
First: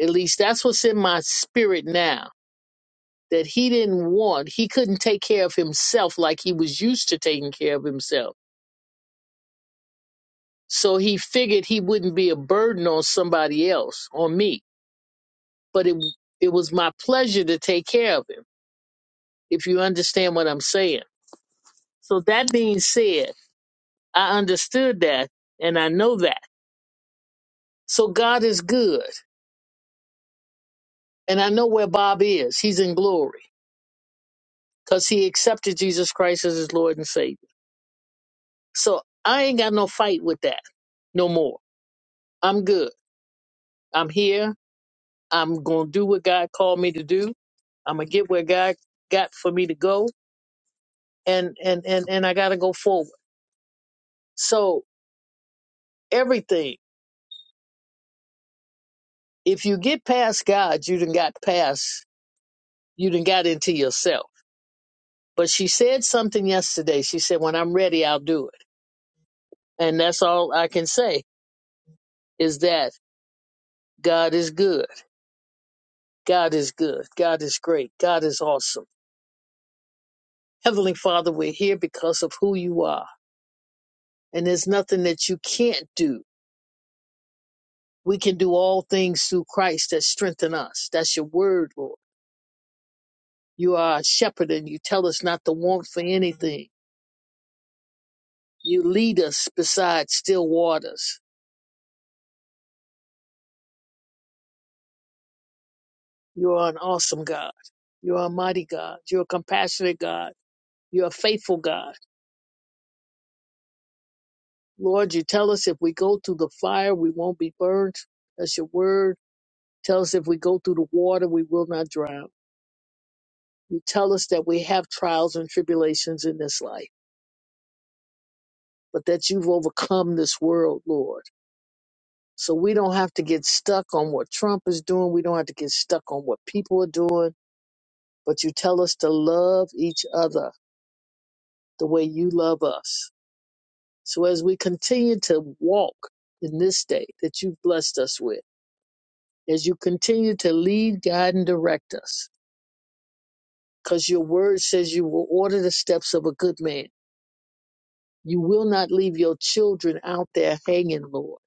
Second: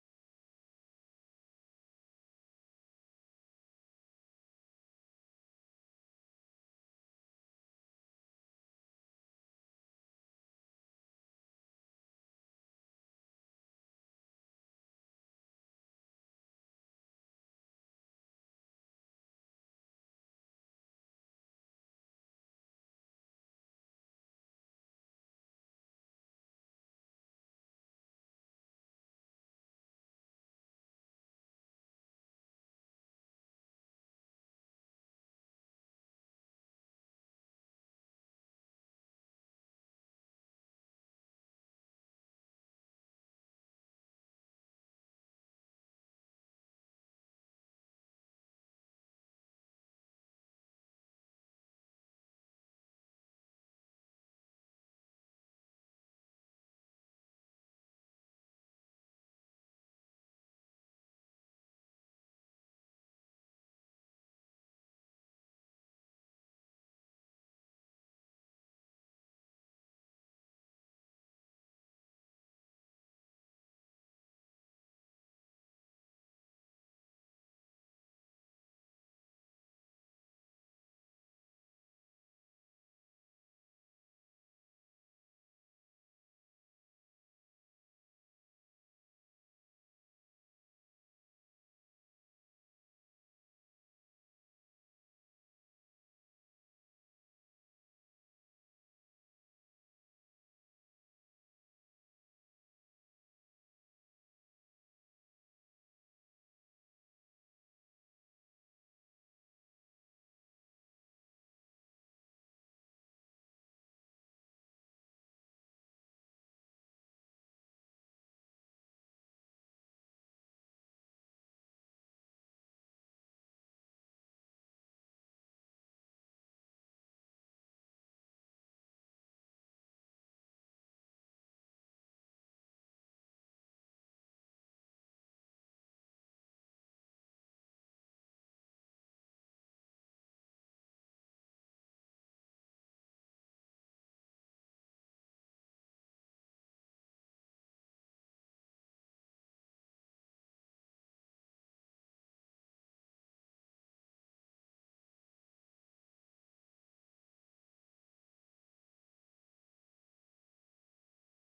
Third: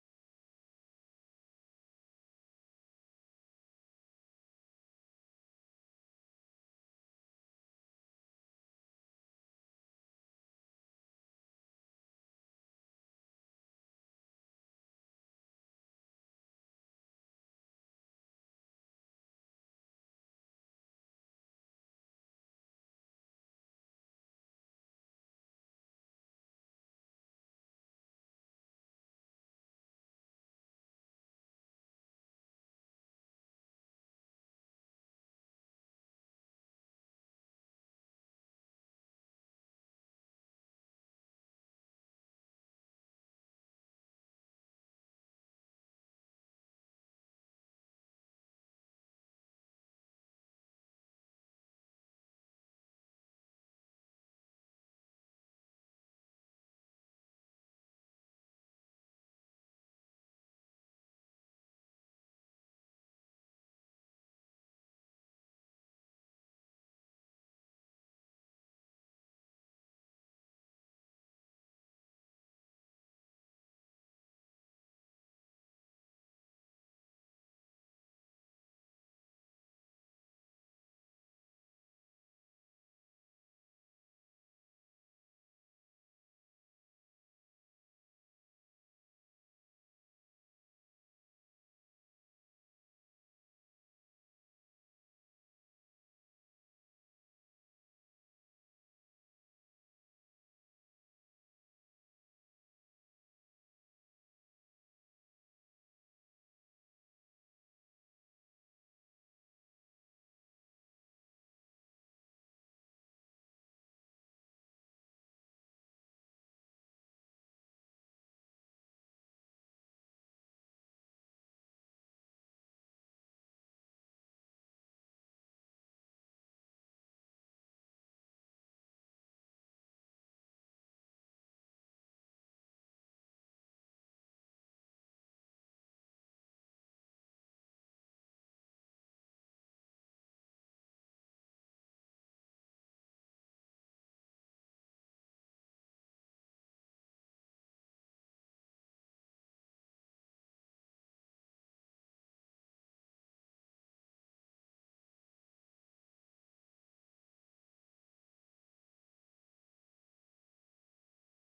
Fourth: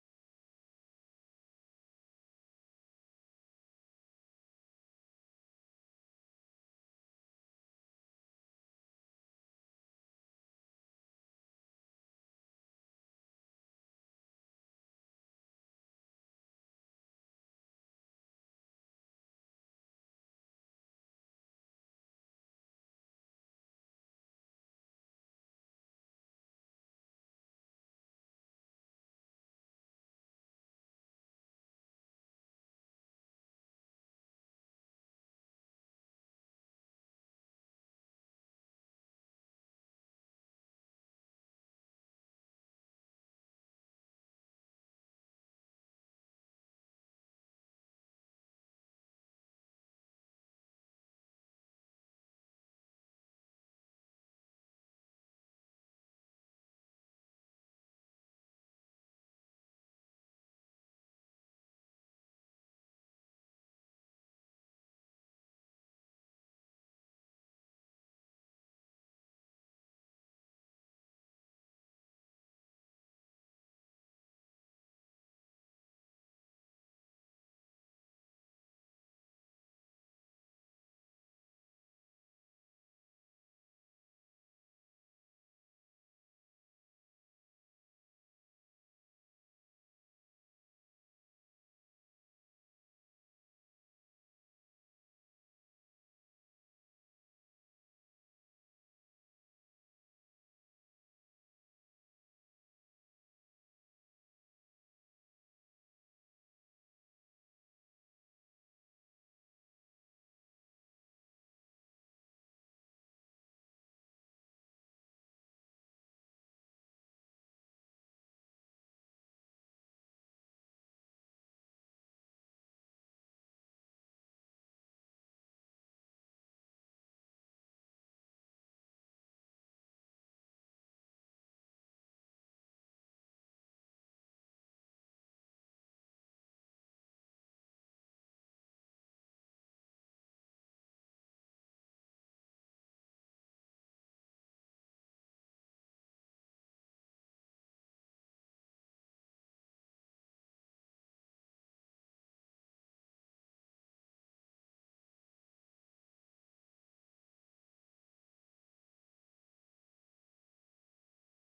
C: at least that's what's in my spirit now, that he didn't want, he couldn't take care of himself like he was used to taking care of himself. So he figured he wouldn't be a burden on somebody else, on me but it it was my pleasure to take care of him. If you understand what I'm saying. So that being said, I understood that and I know that. So God is good, and I know where Bob is. He's in glory because he accepted Jesus Christ as his Lord and Savior. So I ain't got no fight with that no more. I'm good. I'm here. I'm gonna do what God called me to do. I'm gonna get where God got for me to go, and and and and I gotta go forward. So everything. if you get past God, you done got past, you done got into yourself. But she said something yesterday. She said, when I'm ready, I'll do it. And that's all I can say is that God is good. God is good. God is great. God is awesome. Heavenly Father, we're here because of who you are. And there's nothing that you can't do. We can do all things through Christ that strengthen us. That's your word, Lord. You are a shepherd and you tell us not to want for anything. You lead us beside still waters You are an awesome God. You are a mighty God. You're a compassionate God. You're a faithful God. Lord, you tell us if we go through the fire, we won't be burned. That's your word. Tell us if we go through the water, we will not drown. You tell us that we have trials and tribulations in this life, but that you've overcome this world, Lord. So we don't have to get stuck on what Trump is doing. We don't have to get stuck on what people are doing, but you tell us to love each other the way you love us. So as we continue to walk in this day that you've blessed us with, as you continue to lead, guide, and direct us, because your word says you will order the steps of a good man. You will not leave your children out there hanging, Lord.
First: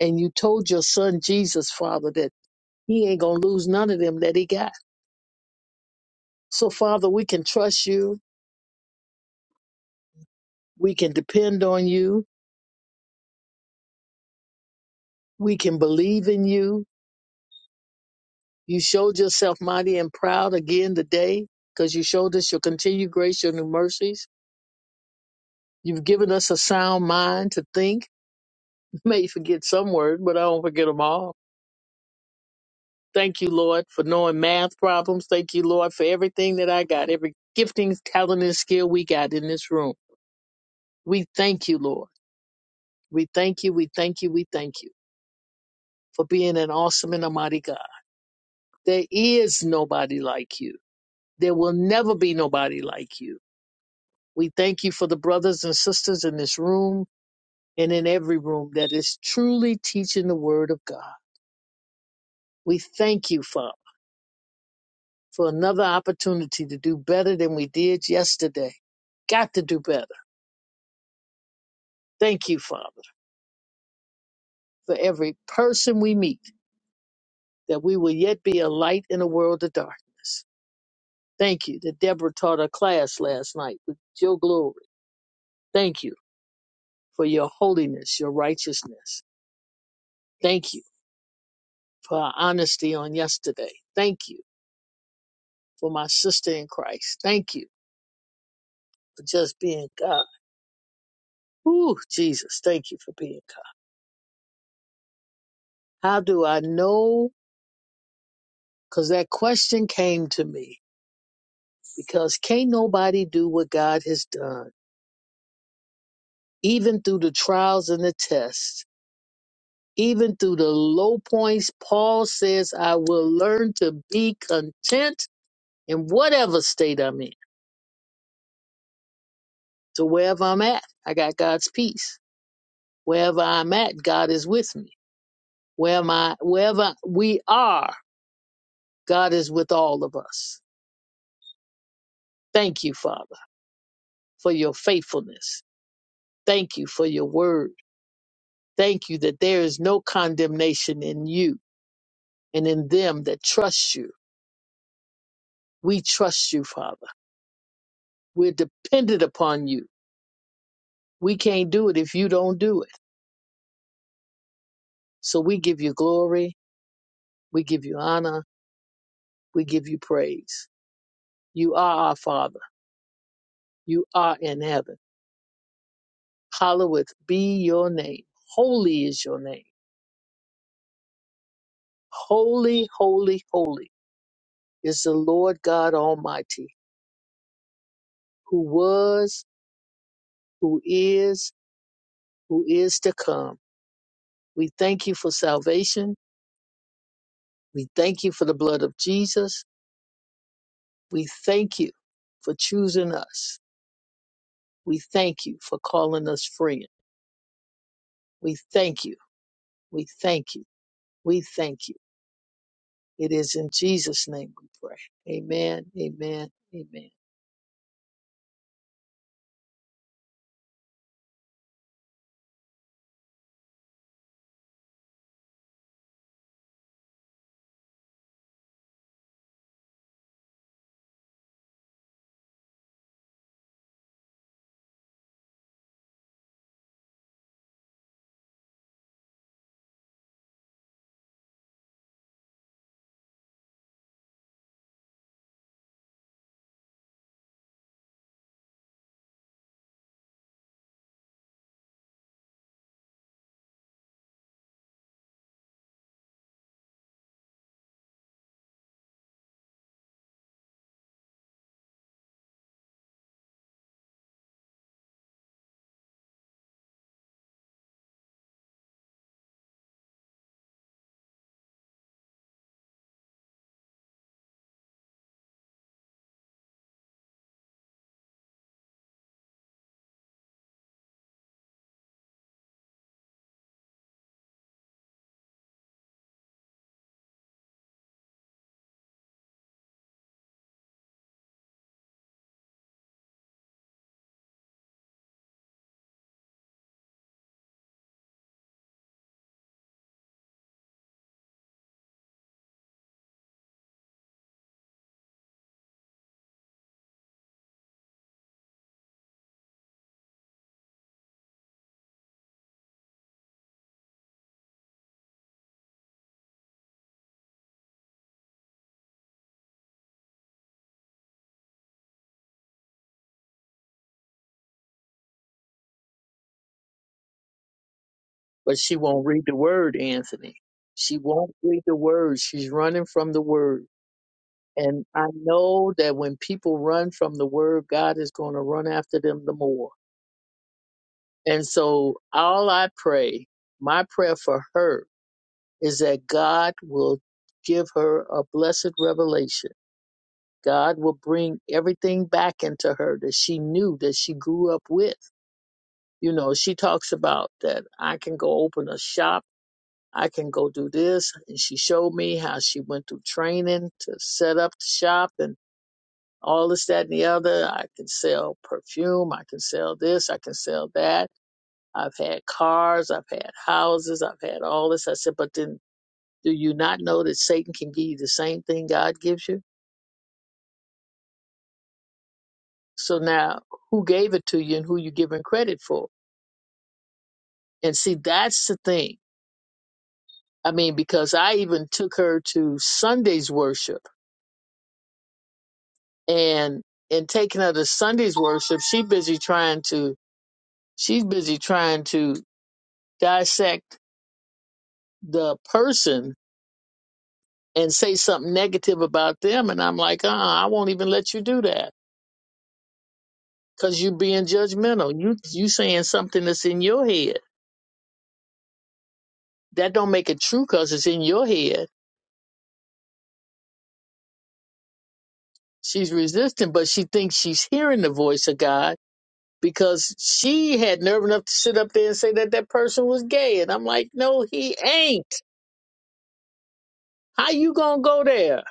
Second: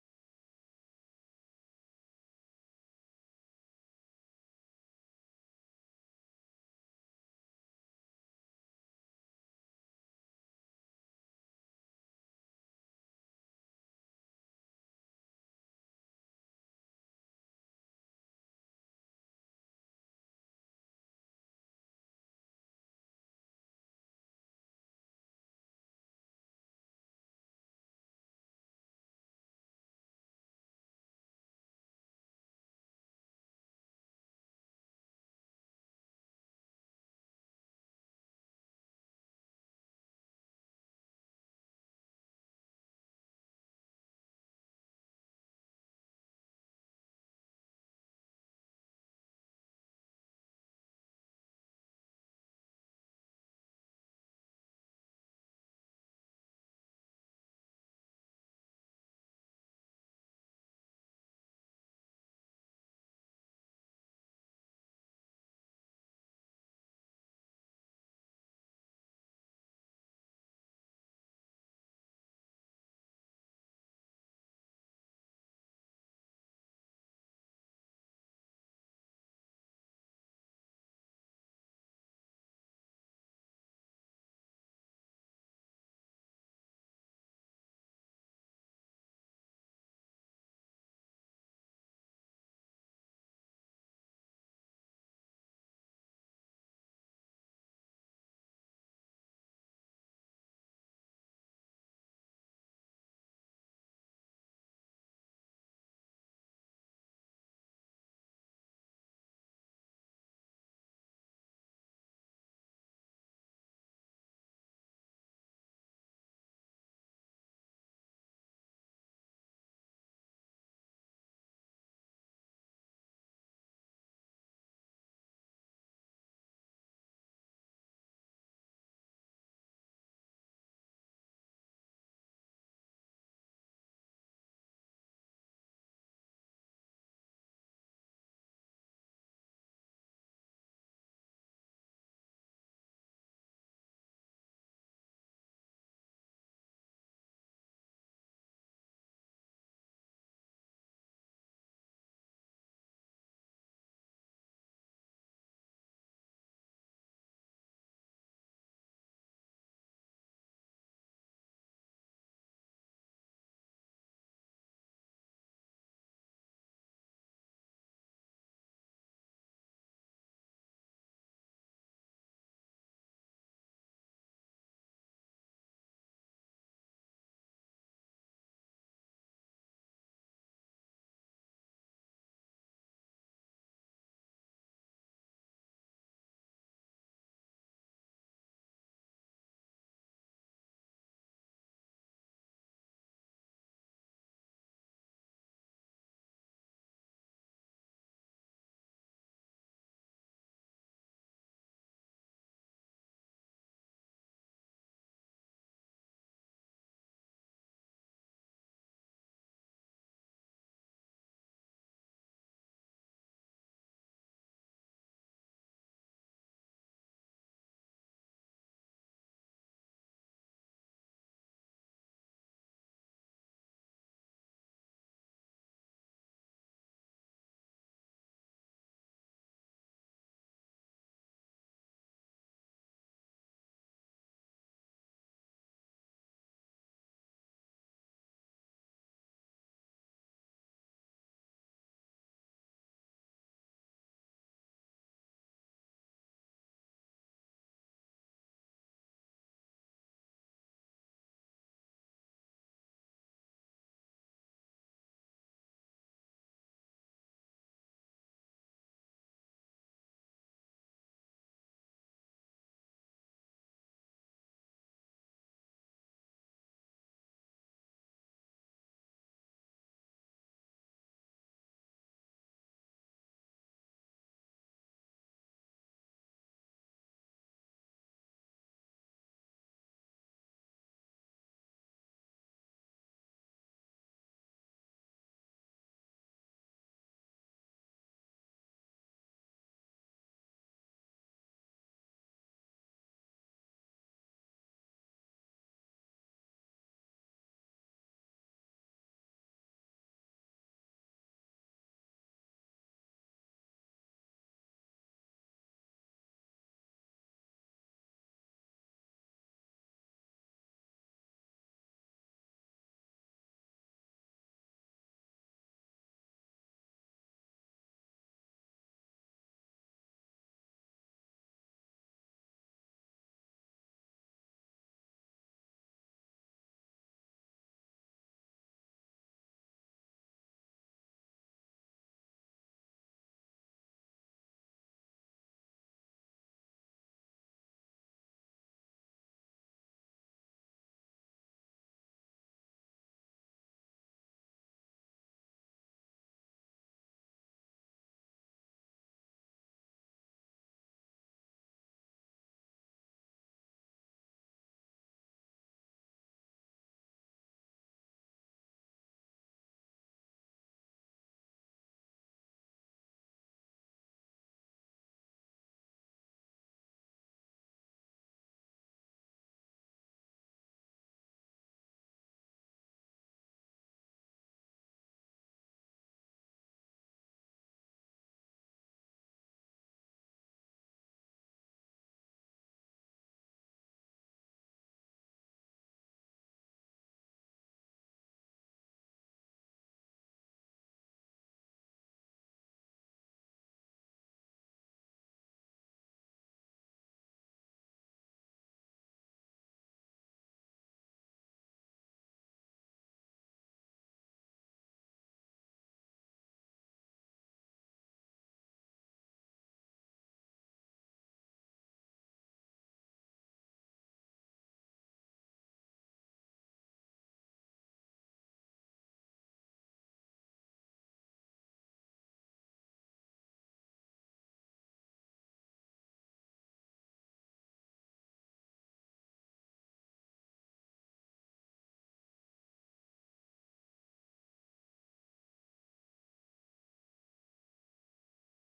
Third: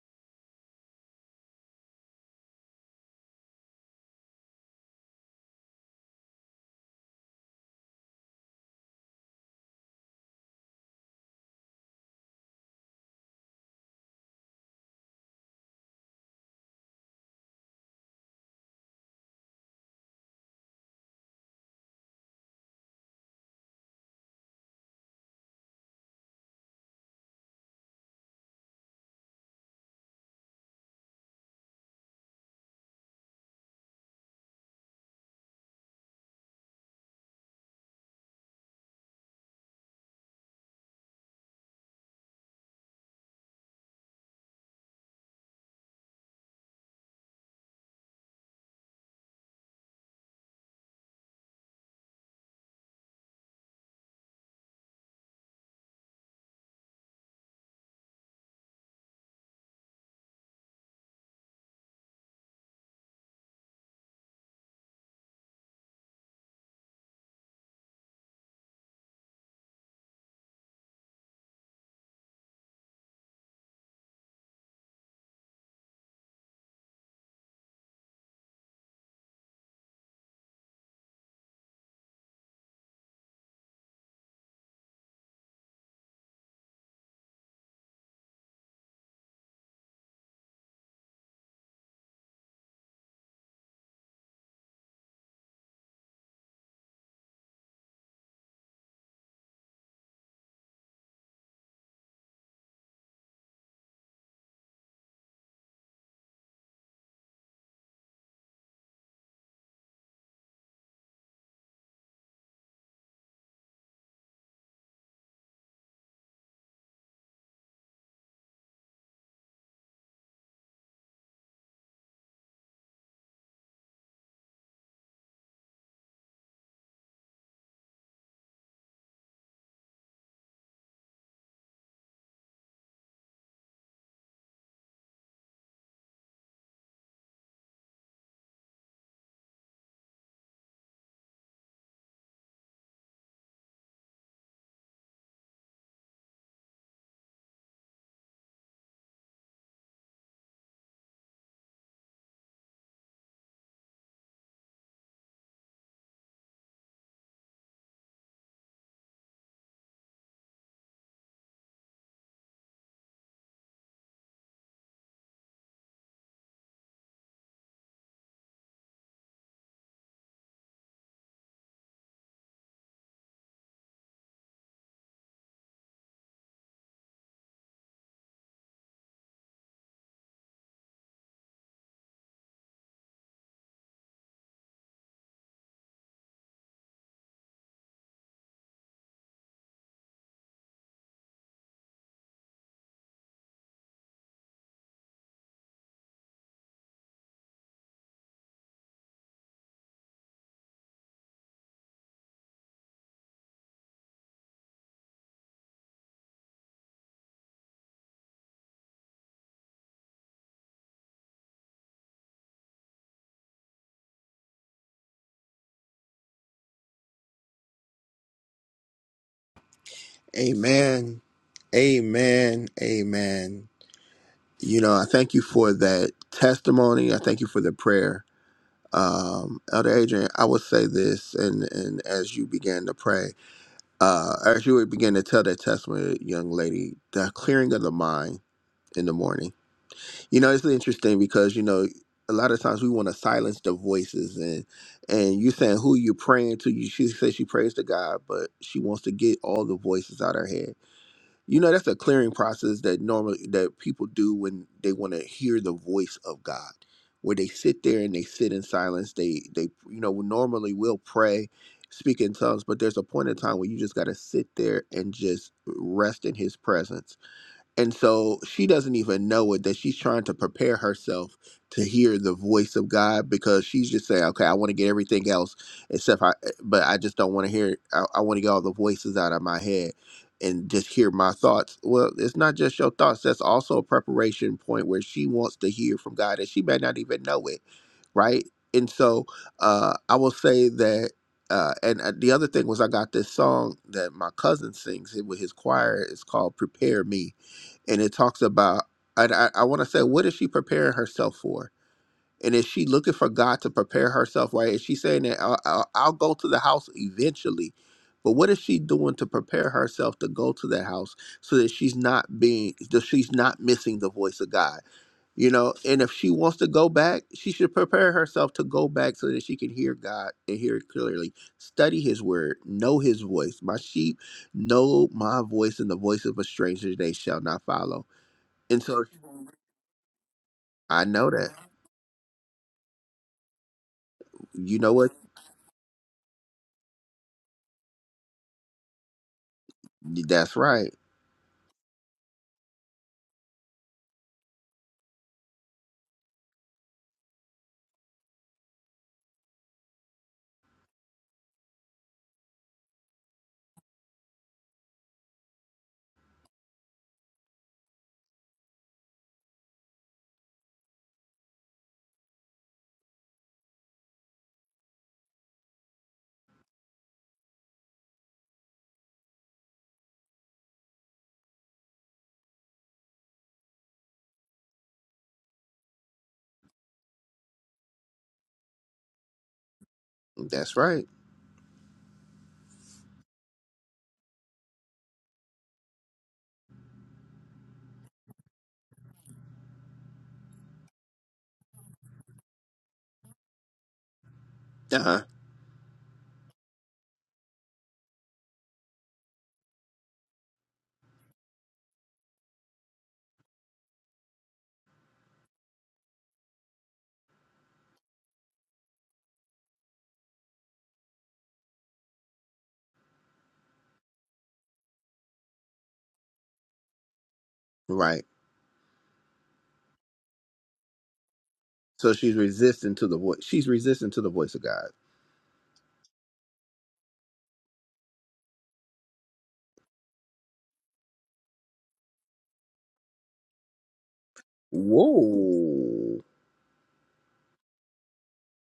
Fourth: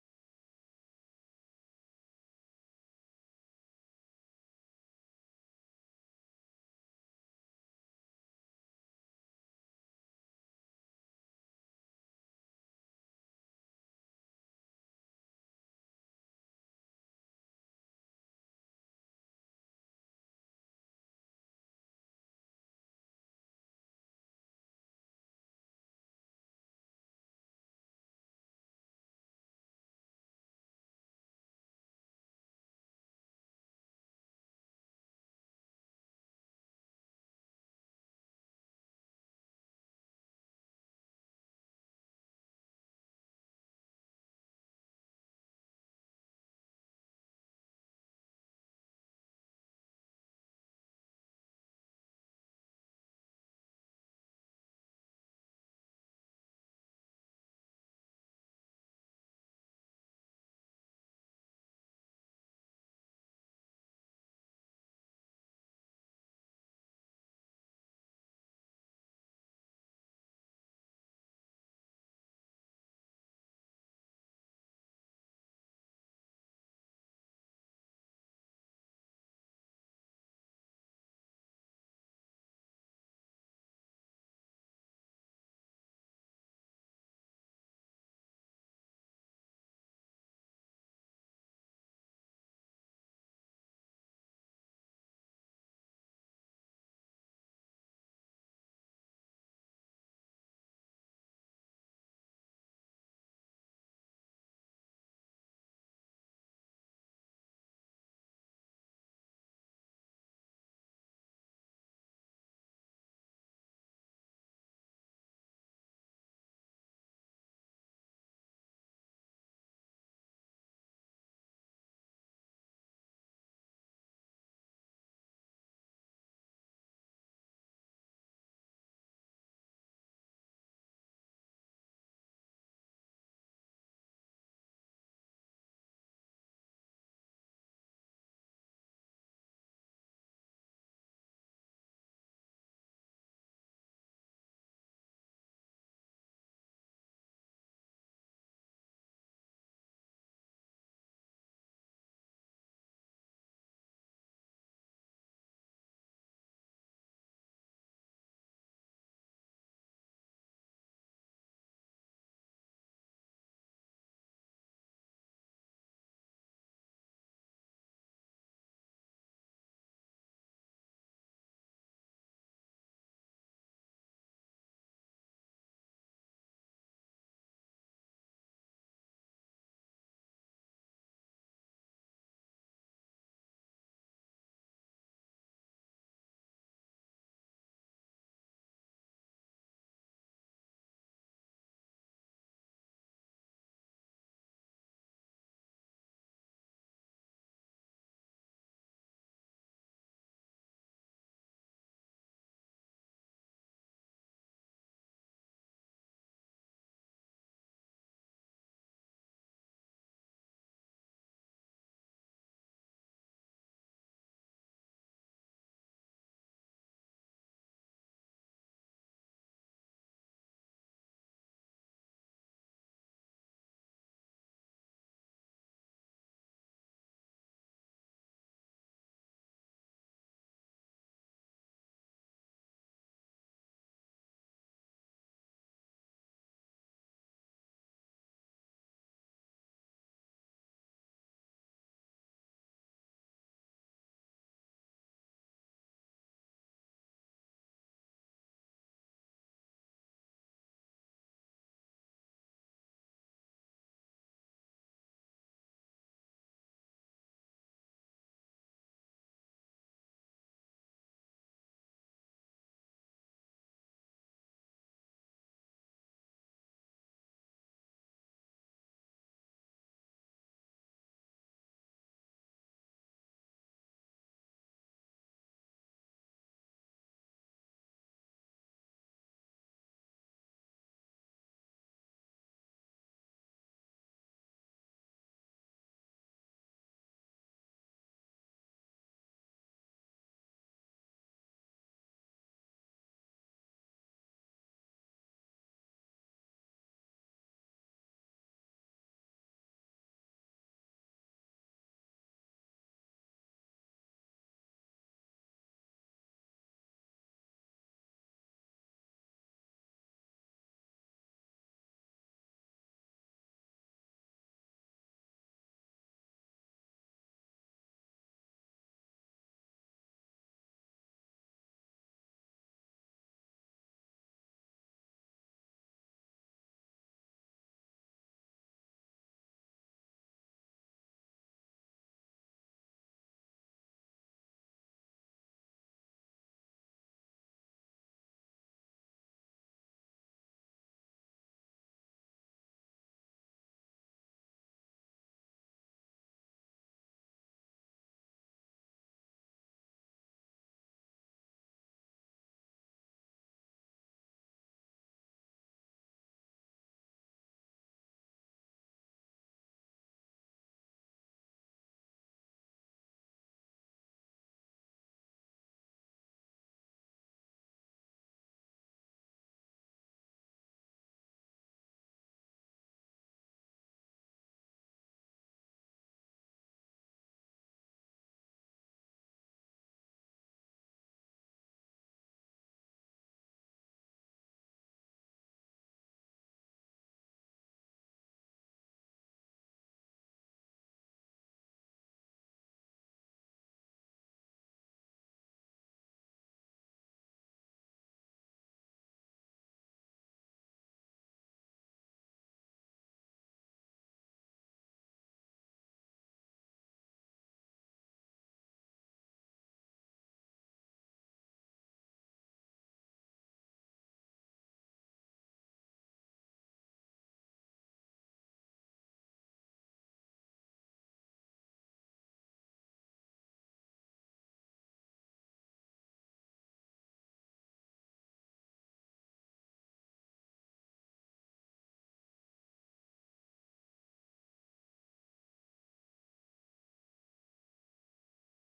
C: And you told your son Jesus, Father, that he ain't going to lose none of them that he got. So, Father, we can trust you. We can depend on you. We can believe in you You showed yourself mighty and proud again today because you showed us your continued grace, your new mercies. You've given us a sound mind to think. (laughs) May forget some words, but I don't forget them all. Thank you, Lord, for knowing math problems. Thank you, Lord, for everything that I got, every gifting, talent, and skill we got in this room. We thank you, Lord. We thank you, we thank you, we thank you for being an awesome and a mighty God. There is nobody like you. There will never be nobody like you. We thank you for the brothers and sisters in this room and in every room that is truly teaching the word of God. We thank you, Father, for another opportunity to do better than we did yesterday. Got to do better. Thank you, Father, for every person we meet, that we will yet be a light in a world of darkness. Thank you that Deborah taught a class last night with your glory. Thank you for your holiness, your righteousness. Thank you for our honesty on yesterday. Thank you for my sister in Christ. Thank you for just being God. Ooh, Jesus, thank you for being God. How do I know? Because that question came to me. Because can't nobody do what God has done, even through the trials and the tests, even through the low points. Paul says, I will learn to be content in whatever state I'm in. So wherever I'm at, I got God's peace. Wherever I'm at, God is with me. Where am I, wherever we are, God is with all of us. Thank you, Father, for your faithfulness. Thank you for your word. Thank you that there is no condemnation in you and in them that trust you. We trust you, Father. We're dependent upon you. We can't do it if you don't do it. So we give you glory. We give you honor. We give you praise. You are our Father. You are in heaven. Hallowed be your name. Holy is your name. Holy, holy, holy is the Lord God Almighty, who was, who is, who is to come. We thank you for salvation. We thank you for the blood of Jesus. We thank you for choosing us. We thank you for calling us friend. We thank you. We thank you. We thank you. It is in Jesus' name we pray. Amen. Amen. Amen.
A: Amen. Amen. Amen. You know, I thank you for that testimony. I thank you for the prayer. Um, Elder Adrian, I would say this, and, and as you began to pray, uh, as you began to tell that testimony, young lady, the clearing of the mind in the morning. You know, it's really interesting because you know a lot of times we want to silence the voices and and you saying who you praying to. You she says she prays to God, but she wants to get all the voices out her head. You know, that's a clearing process that normally that people do when they want to hear the voice of God, where they sit there and they sit in silence. They they you know normally will pray. Speak in tongues, but there's a point in time where you just got to sit there and just rest in his presence and so she doesn't even know it that she's trying to prepare herself to hear the voice of God because she's just saying, okay, I want to get everything else except I, eh, but I just don't want to hear, it. I, I want to get all the voices out of my head and just hear my thoughts. Well, it's not just your thoughts. That's also a preparation point where she wants to hear from God and she may not even know it. Right. And so uh, I will say that. Uh, and uh, the other thing was, I got this song that my cousin sings with his choir. It's called "Prepare Me," and it talks about and I, I want to say what is she preparing herself for and is she looking for god to prepare herself right is she saying that i'll, I'll, I'll go to the house eventually but what is she doing to prepare herself to go to the house so that she's not being that she's not missing the voice of god you know and if she wants to go back she should prepare herself to go back so that she can hear god and hear it clearly study his word know his voice my sheep know my voice and the voice of a stranger they shall not follow
C: But
A: and
C: she
A: so
C: won't read the word, Anthony.
A: I
C: She
A: know that.
C: won't read the word. She's running from the word.
A: You know
C: And
A: what?
C: I know that when people run from the word, God is going to run after them the more.
A: That's right.
C: And so all I pray, my prayer for her is that God will give her a blessed revelation. God will bring everything back into her that she knew that she grew up with. You know, she talks about that I can go open a shop. I can go do this. And she showed me how she went through training to set up the shop. and. all this, that, and the other. I can sell perfume. I can sell this. I can sell that. I've had cars. I've had houses. I've had all this. I said, but then do you not know that Satan can give you the same thing God gives you?
A: That's right.
C: So now who gave it to you and who you giving credit for? And see, that's the thing. I mean, because I even took her to Sunday's worship
A: Uh-huh.
C: and in taking her to Sunday's worship, she busy trying to, she's busy trying to dissect the person and say something negative about them and I'm like, uh uh I won't even let you do that because you being judgmental. You you saying something that's in your head.
A: Right.
C: That don't make it true because it's in your head.
A: So she's resistant to the voice. She's resistant to the voice of God.
C: She's resistant, but she thinks she's hearing the voice of God because she had nerve enough to sit up there and say that that person was gay. And I'm like, no, he ain't.
A: Whoa.
C: How you gonna go there?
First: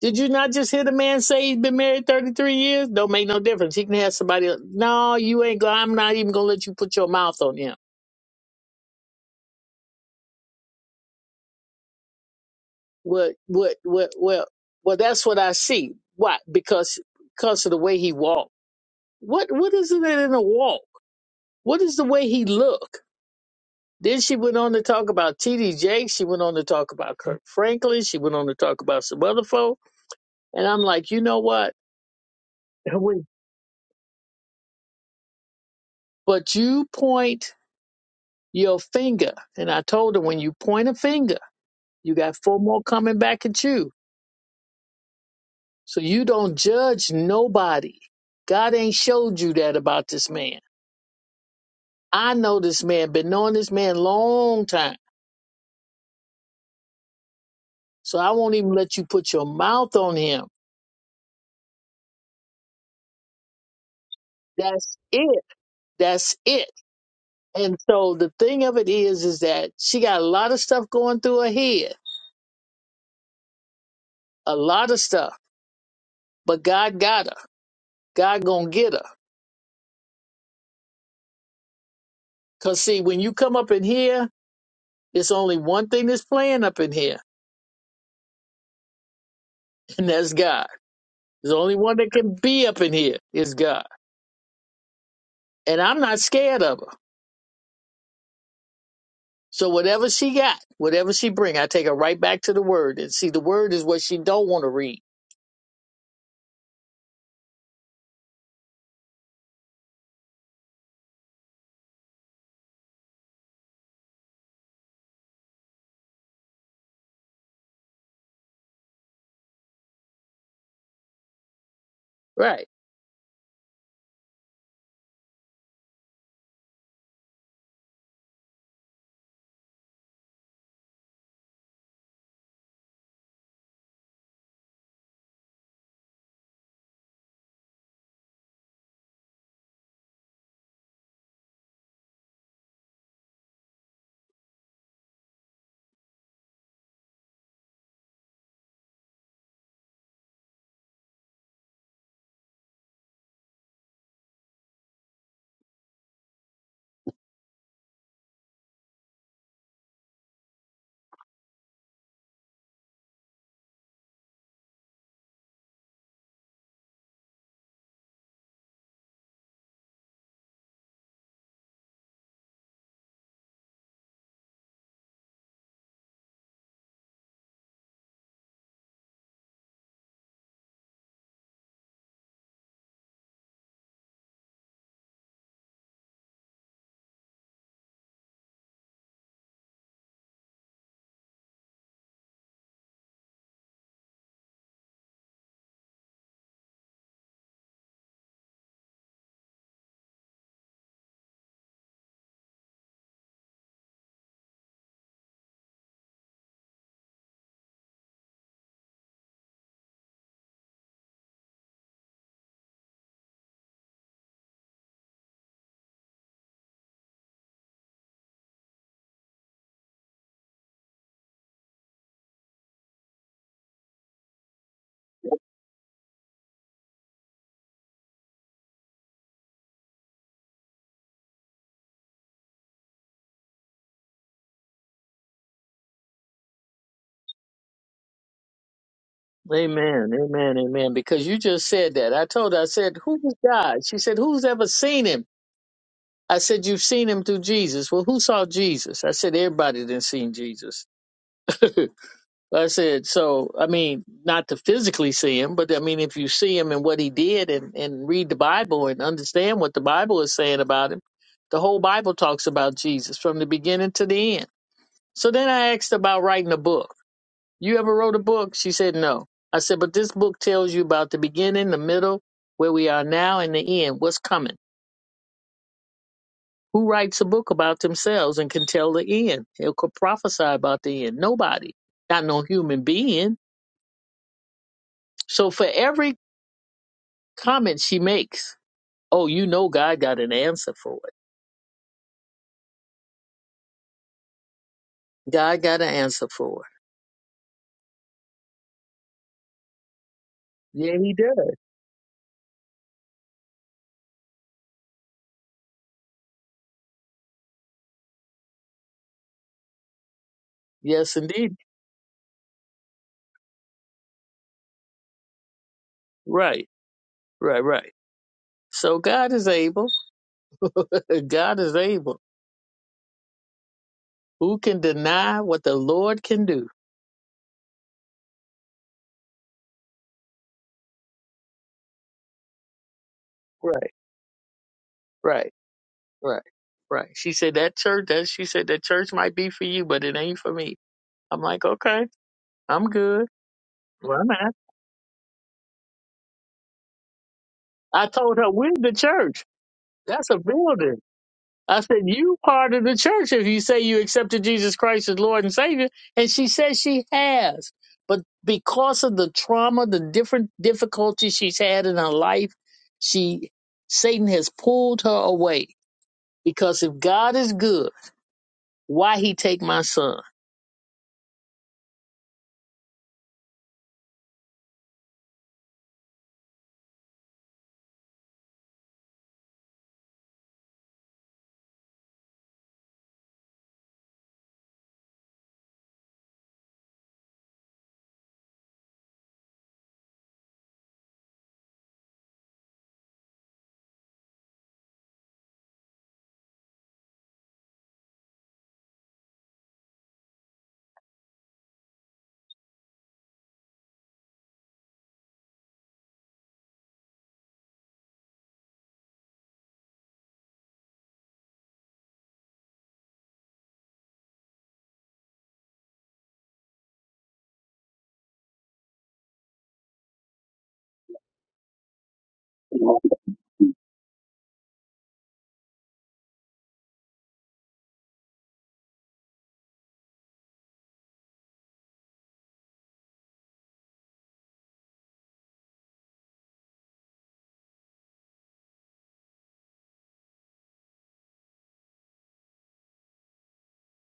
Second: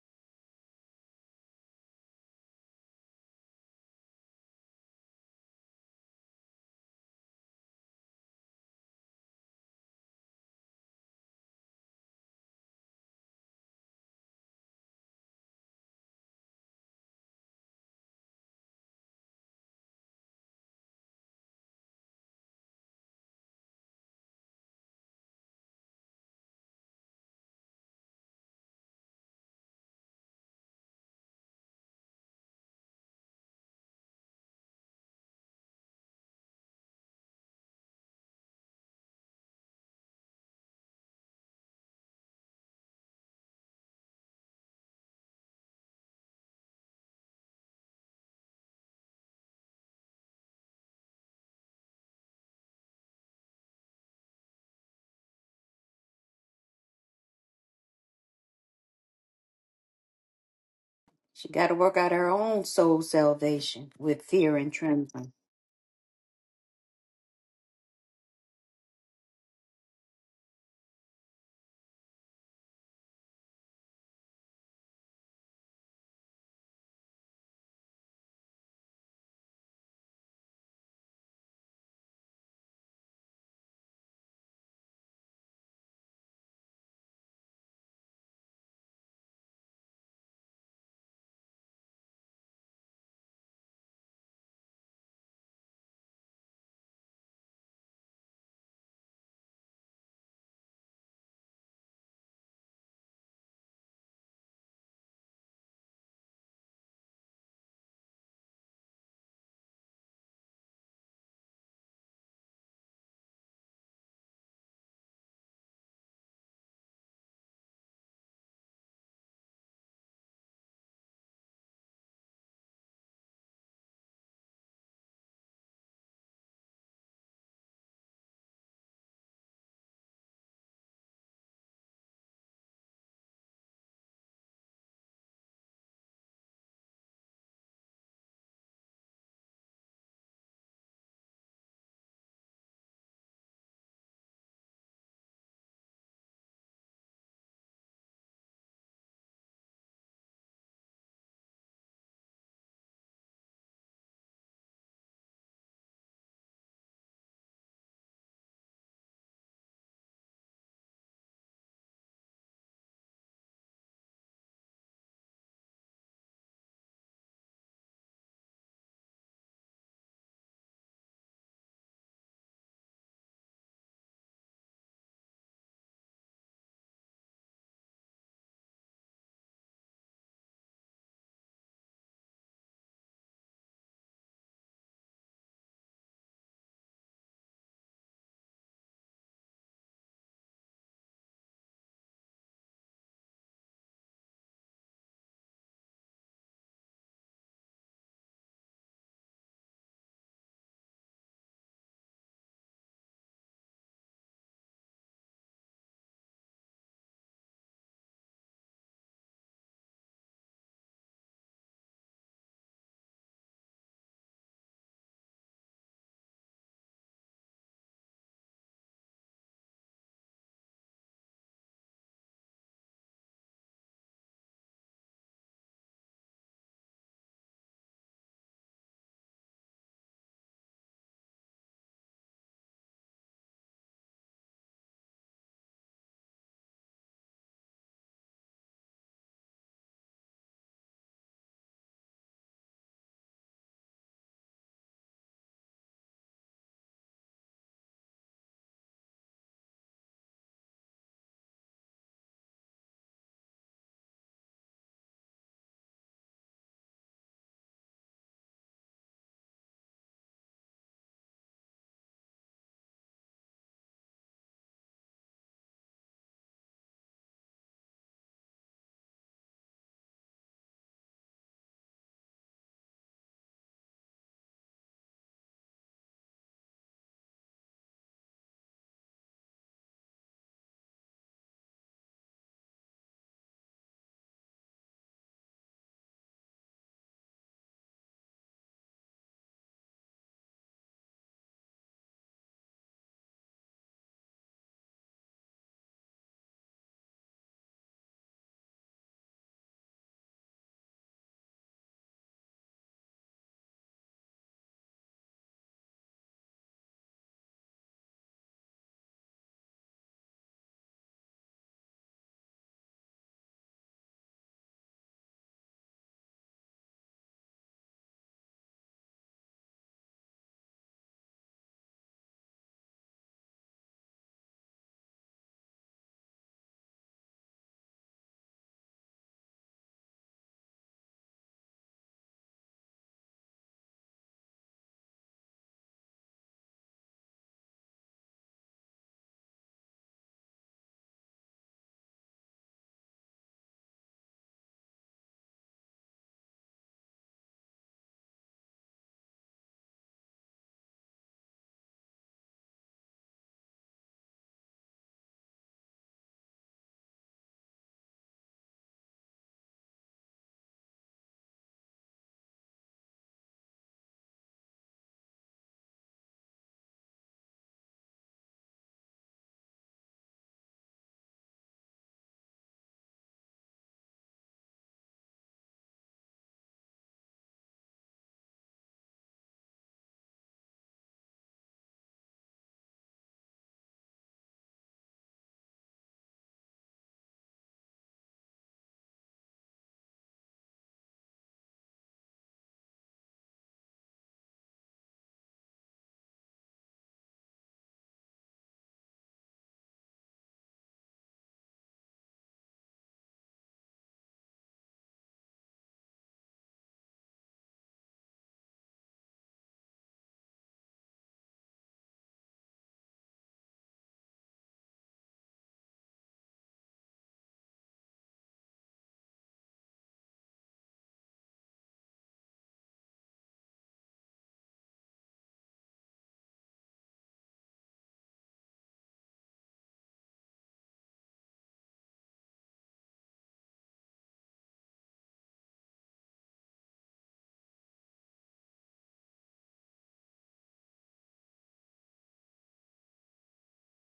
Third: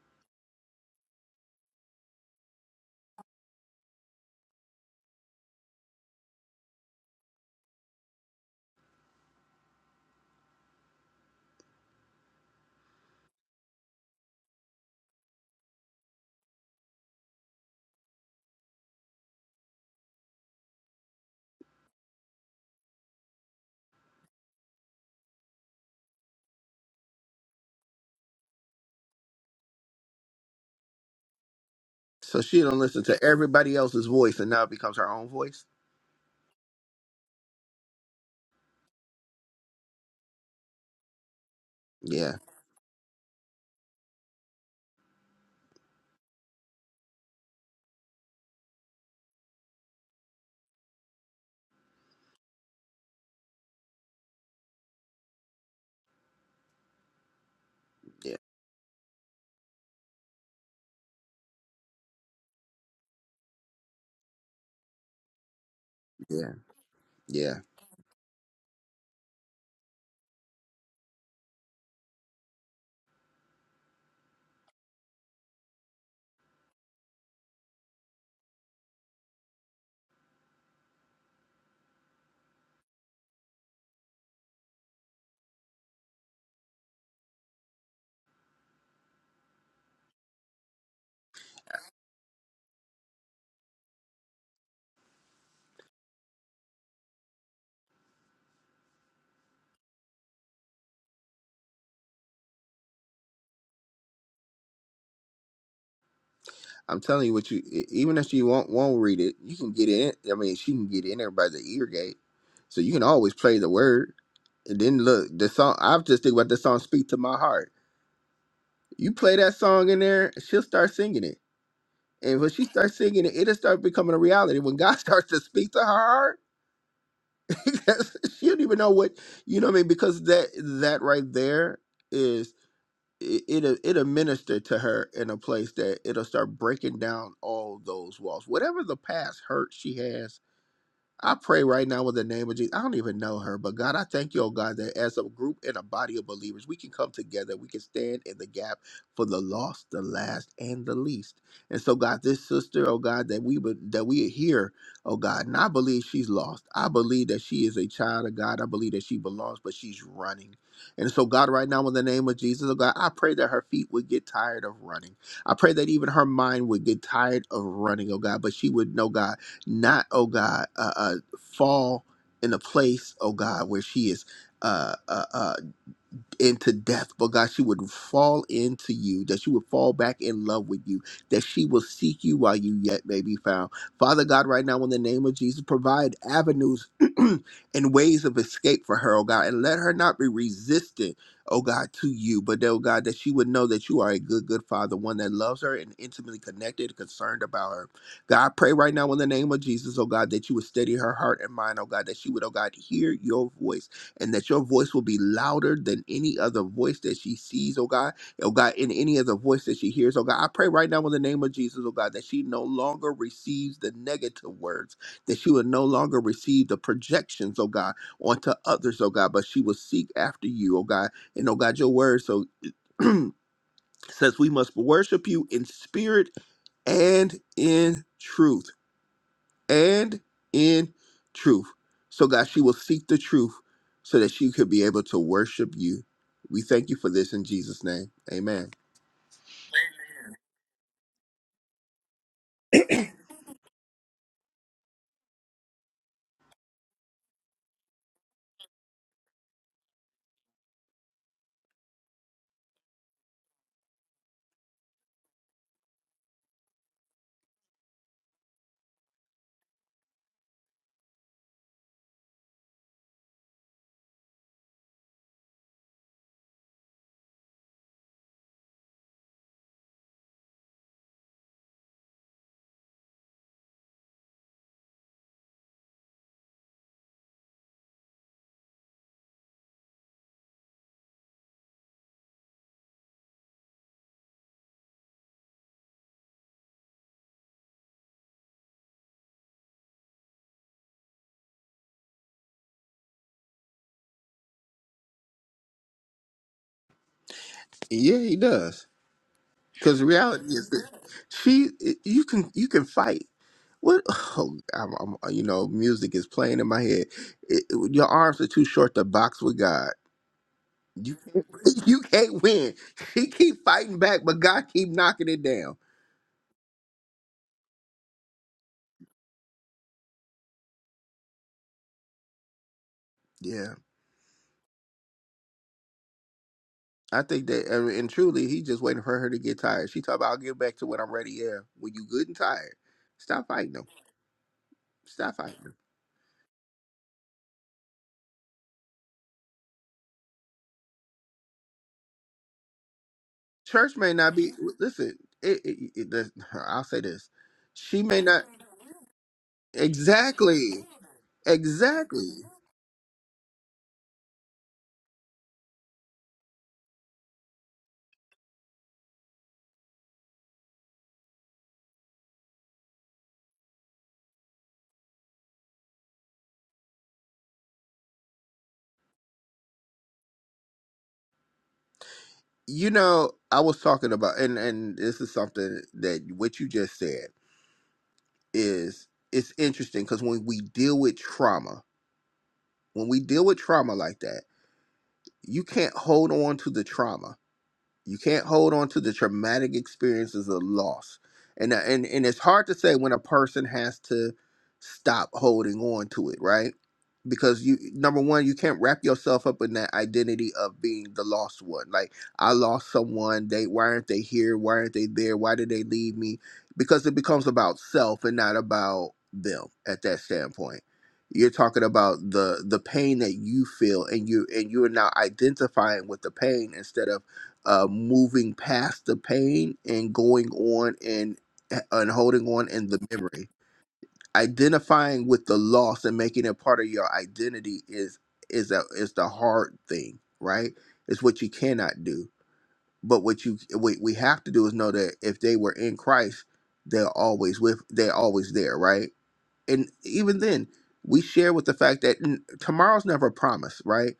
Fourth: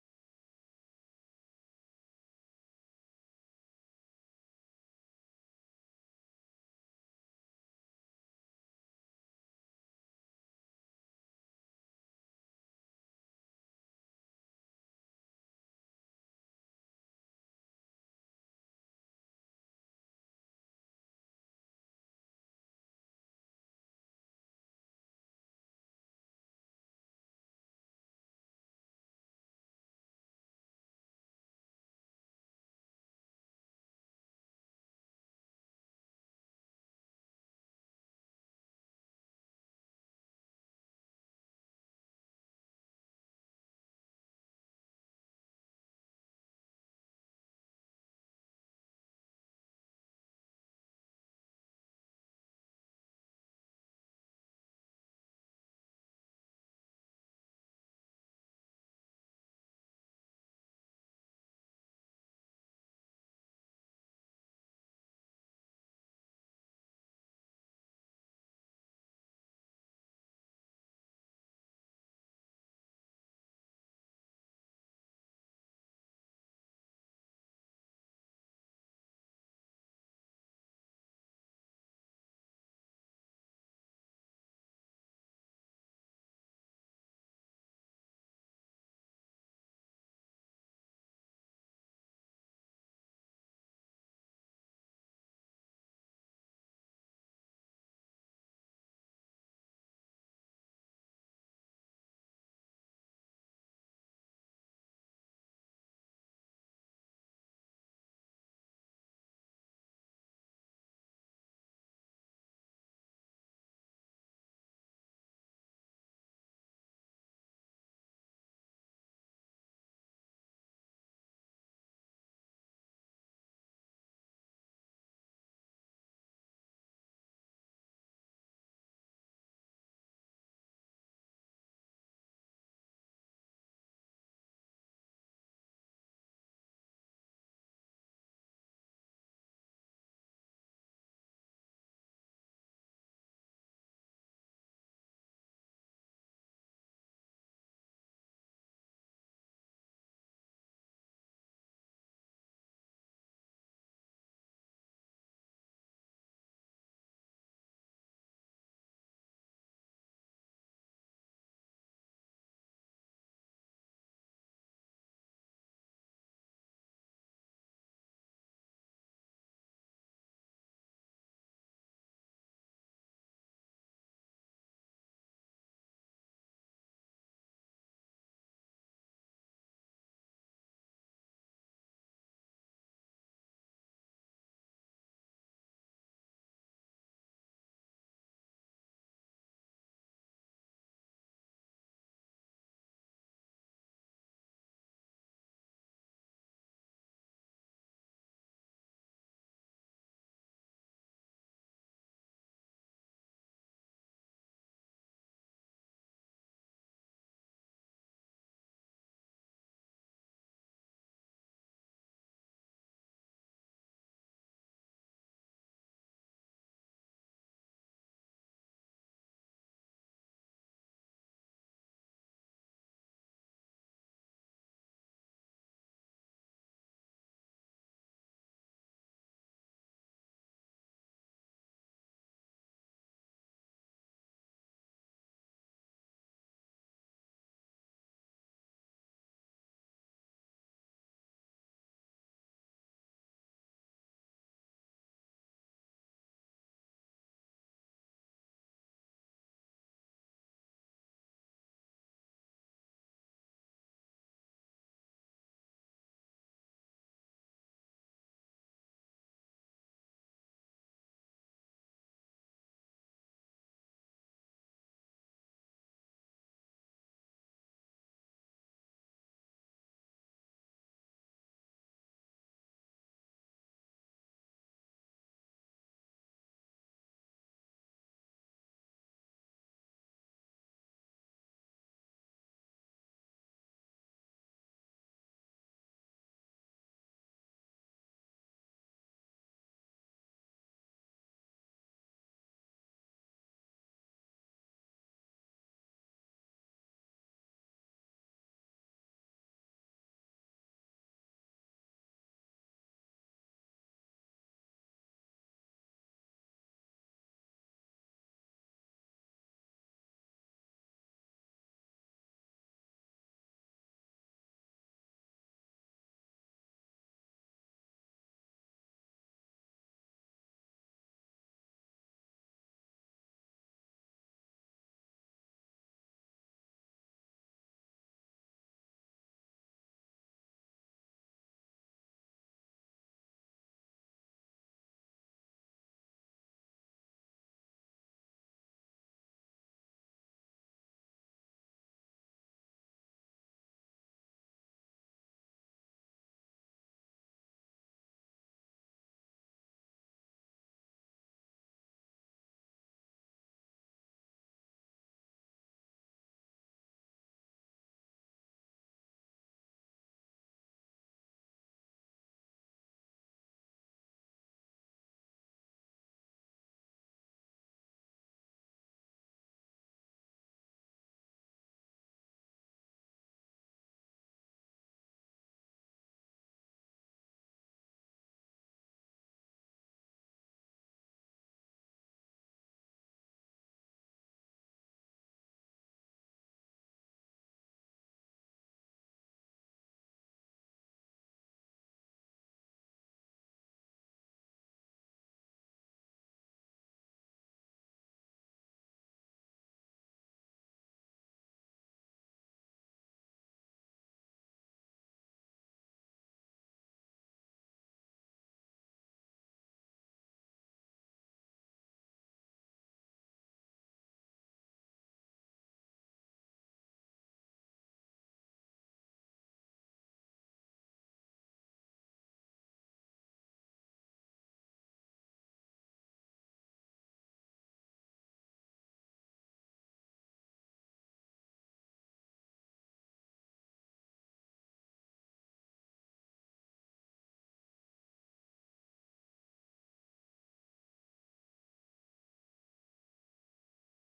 C: Did you not just hear the man say he's been married 33 years? Don't make no difference. He can have somebody. else. No, you ain't. go- I'm not even gonna let you put your mouth on him What what what well well that's what I see. Why? Because because of the way he walked. What what is it in a walk? What is the way he look? Then she went on to talk about T.D. Jakes. She went on to talk about Kirk Franklin. She went on to talk about some other folk. And I'm like, you know what?
A: So she don't listen to
C: Wait.
A: everybody else's voice and now it becomes her own voice?
C: But you point your finger, and I told her when you point a finger, you
A: Yeah.
C: got four more coming back at you. So you don't judge nobody. God ain't showed you that about this man. I know this man, been knowing this man long time. So I
A: Yeah.
C: won't even let you put your mouth on him.
B: She got to work out her own soul salvation with fear and
C: That's
B: trembling.
C: it. That's
A: Yeah.
C: it.
A: Yeah.
C: And so the thing of it is, is that she got a lot of stuff going through her head, a lot of stuff, but God got her. God gonna get her. Cause see, when you come up in here, it's only one thing that's playing up in here, (laughs) and that's God. There's only one that can be up in here is God. And I'm not scared of her. So whatever she got, whatever she bring, I take her right back to the word. And see, the word is what she don't want to read.
A: I'm telling you what you e- even if she won't won't read it, you can get in I mean she can get in there by the ear gate. So you can always play the word. And then look, the song I was just thinking about the song Speak to My Heart. You play that song in there, she'll start singing it And when she
C: Right.
A: starts singing it, it'll start becoming a reality. When God (laughs) starts to speak to her heart, (laughs) because she don't even know what you know what I mean, because that that right there is it, it'll it'll minister to her in a place that it'll start breaking down all those walls. Whatever the past hurt she has I pray right now in the name of Jesus. I don't even know her, but God, I thank you, oh God, that as a group and a body of believers, we can come together. We can stand in the gap for the lost, the last, and the least. And so, God, this sister, oh God, that we would that we are here, oh God, and I believe she's lost. I believe that she is a child of God. I believe that she belongs, but she's running. And so, God, right now in the name of Jesus, oh God, I pray that her feet would get tired of running. I pray that even her mind would get tired of running, oh God, but she would know, God not, oh God, uh, uh, fall in a place, oh God, where she is. uh, uh, uh into death, but God, she would fall into you, that she would fall back in love with you, that she will seek you while you yet may be found. Father God, right now, in the name of Jesus, provide avenues (clears throat) and ways of escape for her, oh God, and let her not be resistant, oh God, to you, but oh God, that she would know that you are a good, good Father, one that loves her and intimately connected and concerned about her. God, I pray right now in the name of Jesus, oh God, that you would steady her heart and mind, oh God, that she would, oh God, hear your voice and that your voice will be louder than any other voice that she sees, oh God, oh God, in any other voice that she hears, oh God. I pray right now in the name of Jesus, oh God, that she no longer receives the negative words, that she will no longer receive the projections, oh God, onto others, oh God, but she will seek after you, oh God. And oh God, your word so (clears throat) says we must worship you in spirit and in truth and in truth. So, God, she will seek the truth so that she could be able to worship you. We thank you for this in Jesus' name. Amen.
C: Amen. Amen. Amen. Because you just said that. I told her, I said, who is God? She said, who's ever seen him? I said, you've seen him through Jesus. Well, who saw Jesus? I said, everybody did seen Jesus. (laughs) I said, so, I mean, not to physically see him, but I mean, if you see him and what he did and, and read the Bible and understand what the Bible is saying about him, the whole Bible talks about Jesus from the beginning to the end. So then I asked about writing a book. You ever wrote a book? She said no. I said, but this book tells you about the beginning, the middle, where we are now, and the end, what's coming. Who writes a book about themselves and can tell the end? Who could prophesy about the end? Nobody. Not no human being. So for every comment she makes, oh, you know God got an answer for it. God got an answer for
A: And yeah, he does. Because the reality is
C: it.
A: that
C: Yeah, he does.
A: she you can you can fight. What (laughs) oh I'm, I'm you know, music is playing in my head. It- your arms are too short to box with God.
C: Yes,
A: You can't,
C: indeed.
A: (laughs) you can't win. She keep fighting back, but God keep knocking it down.
C: Right, right, right. So God is able. (laughs) God is able.
A: Yeah.
C: Who can deny what the Lord can do?
A: I think that, I mean, and truly, he just waiting for her to get tired. She talking about, I'll get back to when I'm ready. Yeah, when you good and tired, stop fighting them.
C: Right,
A: Stop
C: right,
A: fighting them.
C: right, right. She said that church that she said that church might be for you, but it ain't for me. I'm like, okay, I'm good.
A: Church may
C: Well, I'm
A: not be.
C: not.
A: Listen, it, it, it, the, (laughs) I'll say this: she
C: I
A: may
C: told
A: not
C: her, we're the church. That's a
A: exactly,
C: building. I said,
A: exactly.
C: you part of the church if you say you accepted Jesus Christ as Lord and Savior. And she says she has. But because of the trauma, the different difficulties she's had in her life, she Satan has pulled her away. Because if God is good, Why he take my son?
A: You know, I was talking about, and and this is something that what you just said is it's interesting because when we deal with trauma, when we deal with trauma like that, you can't hold on to the trauma You can't hold on to the traumatic experiences of loss. And uh, and and it's hard to say when a person has to stop holding on to it, right? Because you number one, you can't wrap yourself up in that identity of being the lost one. Like I lost someone, they why aren't they here? Why aren't they there? Why did they leave me? Because it becomes about self and not about them at that standpoint you're talking about the the pain that you feel and you and you're now identifying with the pain instead of uh, moving past the pain and going on and and holding on in the memory. Identifying with the loss and making it part of your identity is is a is the hard thing, right? It's what you cannot do. But what you what we have to do is know that if they were in Christ, they're always with they're always there, right? And even then, we share with the fact that n- tomorrow's never promised, right?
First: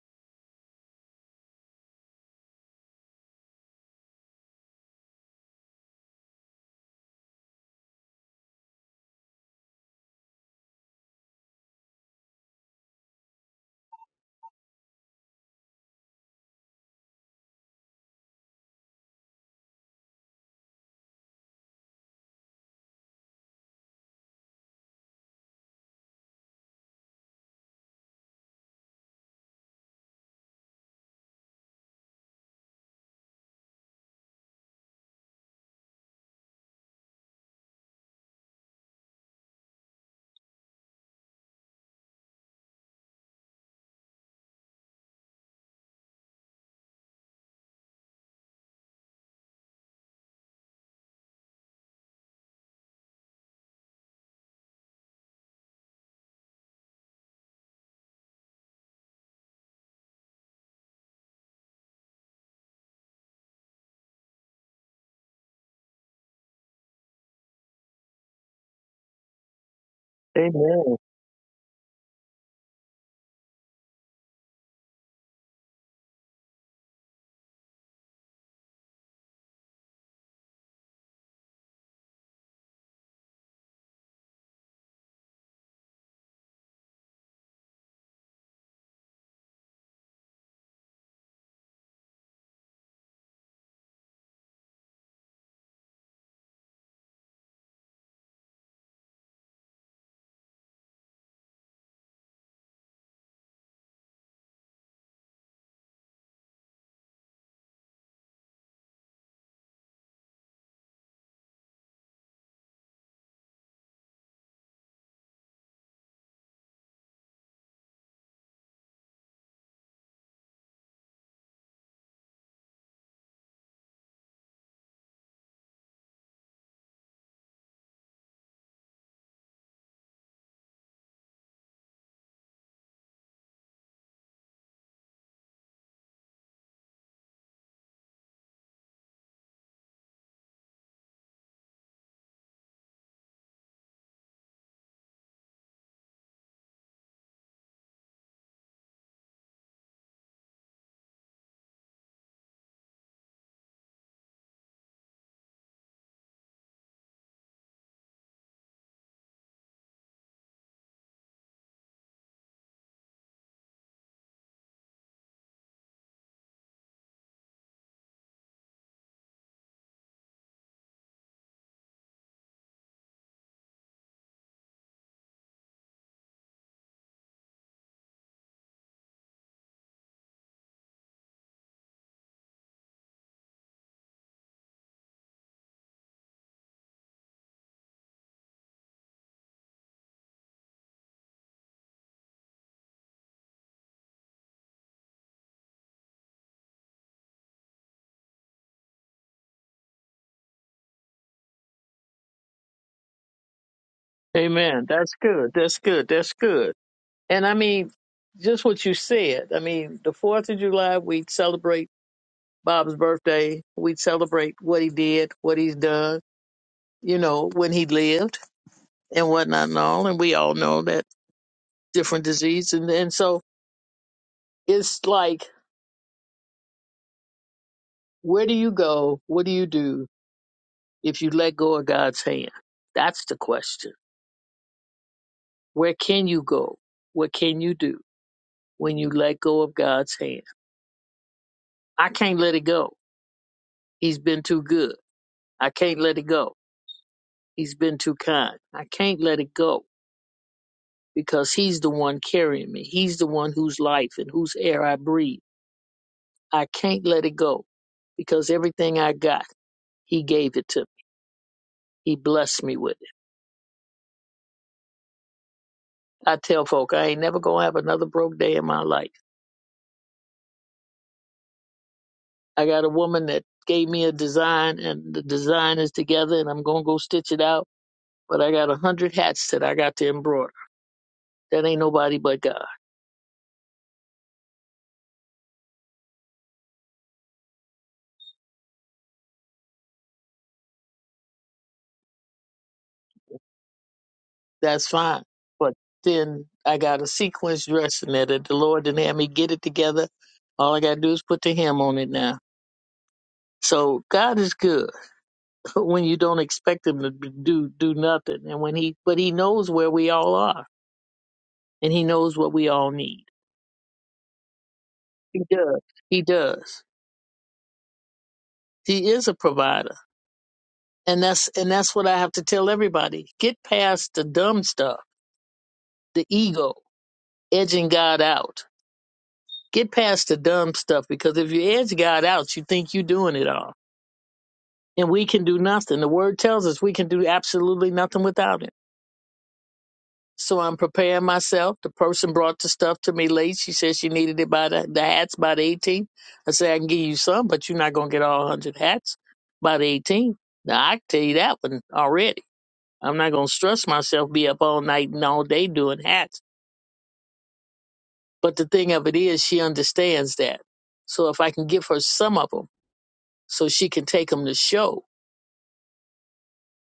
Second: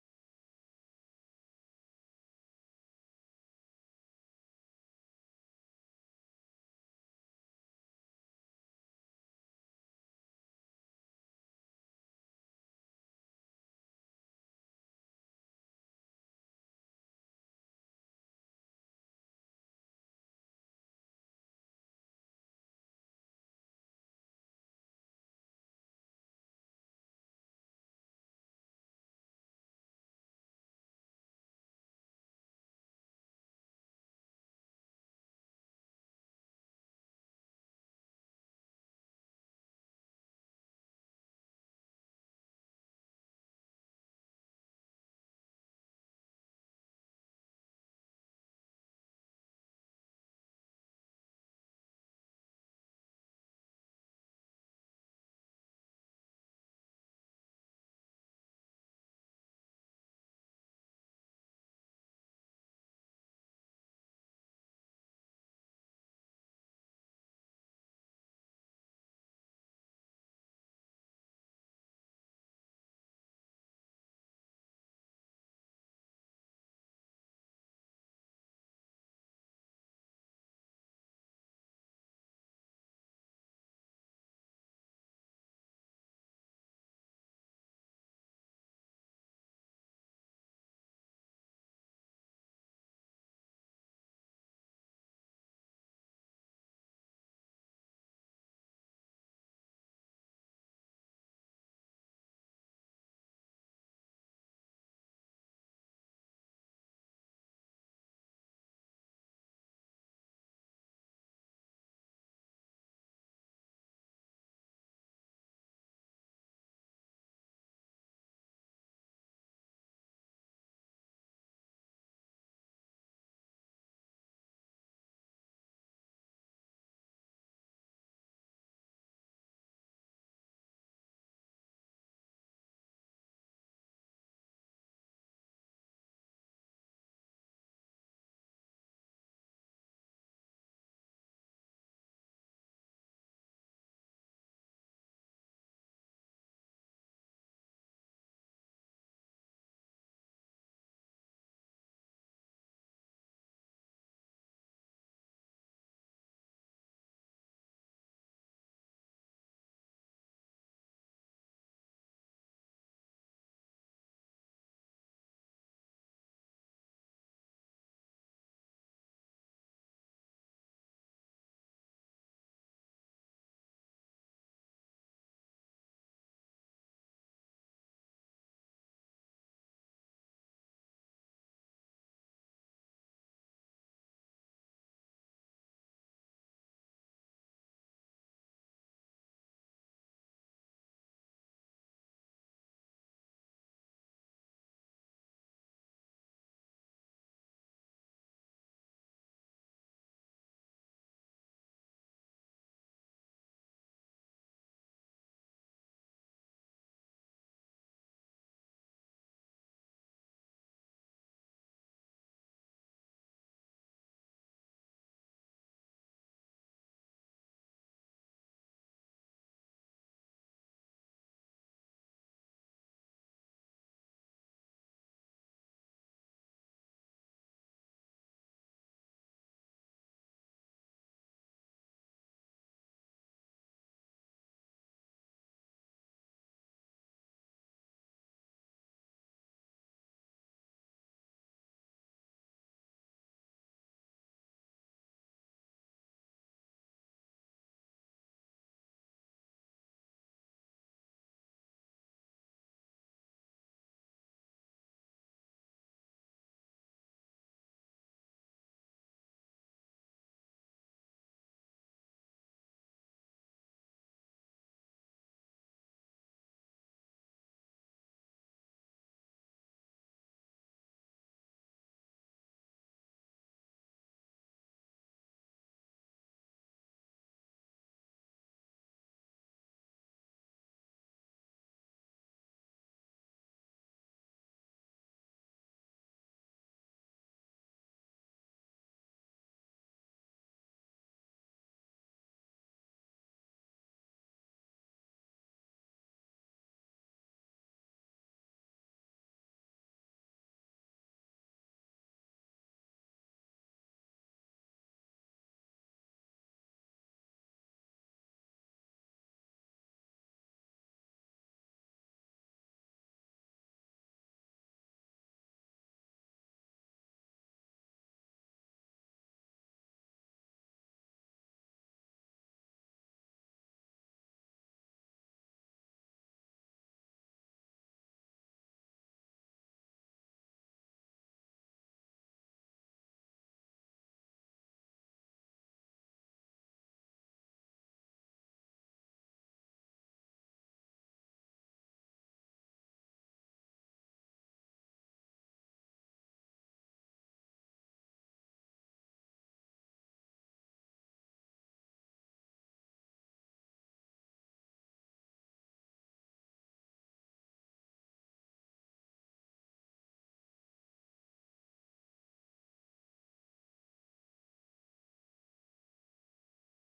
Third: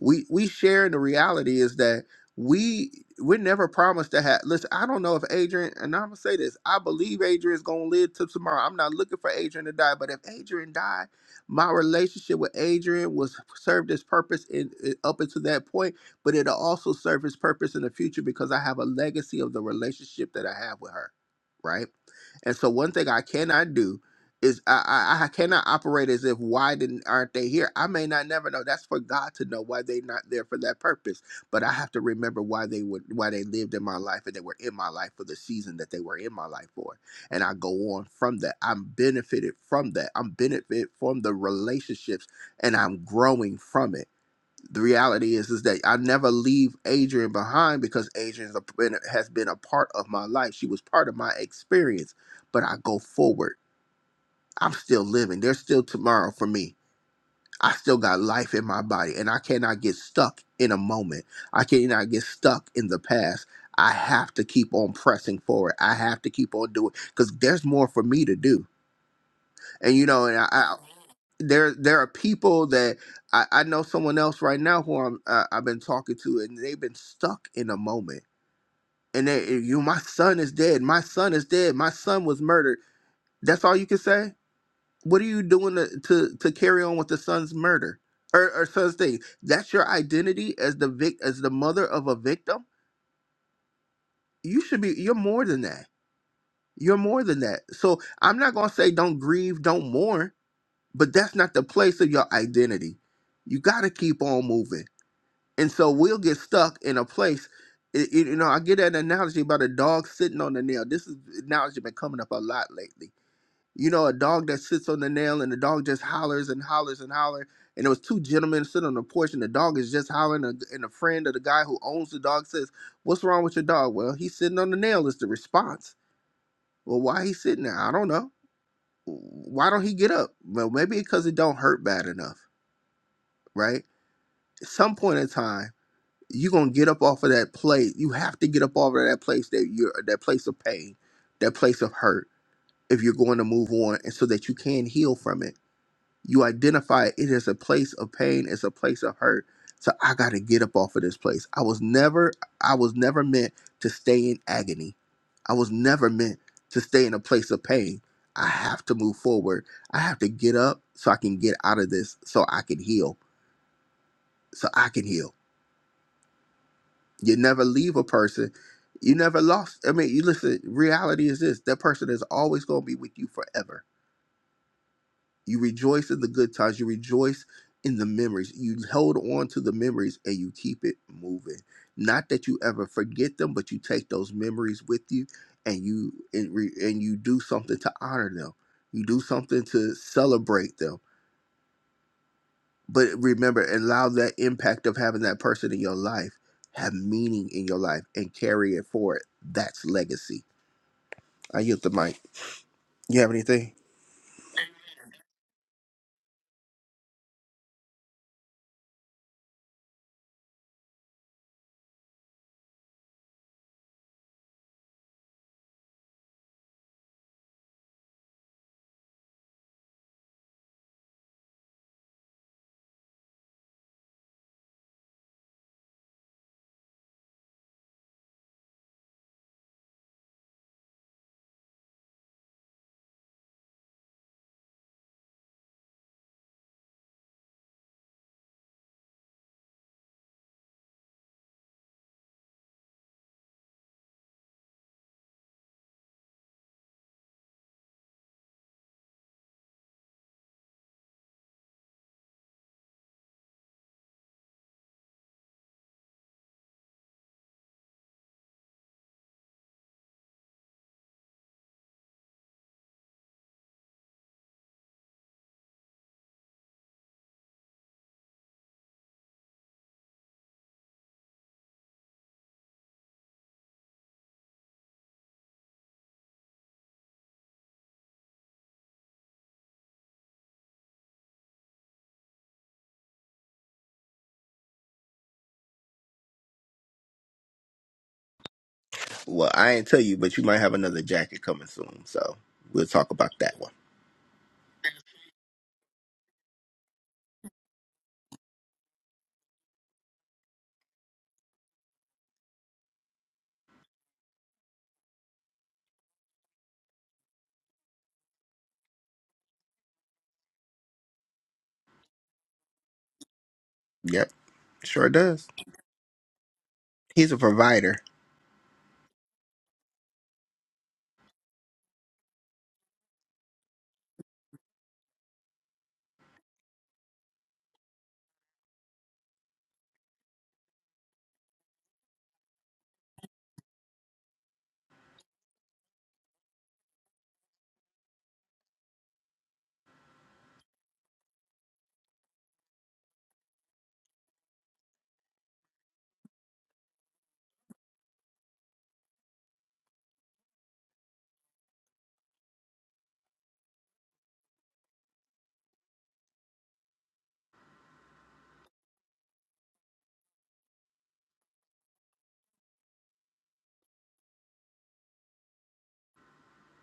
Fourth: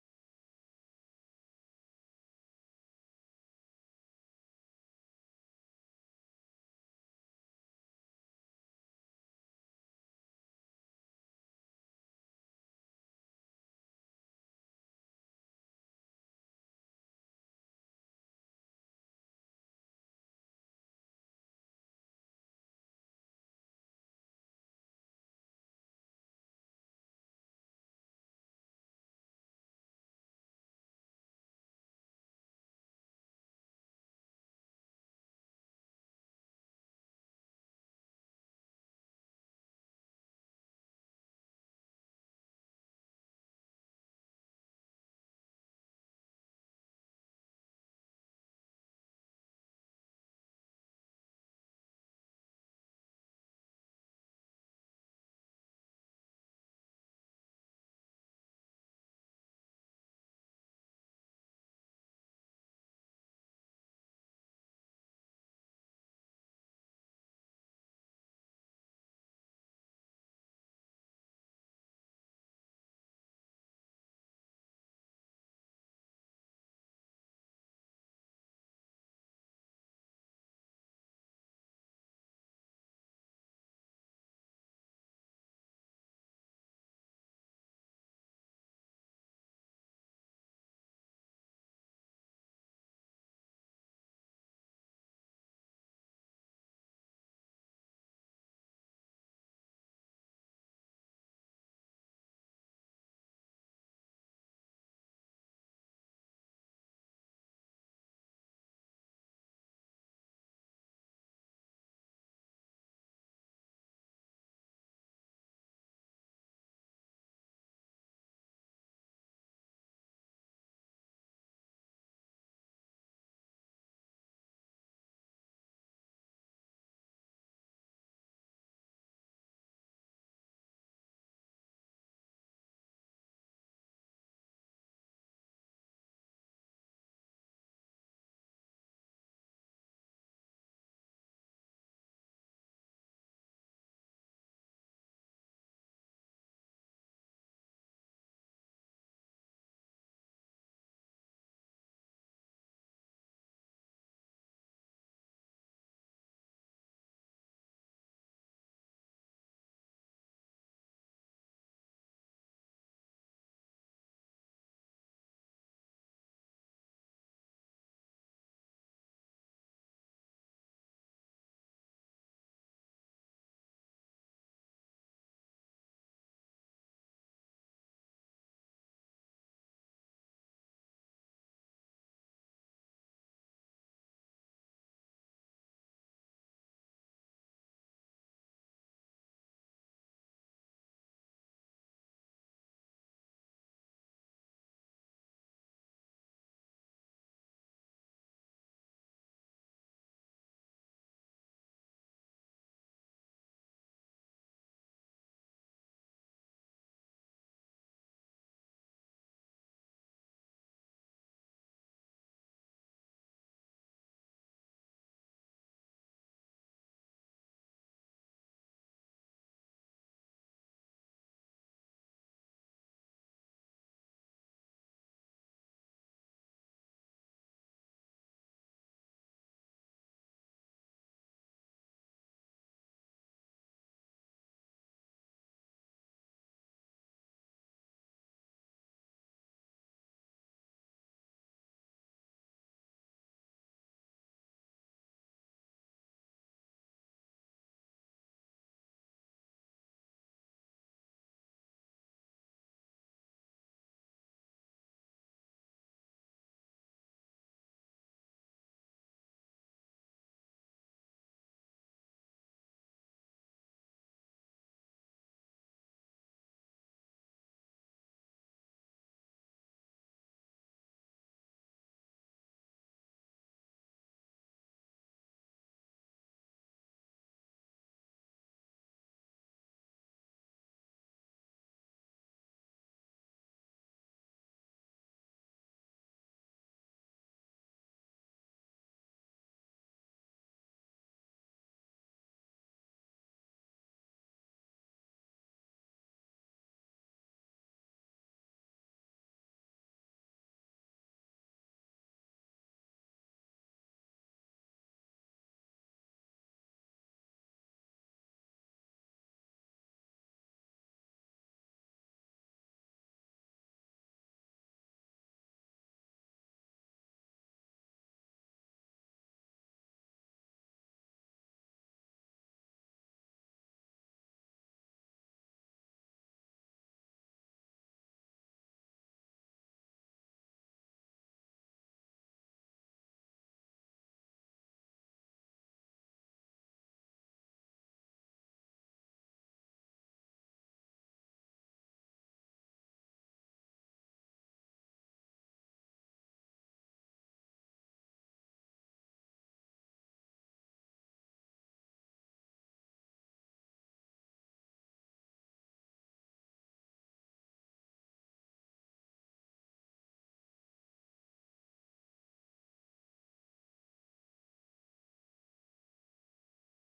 A: we we share the reality is that we we're never promised to have listen i don't know if adrian and i'm gonna say this i believe Adrian's gonna live till tomorrow i'm not looking for adrian to die but if adrian died my relationship with adrian was served its purpose in, in- up until that point but it'll also serve its purpose in the future because i have a legacy of the relationship that i have with her right and so one thing i cannot do is I, I I cannot operate as if why didn't aren't they here? I may not never know. That's for God to know why they not there for that purpose. But I have to remember why they would why they lived in my life and they were in my life for the season that they were in my life for. And I go on from that. I'm benefited from that. I'm benefit from the relationships and I'm growing from it. The reality is is that I never leave Adrian behind because Adrian has been a part of my life. She was part of my experience, but I go forward I'm still living. There's still tomorrow for me. I still got life in my body, and I cannot get stuck in a moment. I cannot get stuck in the past. I have to keep on pressing forward. I have to keep on doing because there's more for me to do. And you know, and I, I
C: Amen.
A: there there are people that I, I know someone else right now who I'm uh, I've been talking to, and they've been stuck in a moment. And they, you, my son is dead. My son is dead. My son was murdered. That's all you can say What are you doing to, to, to carry on with the son's murder or, or son's thing? That's your identity as the vic as the mother of a victim. You should be. You're more than that. You're more than that. So I'm not gonna say don't grieve, don't mourn, but that's not the place of your identity. You gotta keep on moving. And so we'll get stuck in a place. It, it- you know, I get that analogy about a dog sitting on the nail. This is analogy been coming up a lot lately you know, a dog that sits on the nail and the dog just hollers and hollers and holler. And there was two gentlemen sitting on the porch and the dog is just hollering. And and a friend of the guy who owns the dog says, "What's wrong with your dog?" Well, he's sitting on the nail is the response. Well, why he sitting there? I don't know. Why don't he get up? Well, maybe because it don't hurt bad enough, right? At some point in time, you're gonna get up off of that place. You have to get up off of that place that you're that place of pain, that place of hurt, if you're going to move on, and so that you can heal from it You identify it as a place of pain, it's a place of hurt. So I gotta get up off of this place. I was never, I was never meant to stay in agony. I was never meant to stay in a place of pain. I have to move forward. I have to get up so I can get out of this, so I can heal, so I can heal. You never leave a person. You never lost. I mean, you listen, reality is this that person is always going to be with you forever You rejoice in the good times. You rejoice in the memories. You hold on to the memories and you keep it moving. Not that you ever forget them, but you take those memories with you and you and, re, and you do something to honor them. You do something to celebrate them. But remember, allow that impact of having that person in your life have meaning in your life and carry it forward. That's legacy. I yield the mic. You have anything?
C: Amen. That's good. That's good. That's good. And I mean, just what you said. I mean, the Fourth of July, we celebrate Bob's birthday. We celebrate what he did, what he's done. You know, when he lived and whatnot and all. And we all know that different disease. And and so it's like, where do you go? What do you do if you let go of God's hand? That's the question. Where can you go? What can you do? when you let go of God's hand. I can't let it go. He's been too good. I can't let it go. He's been too kind. I can't let it go because He's the one carrying me. He's the one whose life and whose air I breathe. I can't let it go because everything I got, He gave it to me. He blessed me with it. I tell folk, I ain't never going to have another broke day in my life. I got a woman that gave me a design, and the design is together, and I'm going to go stitch it out. But I got a hundred hats that I got to embroider. That ain't nobody but God.
A: Well, I ain't tell you, but you might have another jacket coming soon. So we'll talk about that one.
C: That's fine. But then I got a sequence dressing it that the Lord didn't have me get it together. All I got to do is put the hem on it now. So God is good (laughs) when you don't expect him to do do nothing, and when he but he knows where we all are, and he knows what we all need.
A: Yep, sure
C: He
A: does.
C: does. He does.
A: He's a provider.
C: He is a provider, and that's and that's what I have to tell everybody. Get past the dumb stuff, the ego edging God out Get past the dumb stuff because if you edge God out, you think you're doing it all. And we can do nothing. The word tells us we can do absolutely nothing without it. So I'm preparing myself. The person brought the stuff to me late. She said she needed it by the, the hats by the 18th. I said, I can give you some, but you're not going to get all 100 hats by the 18th. Now, I can tell you that one already. I'm not going to stress myself, be up all night and all day doing hats. But the thing of it is, she understands that. So if I can give her some of them. so she can take them to show.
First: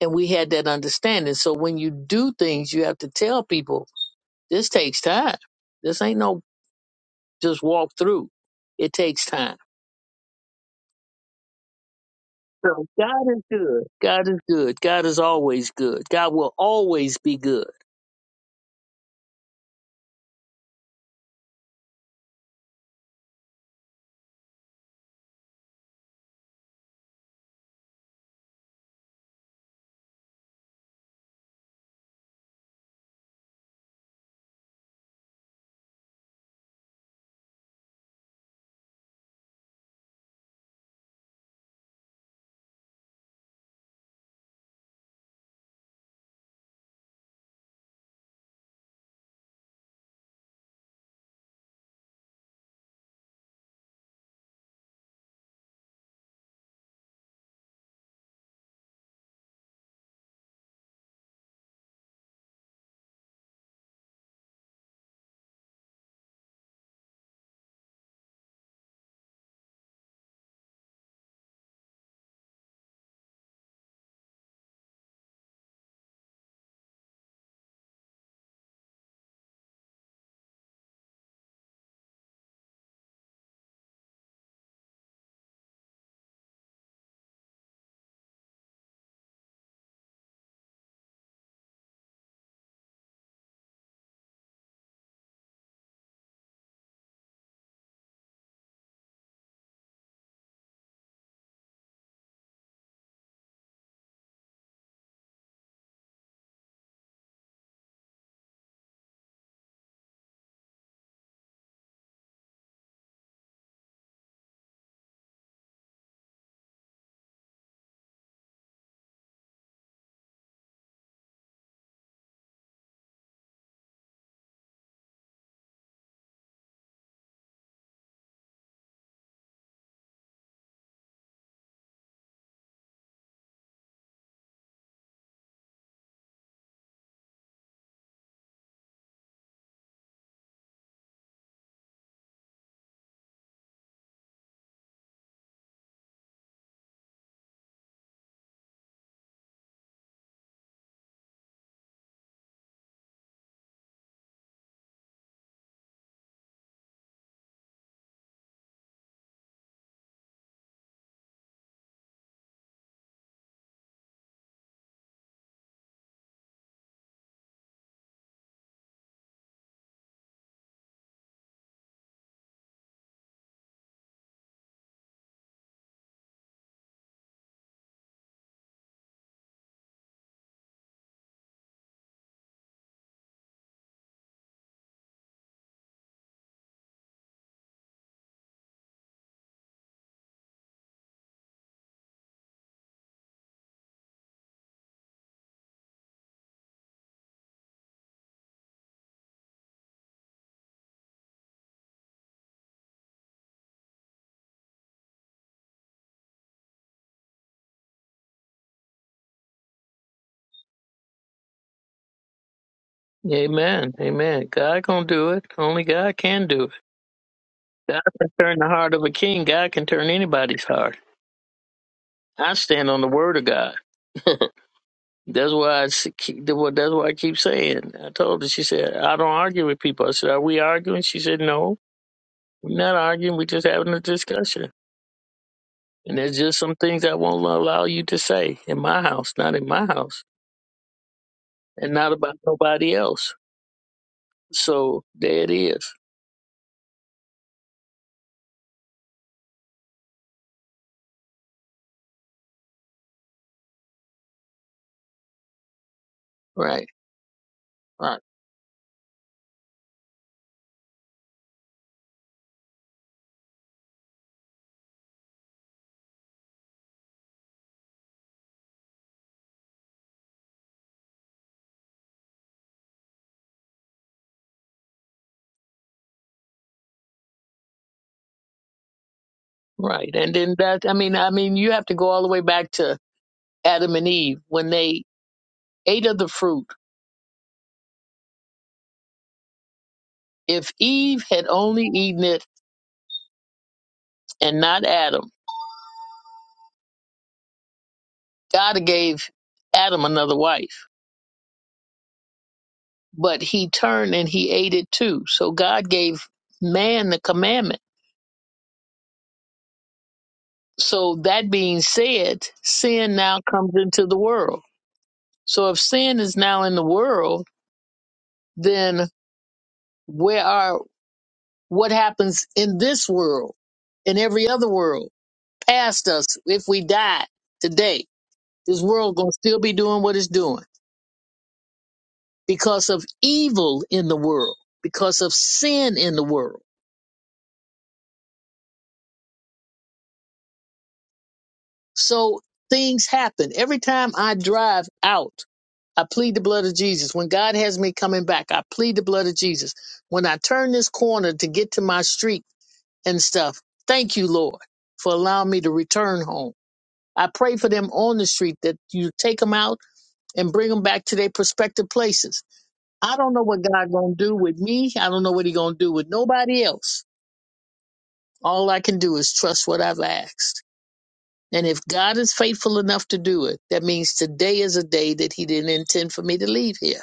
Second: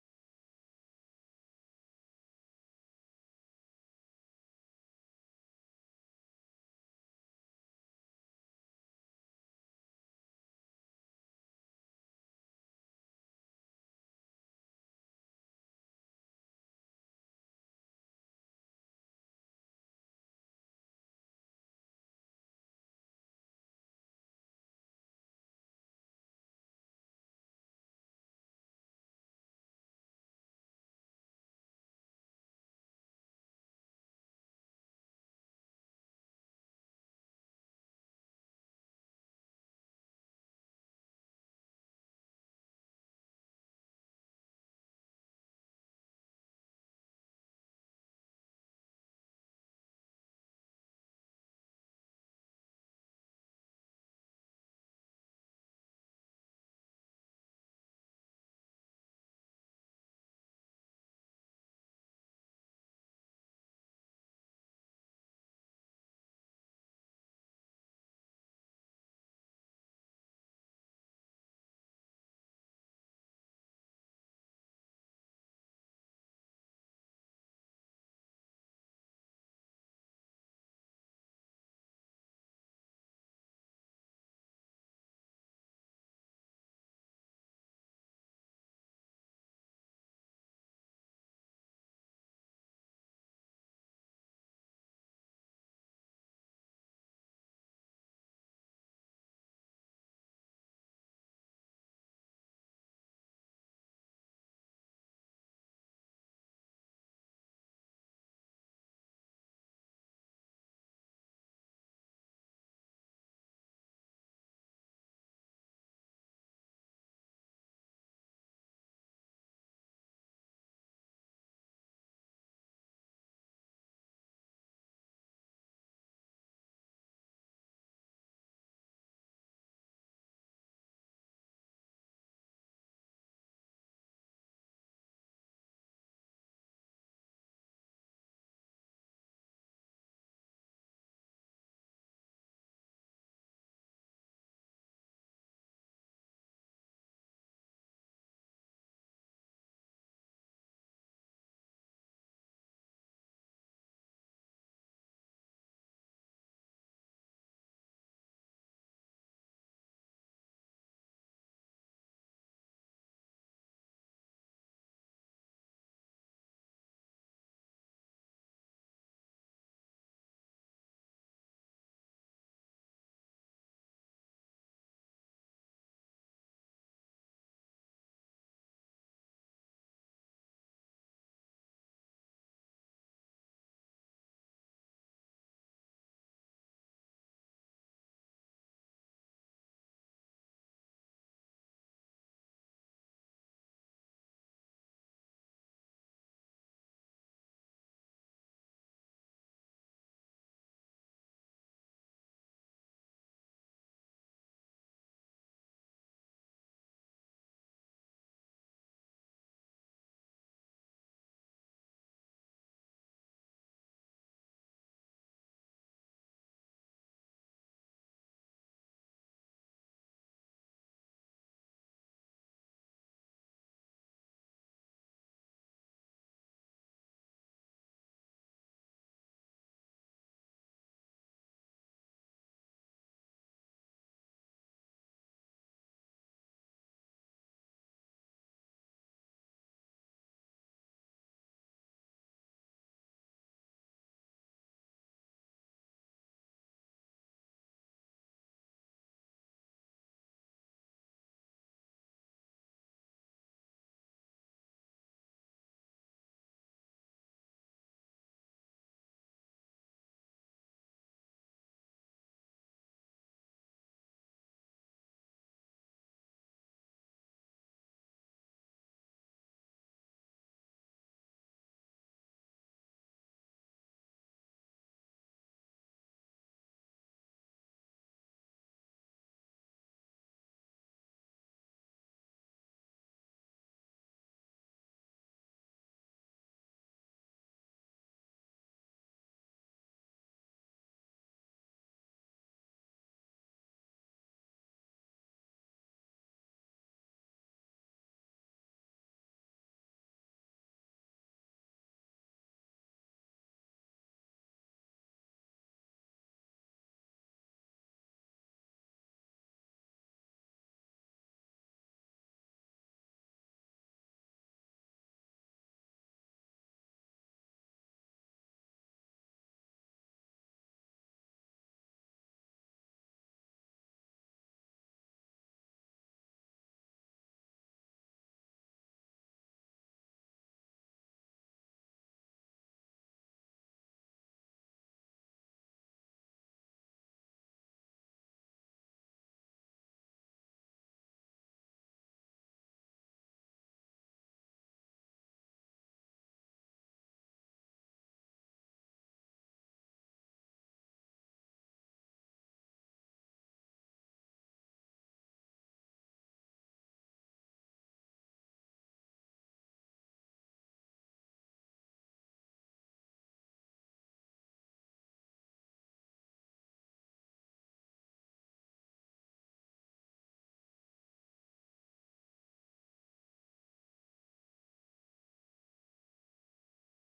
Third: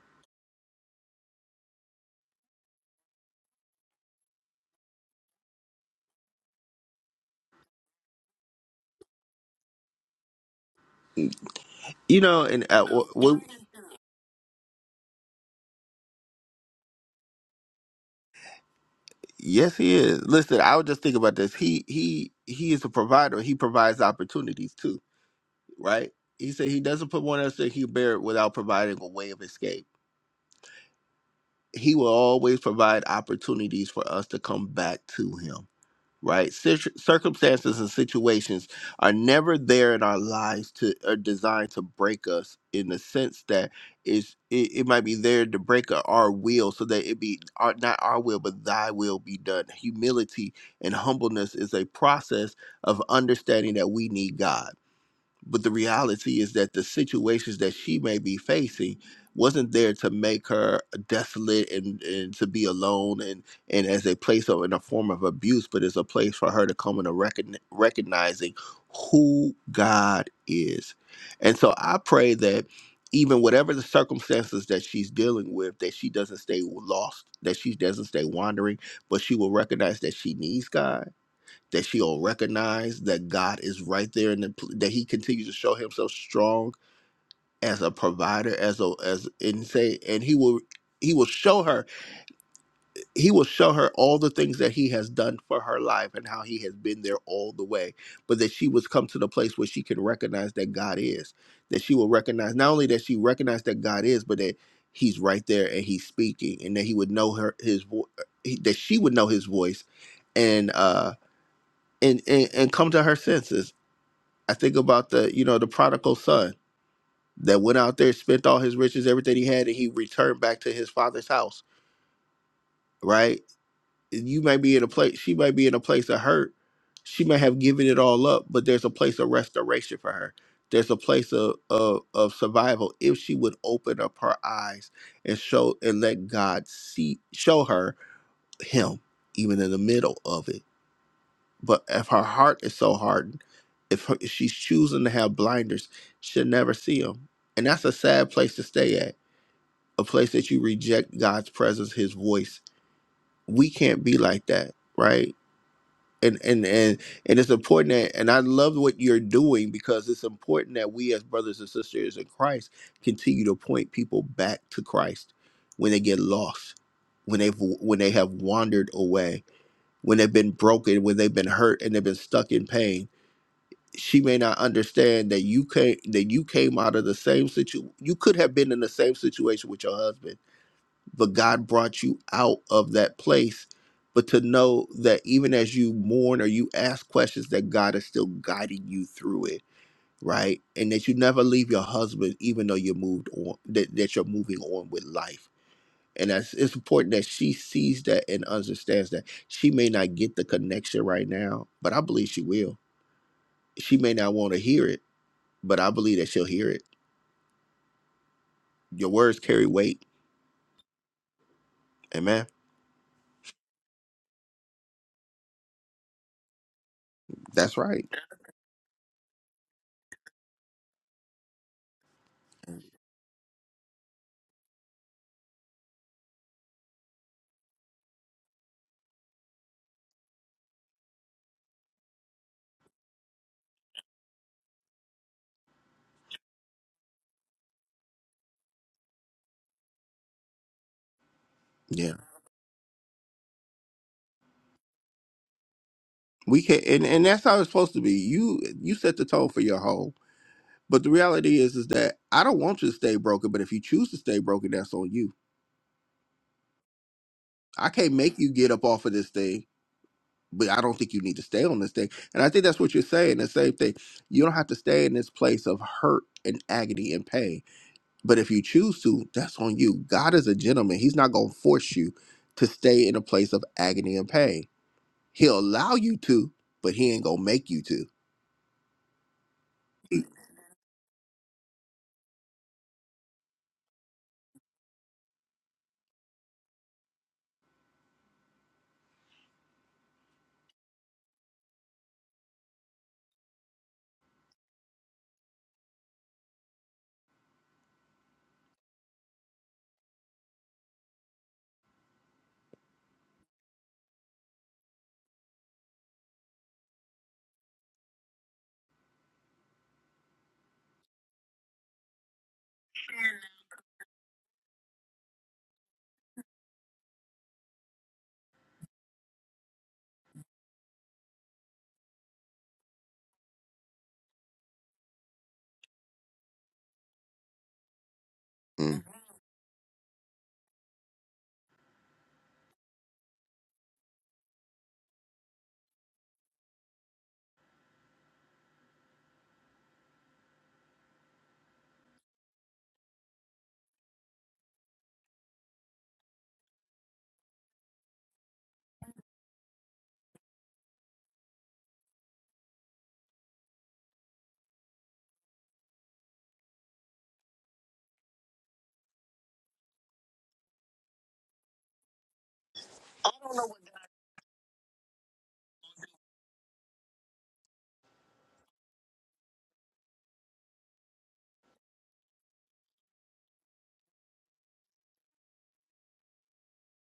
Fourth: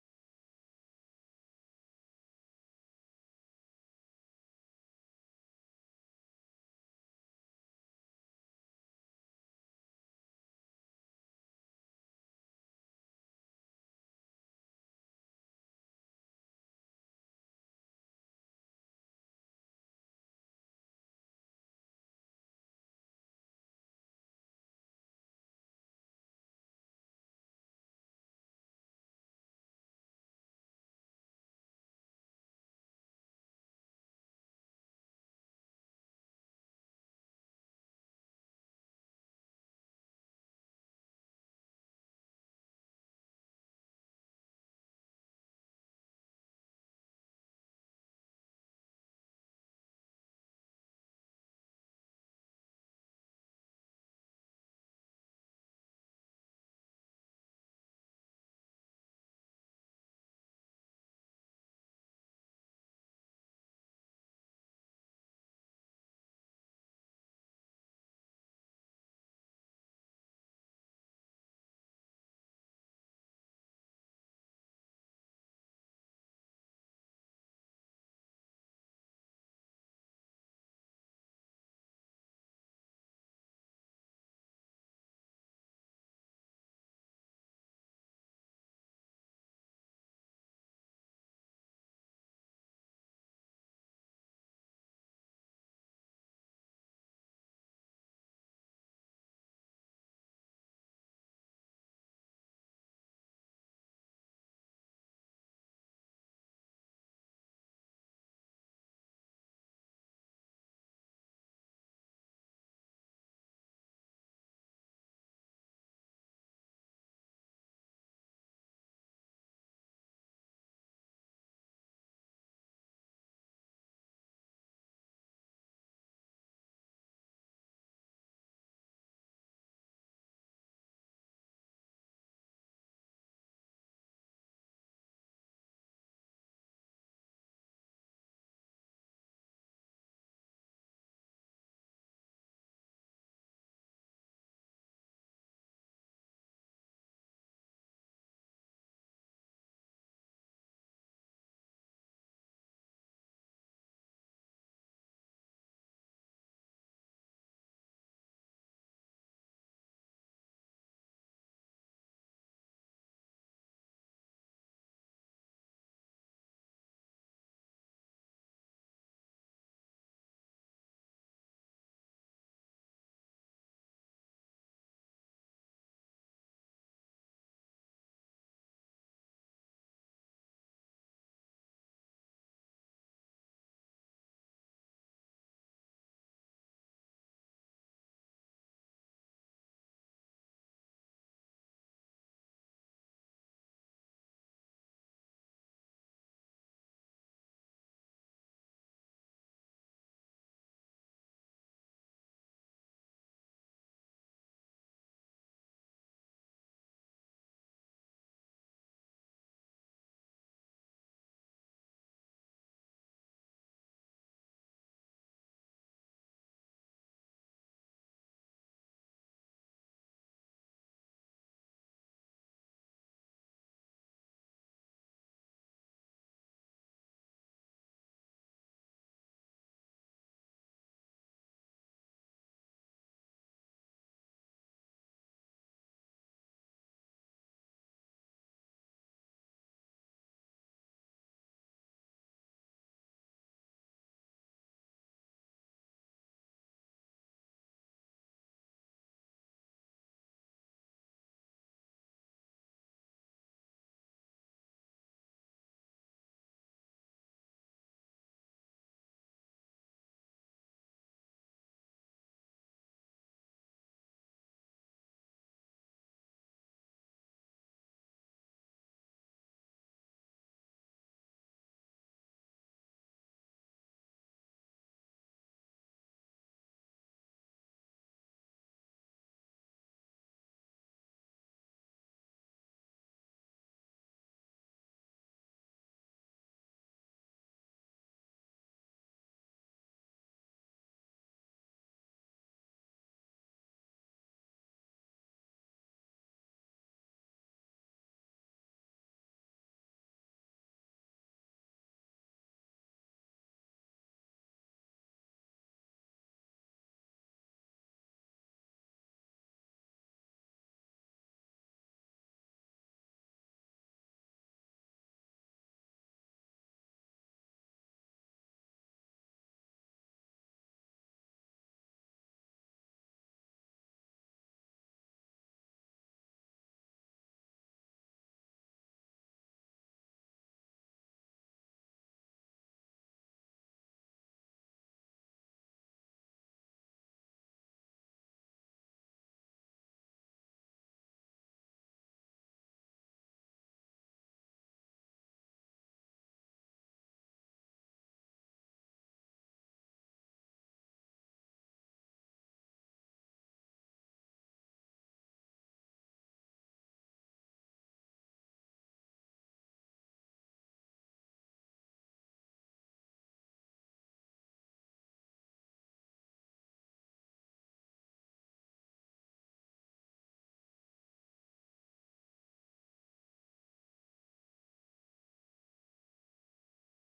C: And we had that understanding. So when you do things, you have to tell people this takes time. This ain't no just walk through. It takes time.
A: You know, and
C: So
A: uh, w
C: God is
A: w-
C: good. God is good. God is always good. God will always be good.
A: yes, he is. Listen, I was just thinking about this. He he he is a provider. He provides opportunities too, right? He said he doesn't put one else that he bear without providing a way of escape. He will always provide opportunities for us to come back to him right? Cir- circumstances and situations are never there in our lives to are designed to break us in the sense that is it, it might be there to break our our will so that it be our, not our will but thy will be done. Humility and humbleness is a process of understanding that we need God but the reality is that the situations that she may be facing wasn't there to make her desolate and, and to be alone and, and as a place of in a form of abuse, but it's a place for her to come into recogn- recognizing who God is. And so I pray that even whatever the circumstances that she's dealing with, that she doesn't stay lost, that she doesn't stay wandering, but she will recognize that she needs God that she'll recognize that God is right there and that that he continues to show himself strong as a provider as a as and say and he will he will show her he will show her all the things that he has done for her life and how he has been there all the way but that she was come to the place where she can recognize that God is that she will recognize not only that she recognized that God is but that he's right there and he's speaking and that he would know her his voice that she would know his voice and uh and, and and come to her senses I think about the, you know, the prodigal son that went out there, spent all his riches, everything he had, and he returned back to his father's house, right? And You might be in a place, she might be in a place of hurt. She might have given it all up, but there's a place of restoration for her. There's a place of, of, of survival if she would open up her eyes and show and let God see show her him even in the middle of it But if her heart is so hardened, if, her, if she's choosing to have blinders, she'll never see him. And that's a sad place to stay at, a place that you reject God's presence, his voice. We can't be like that, right? And and and and it's important that and I love what you're doing because it's important that we as brothers and sisters in Christ continue to point people back to Christ when they get lost, when they've when they have wandered away, when they've been broken, when they've been hurt and they've been stuck in pain she may not understand that you came that you came out of the same situ you could have been in the same situation with your husband but god brought you out of that place but to know that even as you mourn or you ask questions that god is still guiding you through it right and that you never leave your husband even though you moved on that, that you're moving on with life and that's it's important that she sees that and understands that she may not get the connection right now but i believe she will she may not want to hear it but I believe that she'll hear it. Your words carry weight. Amen.
C: Amen. Amen. God gonna do it. Only God can do it.
A: That's
C: God
A: right.
C: can turn the heart of a king. God can turn anybody's heart. I stand on the word of God. (laughs) That's why I s- keep, that's what- that's why I keep saying. I told her. She said, "I don't argue with people." I said, "Are we arguing?" She said, "No, we're not arguing. We're just having a discussion." And there's just some things I won't allow you to say in my house, not in my house, and not
A: Yeah.
C: about nobody else. So there it is.
A: We can and, and that's how it's supposed to be. You you set the tone for your whole. But the reality is is that I don't want you to stay broken, but if you choose to stay broken, that's on you.
C: Right,
A: I can't
C: right,
A: make you get up off of this thing, but I don't think you need to stay on this thing. And I think that's what you're saying. The same thing. You don't have to stay in this place of hurt and agony and pain. But if you choose to, that's on you. God is a gentleman. He's not gonna force you to stay in a place of agony and pain He'll allow you to, but he ain't gonna make you to.
C: right. And then that. I mean, I mean, you have to go all the way back to Adam and Eve when they ate of the fruit. If Eve had only eaten it and not Adam God gave Adam another wife, but he turned and he ate it too. So God gave man the commandment. So that being said, sin now comes into the world. So if sin is now in the world, then where are what happens in this world, in every other world, past us, if we die today, this
A: Mm.
C: world gonna still be doing what it's doing because of evil in the world, because of sin in the world. So things happen. Every time I drive out, I plead the blood of Jesus. When God has me coming back, I plead the blood of Jesus. When I turn this corner to get to my street and stuff, thank you, Lord, for allowing me to return home. I pray for them on the street that you take them out and bring them back to their prospective places. I don't know what God gonna do with me. I don't know what He gonna do with nobody else. All I can do is trust what I've asked. And if God is faithful enough to do it, that means today is a day that He didn't intend for me to leave here.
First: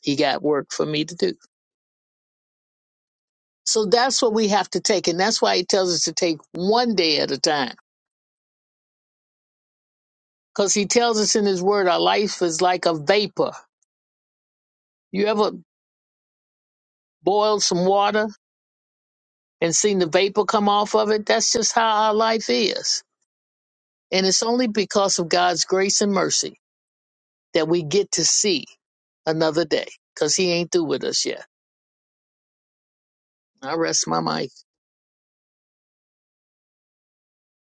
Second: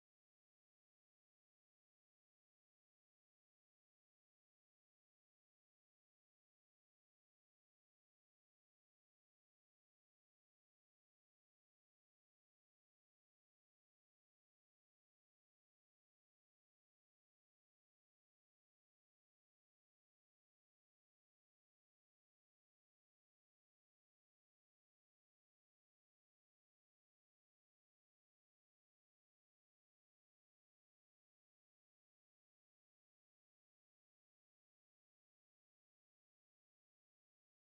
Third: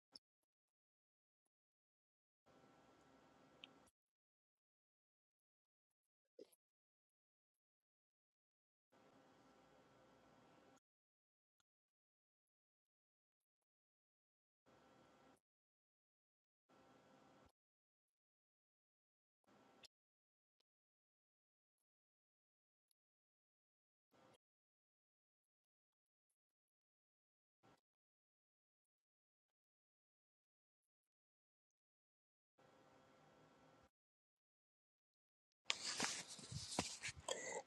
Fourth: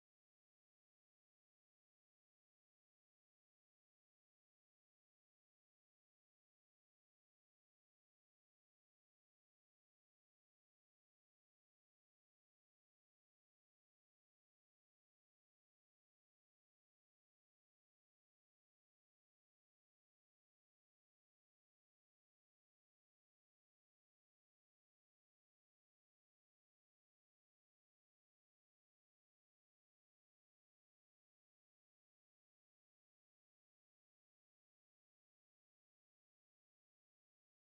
C: He got work for me to do. So that's what we have to take. And that's why He tells us to take one day at a time. Because He tells us in His Word, our life is like a vapor. You ever boiled some water and seen the vapor come off of it? That's just how our life is. And it's only because of God's grace and mercy that we get to see another day because He ain't through with us yet. I rest my mic.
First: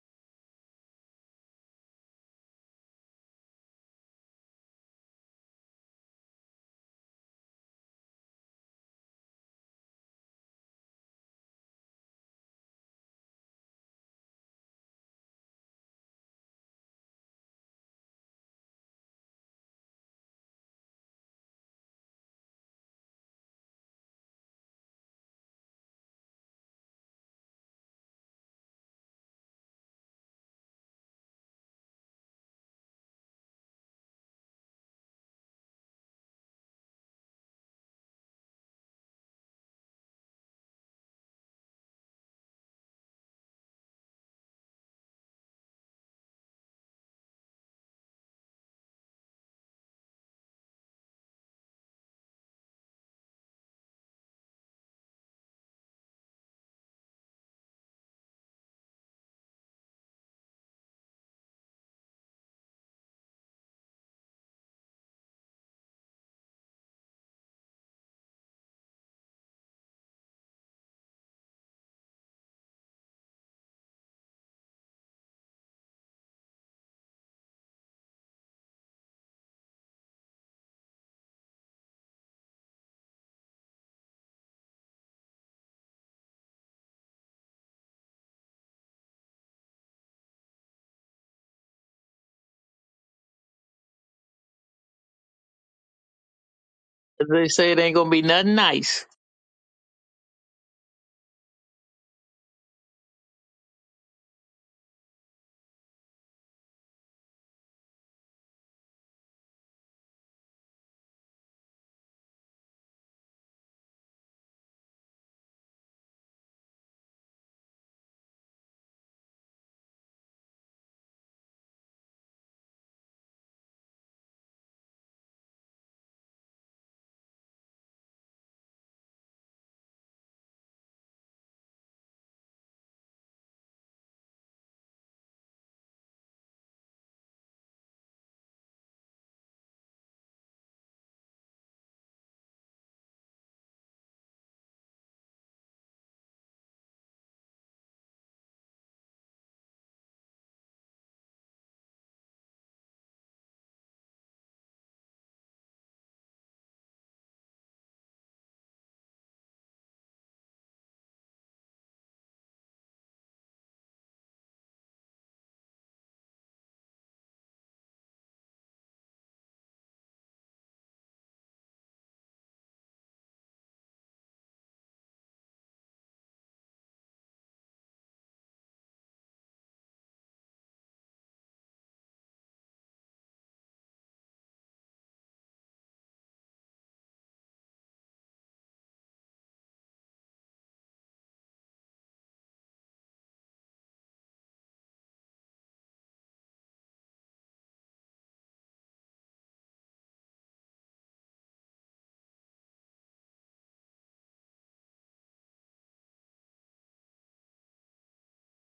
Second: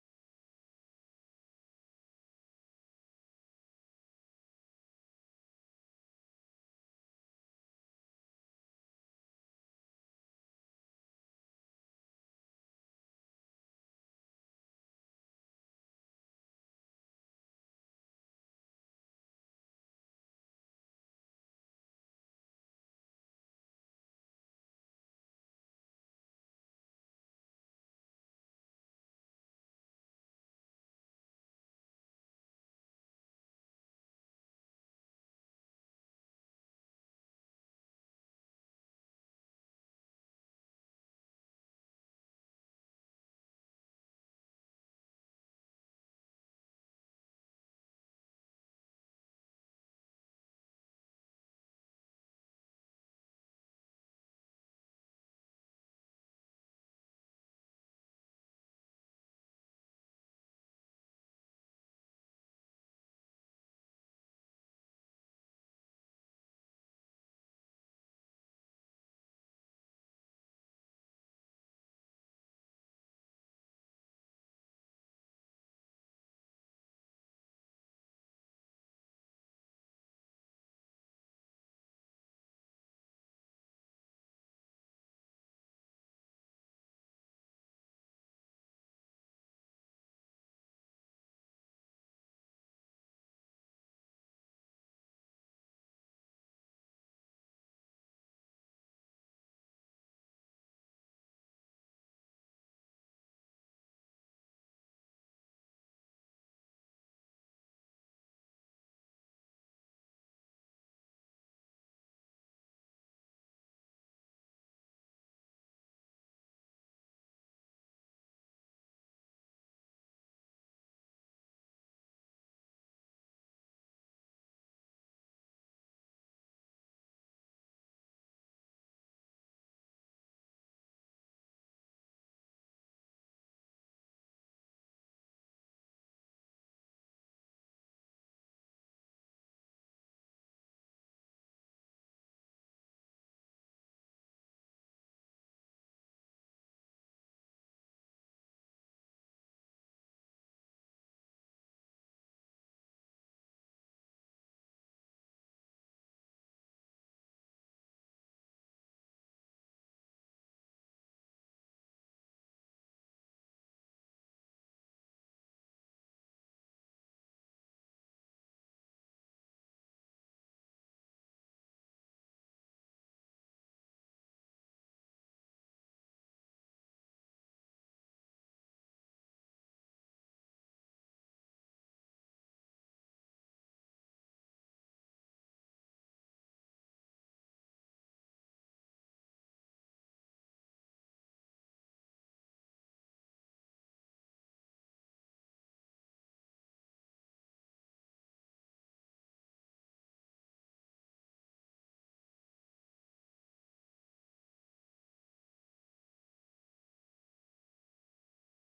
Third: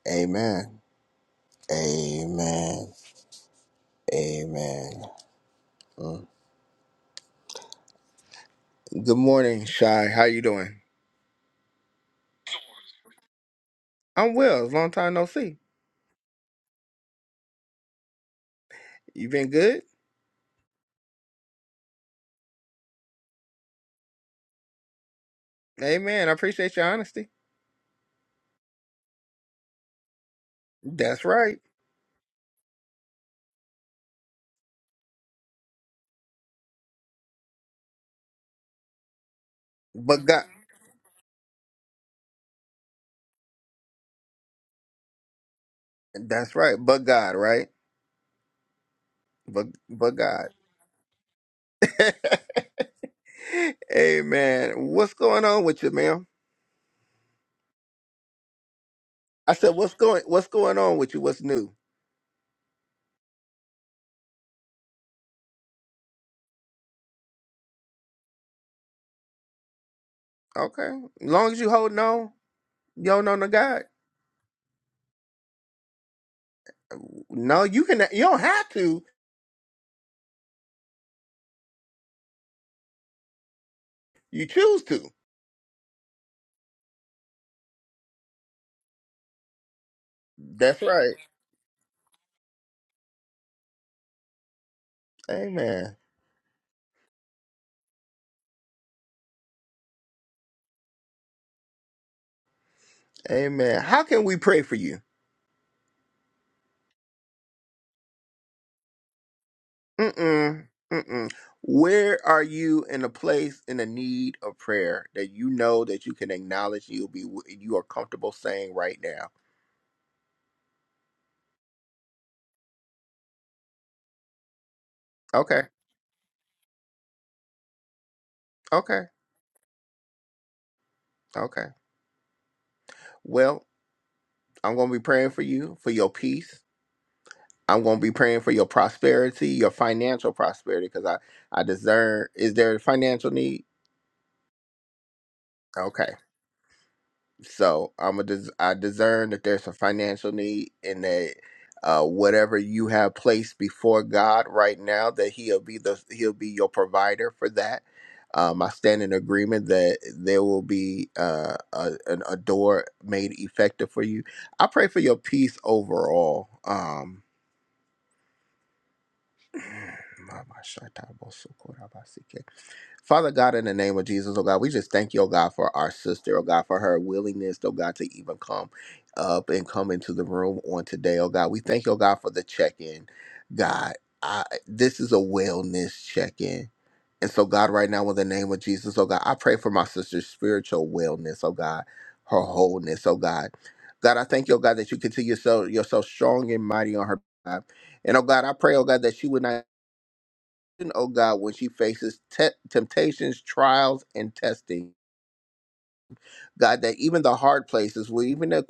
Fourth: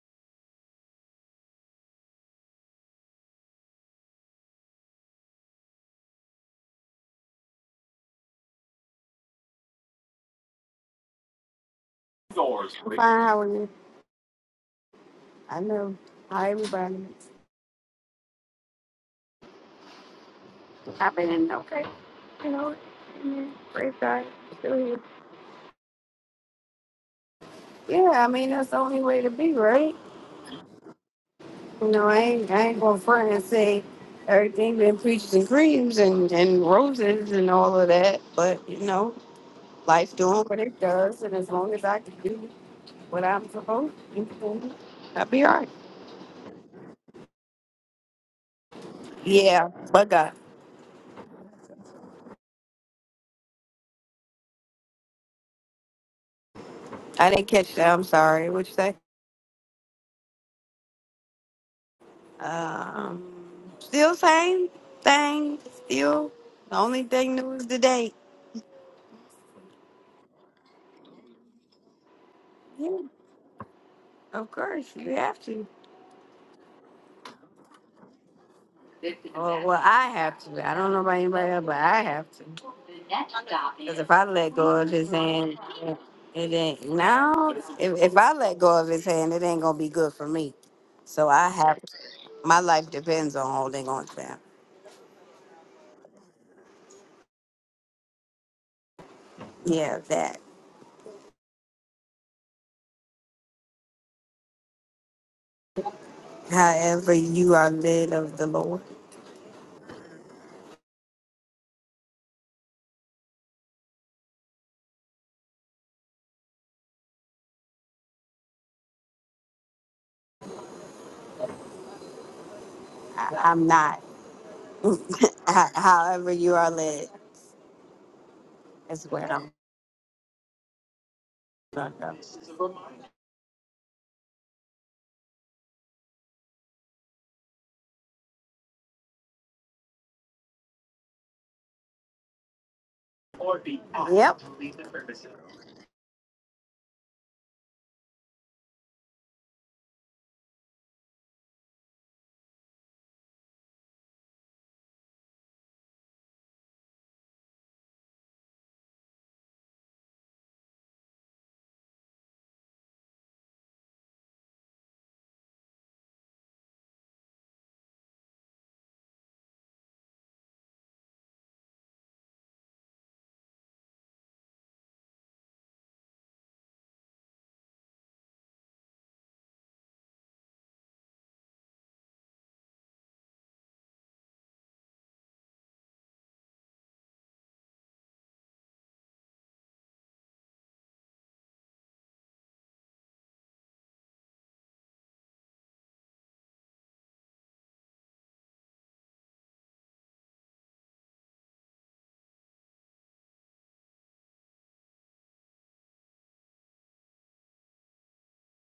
A: Amen. Amen. Amen. Good morning, Shy. How you doing?
D: I'm fine. How are you?
A: I'm well. It's long time no see.
D: I know how everybody
A: You been good?
D: happening. Okay. You know, amen. praise God. Still here.
A: Amen. I appreciate your honesty.
D: Yeah, I mean that's the only way to be, right?
A: That's right.
D: You know, I ain't I ain't gonna front and say everything been preaches and creams and and roses and all of that, but you know, life's
A: But God,
D: doing what it does, and as long as I can do what I'm supposed to, do, I'll be all right.
A: that's right. But God, right? But
D: Yeah, but
A: but
D: God,
A: God. (laughs) Amen. What's going on with you, ma'am?
D: I didn't catch that. I'm sorry. What you say?
A: I said, what's going What's going on with you? What's new?
D: Um, still same thing. Still the only thing new is the date.
A: Okay. Long as you holding on,
D: Yeah,
A: you don't know no God.
D: of course you have to.
A: No, you can. You don't have to.
D: Well, well, I have to. I don't know about anybody else, but I have to. Because if I
A: You
D: let go
A: choose
D: of
A: to.
D: his hand, it ain't. No, if, if I let go of his hand, it ain't gonna be good for me.
A: That's right.
D: So I have. My life depends on holding on to him.
A: Amen.
C: They say it ain't gonna be nothing nice.
D: Yeah, that.
A: Amen. How can we pray for you?
D: However, you are led of the Lord.
A: Mm-mm. Mm-mm. Where are you in a place in a need of prayer that you know that you can acknowledge you'll be you are comfortable saying right now?
D: I, I'm not. (laughs) Ho-
A: Okay.
D: However, you are led
A: Okay.
D: is where I'm
A: Okay.
D: going to
A: Well, I'm going to be praying for you for your peace. I'm going to be praying for your prosperity, your financial prosperity, because I I discern. Is there a financial need?
D: go. Yep.
A: Okay. So I'm a des- I discern that there's a financial need and that uh, whatever you have placed before God right now, that He'll be the He'll be your provider for that. Um, I stand in agreement that there will be uh, a, an, a door made effective for you. I pray for your peace overall. Um, (clears throat) Mama Shata Boso Kora Basike. Father God, in the name of Jesus, oh God, we just thank you, oh God, for our sister, oh God, for her willingness, oh God, to even come up and come into the room on today, oh God. We thank you, oh God, for the check in. God, I, this is a wellness check in. And so, God, right now, in the name of Jesus, oh God, I pray for my sister's spiritual wellness, oh God, her wholeness, oh God. God, I thank you, oh God, that you continue so you're so strong and mighty on her. behalf. And oh God, I pray, oh God, that she would not oh God, when she faces te- temptations, trials, and testing. God, that even the hard places, where even the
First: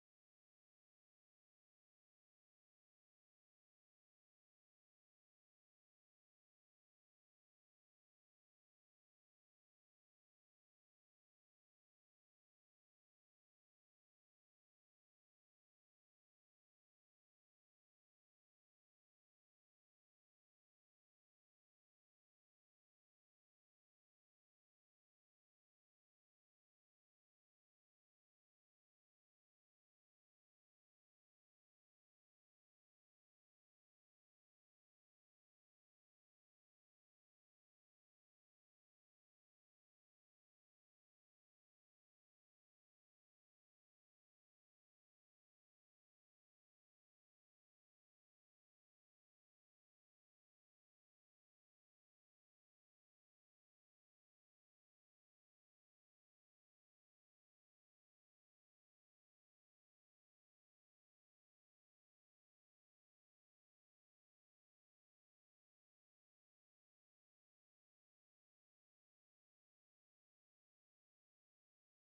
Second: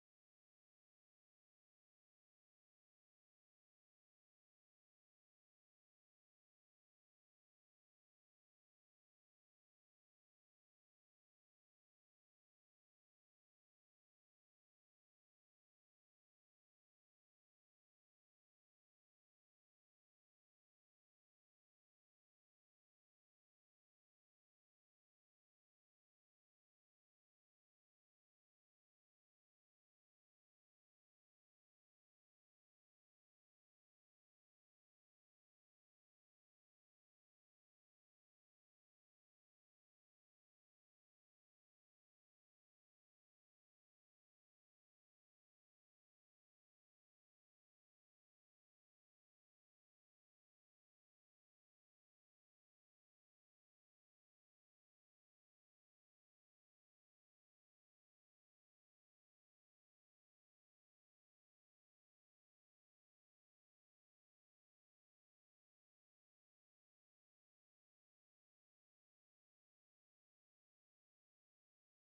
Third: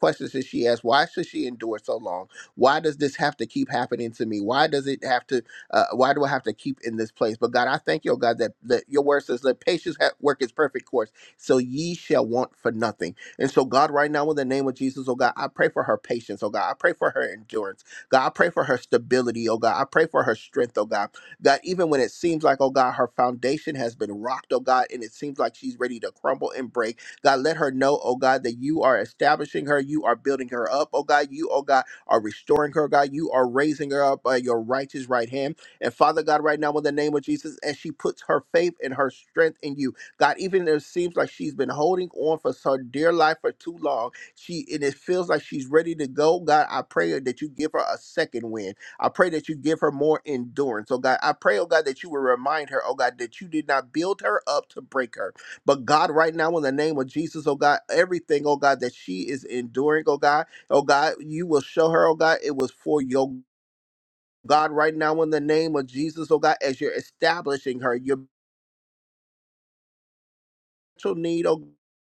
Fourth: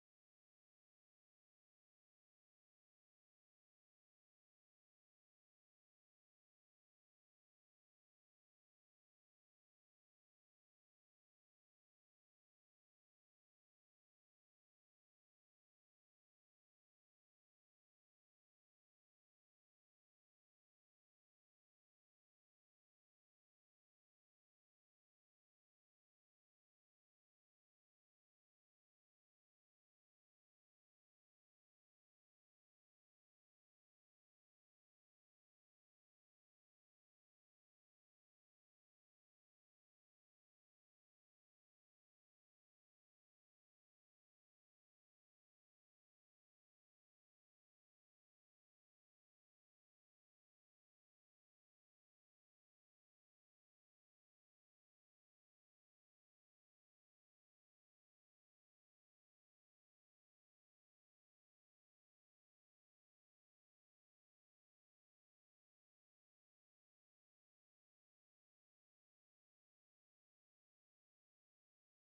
A: questions that she asked, why should she endure so long? Why does this have to keep happening to me? Why does it have to, uh, why do I have to keep in this place? But God, I thank you, oh God, that, that your word says, let patience ha- work its perfect course, so ye shall want for nothing. And so, God, right now, in the name of Jesus, oh God, I pray for her patience, oh God. I pray for her endurance. God, I pray for her stability, oh God. I pray for her strength, oh God. God, even when it seems like, oh God, her foundation has been rocked, oh God, and it seems like she's ready to crumble and break. God, let her know, oh God, that you are establishing her, you are building her up, oh God, you, oh God, are restoring her, God, you are raising her up by your righteous right hand. And Father God, right now in the name of Jesus, as she puts her faith and her strength in you, God, even if it seems like she's been holding on for her dear life for too long, she and it feels like she's ready to go. God, I pray that you give her a second wind. I pray that you give her more endurance. Oh God, I pray, oh God, that you will remind her, oh God, that you did not build her up to break her but God, right now, in the name of Jesus, oh God, everything, oh God, that she is enduring, oh God, oh God, you will show her, oh God, it was for your God, right now, in the name of Jesus, oh God, as you're establishing her, you're spiritual need, oh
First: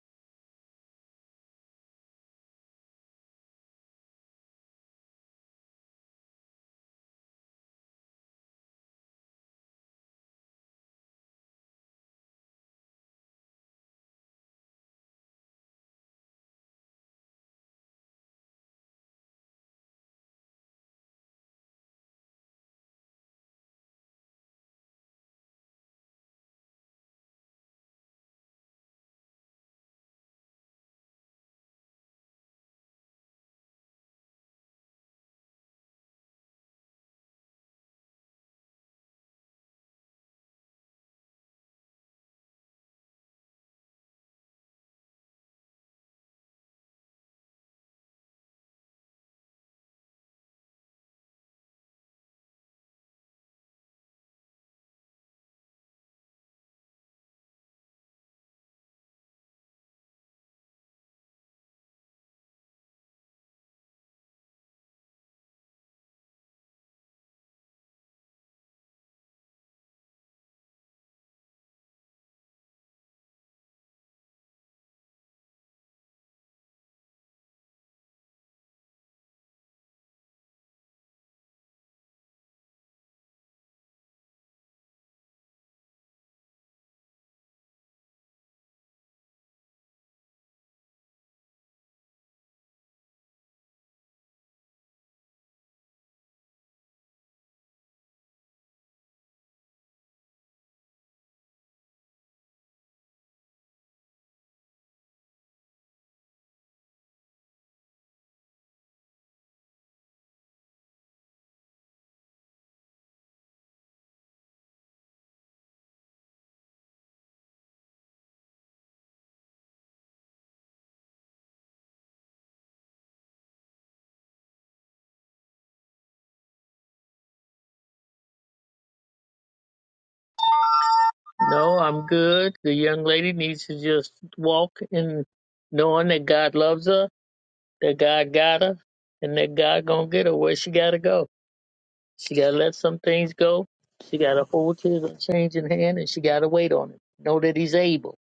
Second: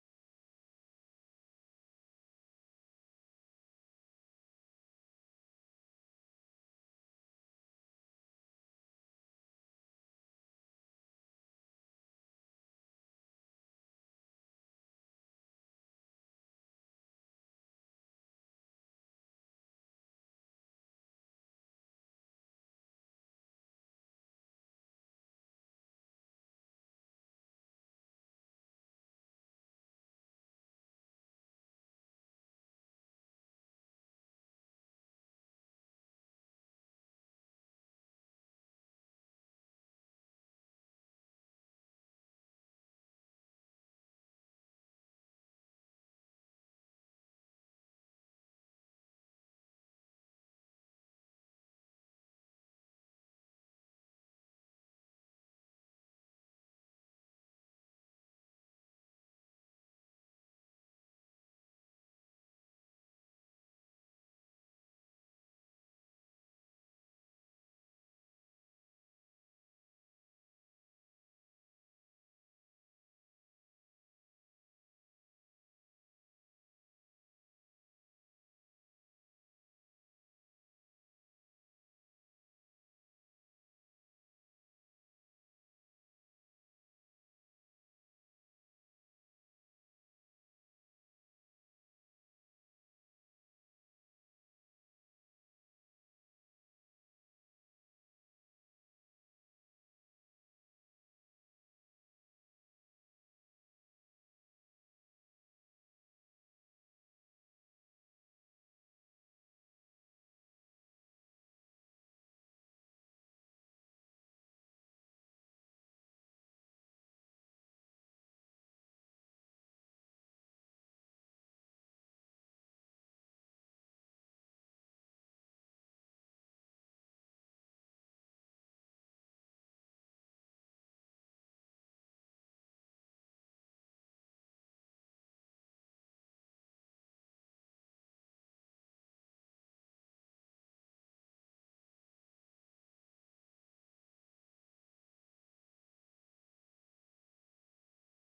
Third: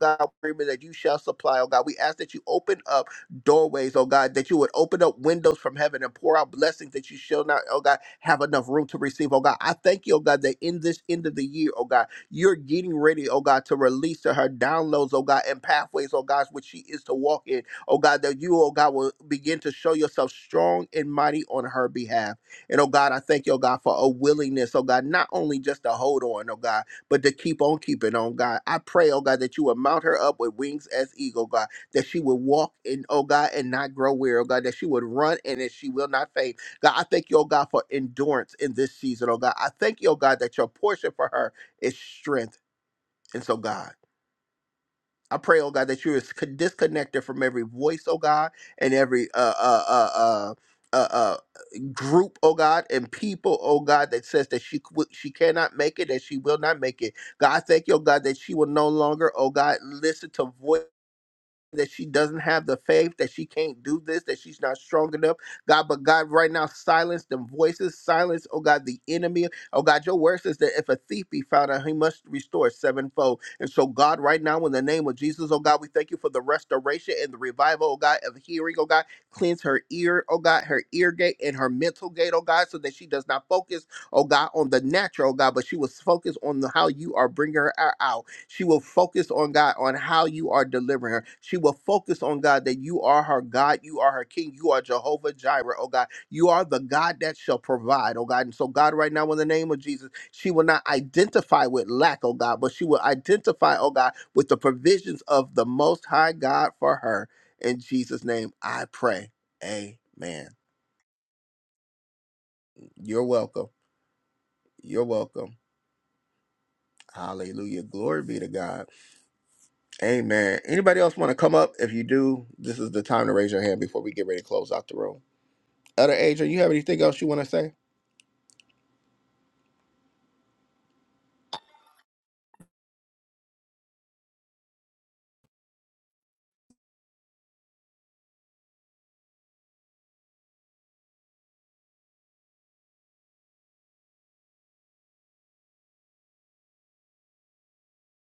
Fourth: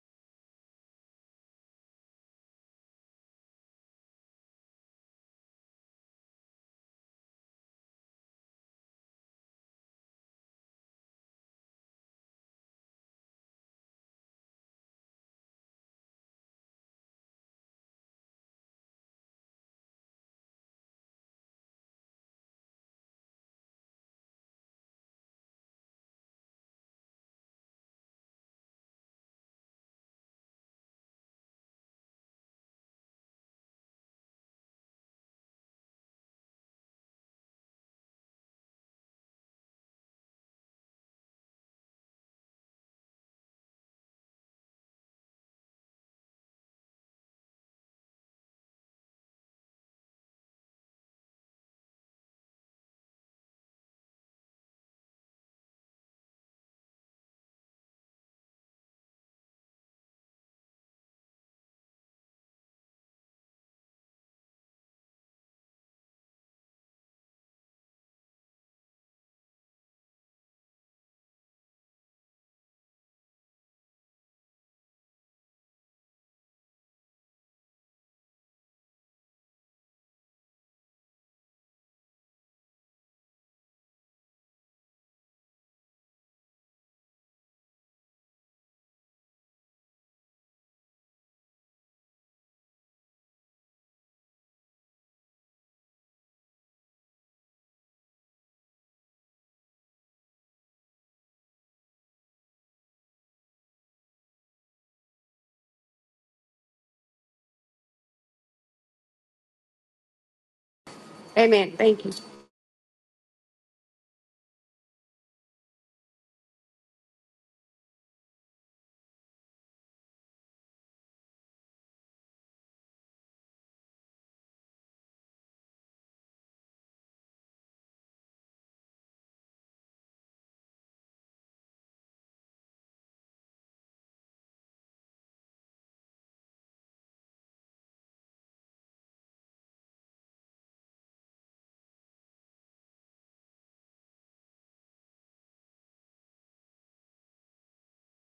A: God, that you shall supply, oh God. We ask that you open up doorways, oh God, that you would open up windows from heaven and pour out blessings that you shall not, oh God, have enough room to receive, oh God. I thank you, oh God, that in this end of the year, oh God, you're getting ready, oh God, to release to her downloads, oh God, and pathways, oh God, which she is to walk in, oh God, that you, oh God, will begin to show yourself strong and mighty on her behalf. And oh God, I thank you, oh God, for a willingness, oh God, not only just to hold on, oh God but to keep on keeping on, God. I pray, oh God, that you would mount her up with wings as eagle, God, that she would walk in, oh God, and not grow weary, oh God, that she would run and that she will not faint. God, I thank you, oh God, for endurance in this season, oh God. I thank you, oh God, that your portion for her is strength. And so, God, I pray, oh God, that you is disconnected from every voice, oh God, and every uh uh uh uh. uh, uh group, oh God, and people, oh God, that says that she qu- she cannot make it, that she will not make it. God, I thank you, oh God, that she will no longer, oh God, listen to voice that she doesn't have the faith, that she can't do this, that she's not strong enough. God, but God, right now, silence them voices, silence, oh God, the enemy. Oh God, your word says that if a thief be found out, he must restore sevenfold. And so, God, right now, in the name of Jesus, oh God, we thank you for the restoration and the revival, oh God, of hearing, oh God. Cleanse her ear, oh God, her ear gate and her mental gate, oh God, so that she does not focus, oh God, on the natural, oh God, but she was focused on the, how you are bringing her out she will focus on God, on how you are delivering her. She will focus on God that you are her God, you are her King, you are Jehovah Jireh, oh God. You are the God that shall provide, oh God. And so, God, right now, in the name of Jesus, she will not identify with lack, oh God, but she will identify, oh God, with the provisions of the Most High God for her. In Jesus' name, I pray. Amen.
D: Amen. Thank you.
A: You're welcome. You're welcome. Hallelujah. Glory be to God. Amen. Anybody else want to come up? If you do, this is the time to raise your hand before we get ready to close out the room. Elder Adrian, you have anything else you want to say?
C: No, I'm good. The young lady needs to just walk in knowing that God loves her, that God got her, and that God gonna get her where she gotta go. She gotta let some things go. She gotta hold his change in hand, and she gotta wait on him. Know that he's able.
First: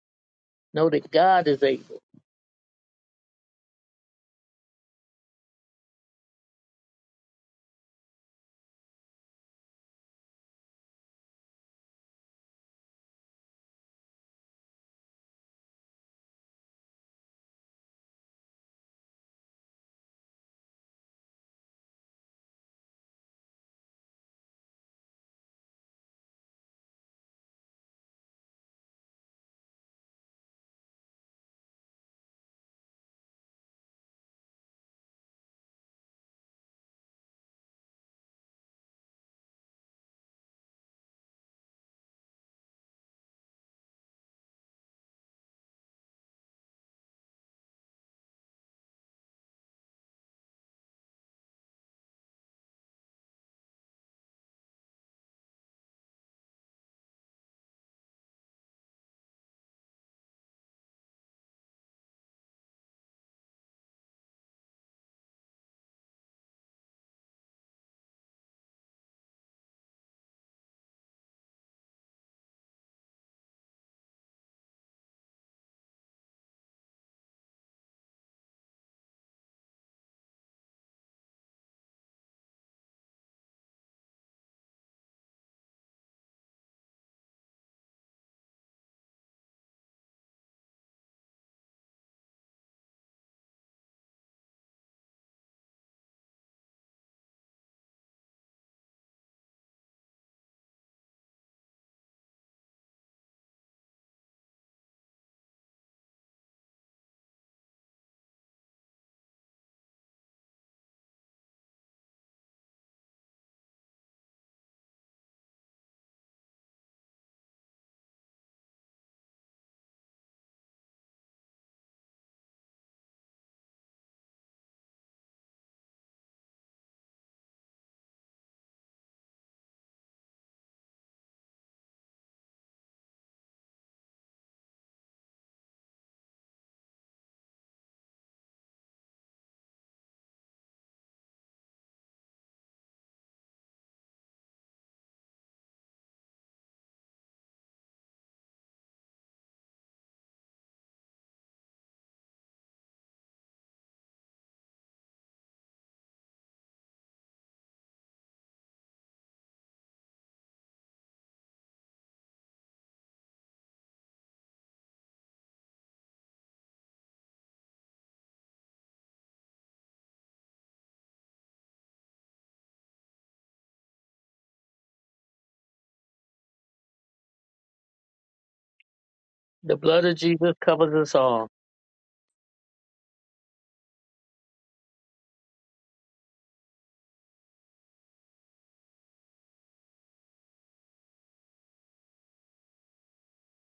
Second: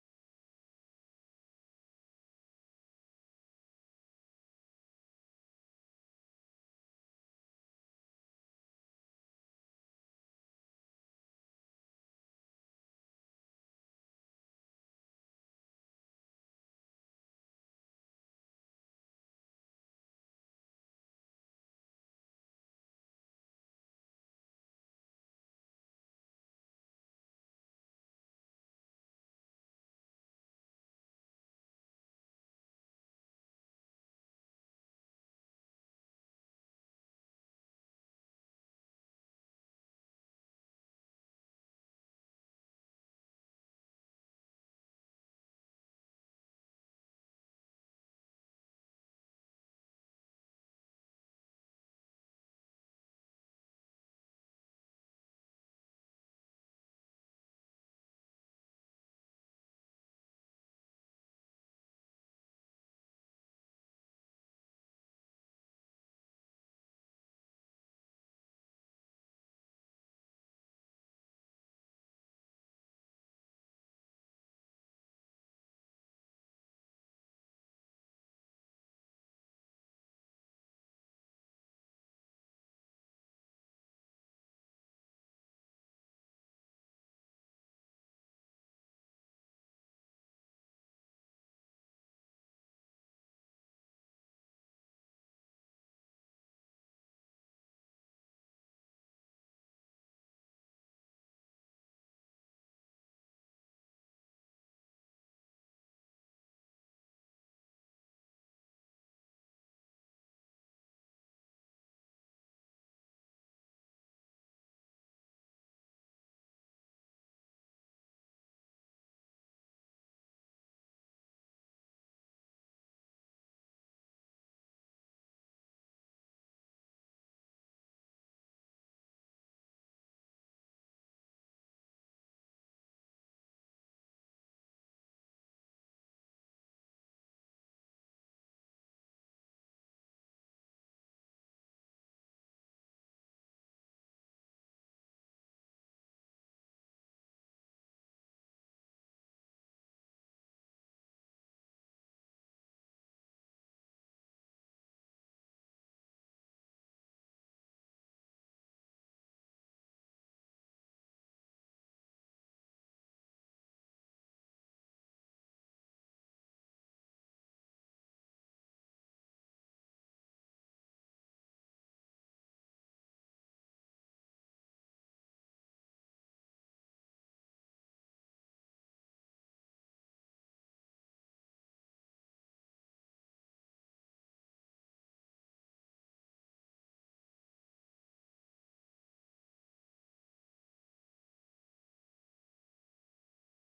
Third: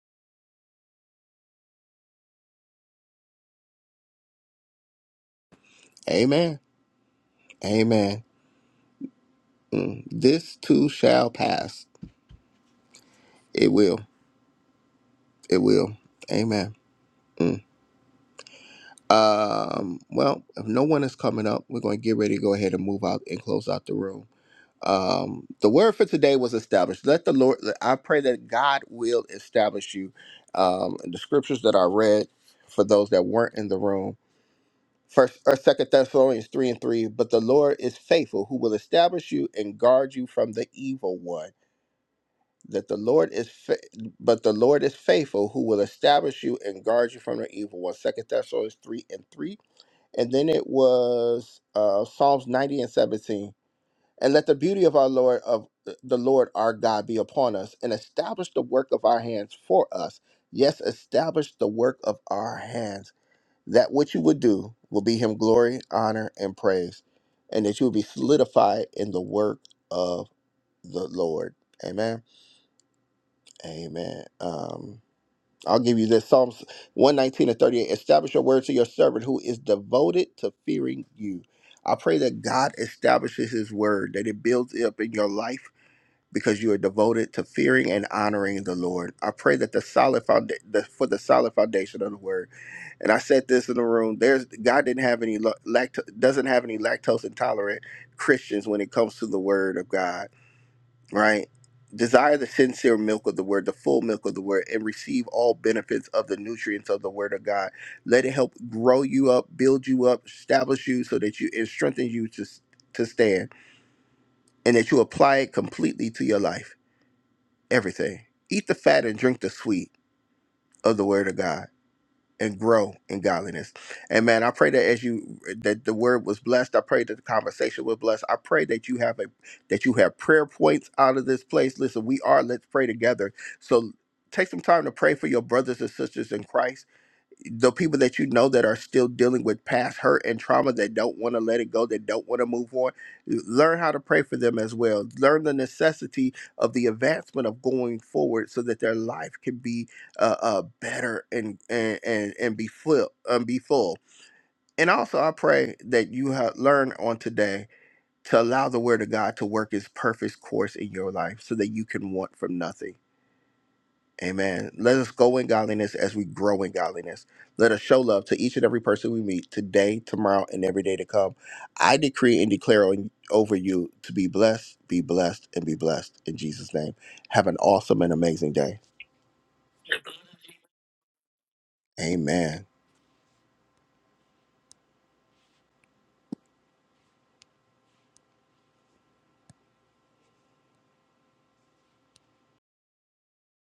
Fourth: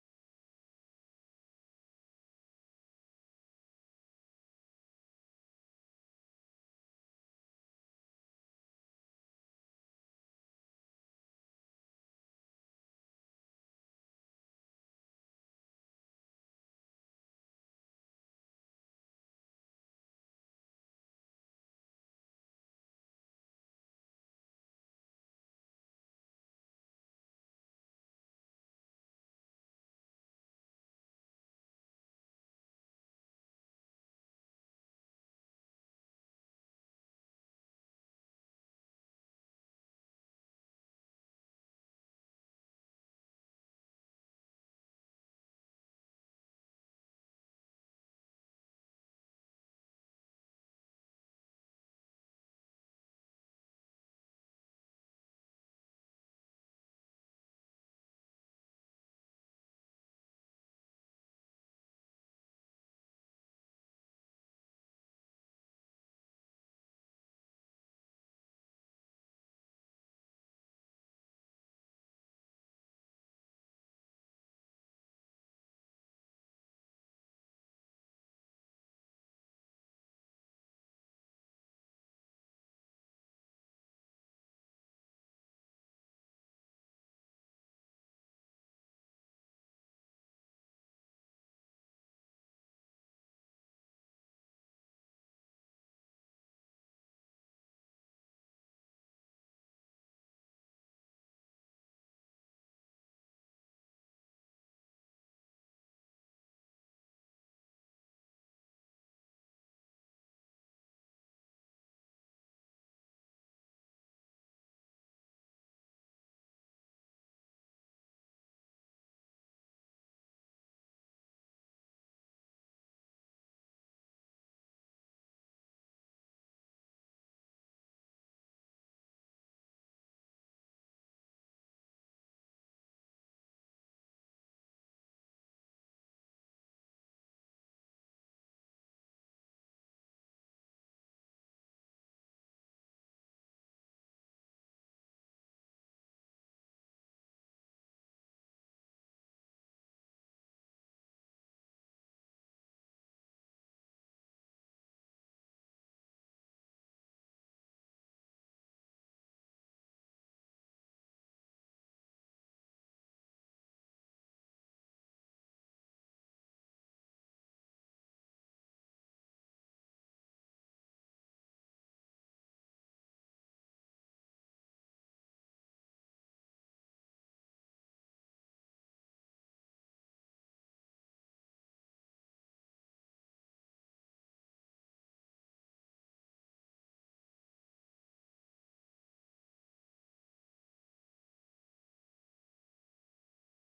C: Know that God is able.
A: Amen. Amen. Mm. This too shall pass. It will. It will. Amen. Mm. Um, well, if no one is coming up, we're going to get ready to go ahead and move out and close out the room. Um, the word for today was established. Let the Lord, I pray that God will establish you. Um, the scriptures that I read for those that weren't in the room. First or Second Thessalonians three and three. But the Lord is faithful, who will establish you and guard you from the evil one. That the Lord is, fa- but the Lord is faithful, who will establish you and guard you from the evil one. Second Thessalonians three and three. And then it was uh, Psalms ninety and seventeen. And let the beauty of our Lord of uh, the Lord our God be upon us, and establish the work of our hands for us. Yes, establish the work of our hands that what you would do will be him glory, honor, and praise, and that you will be solidified in the work of the Lord. Amen. Amen. Um, I'll give you this Psalms 119 and 38. Establish your word to your servant who is devoted to fearing you. I pray that God establishes his word, that it builds up in your life because you are devoted to fearing and honoring the Lord. I pray that the solid foundation for the solid foundation of the word and I said this in the room. There's God didn't have any lact doesn't have any lactose intolerant Christians when it comes to the Word of God, right? Desire the sincere milk of the Word, the full milk of the Word, and receive all benefits of the nutrients of the Word of God. Let it help grow you up, build you up, establish you, so that you it strengthens you to s- to stand, and that you apply it completely to your life, everything. Eat the fat and drink the sweet of the Word of God and grow in godliness. And man, I pray that as you that the word was blessed, I pray that the conversation was blessed. I pray that you have a that you have prayer points out of this place. Listen, we are let's pray together. So take some time to pray for your brothers and sisters in Christ the people that you know that are still dealing with past hurt and trauma that don't want to let it go, that don't want to move on, learn how to pray for them as well. Learn the necessity of the advancement of going forward so that their life can be uh, uh, better and and and, and be full um, be full. And also, I pray that you have learned on today to allow the Word of God to work its perfect course in your life so that you can want from nothing Amen. Let us go in godliness as we grow in godliness. Let us show love to each and every person we meet today, tomorrow, and every day to come. I decree and declare on, over you to be blessed, be blessed, and be blessed in Jesus' name. Have an awesome and amazing day.
C: The blood of Jesus covers us all.
A: Amen.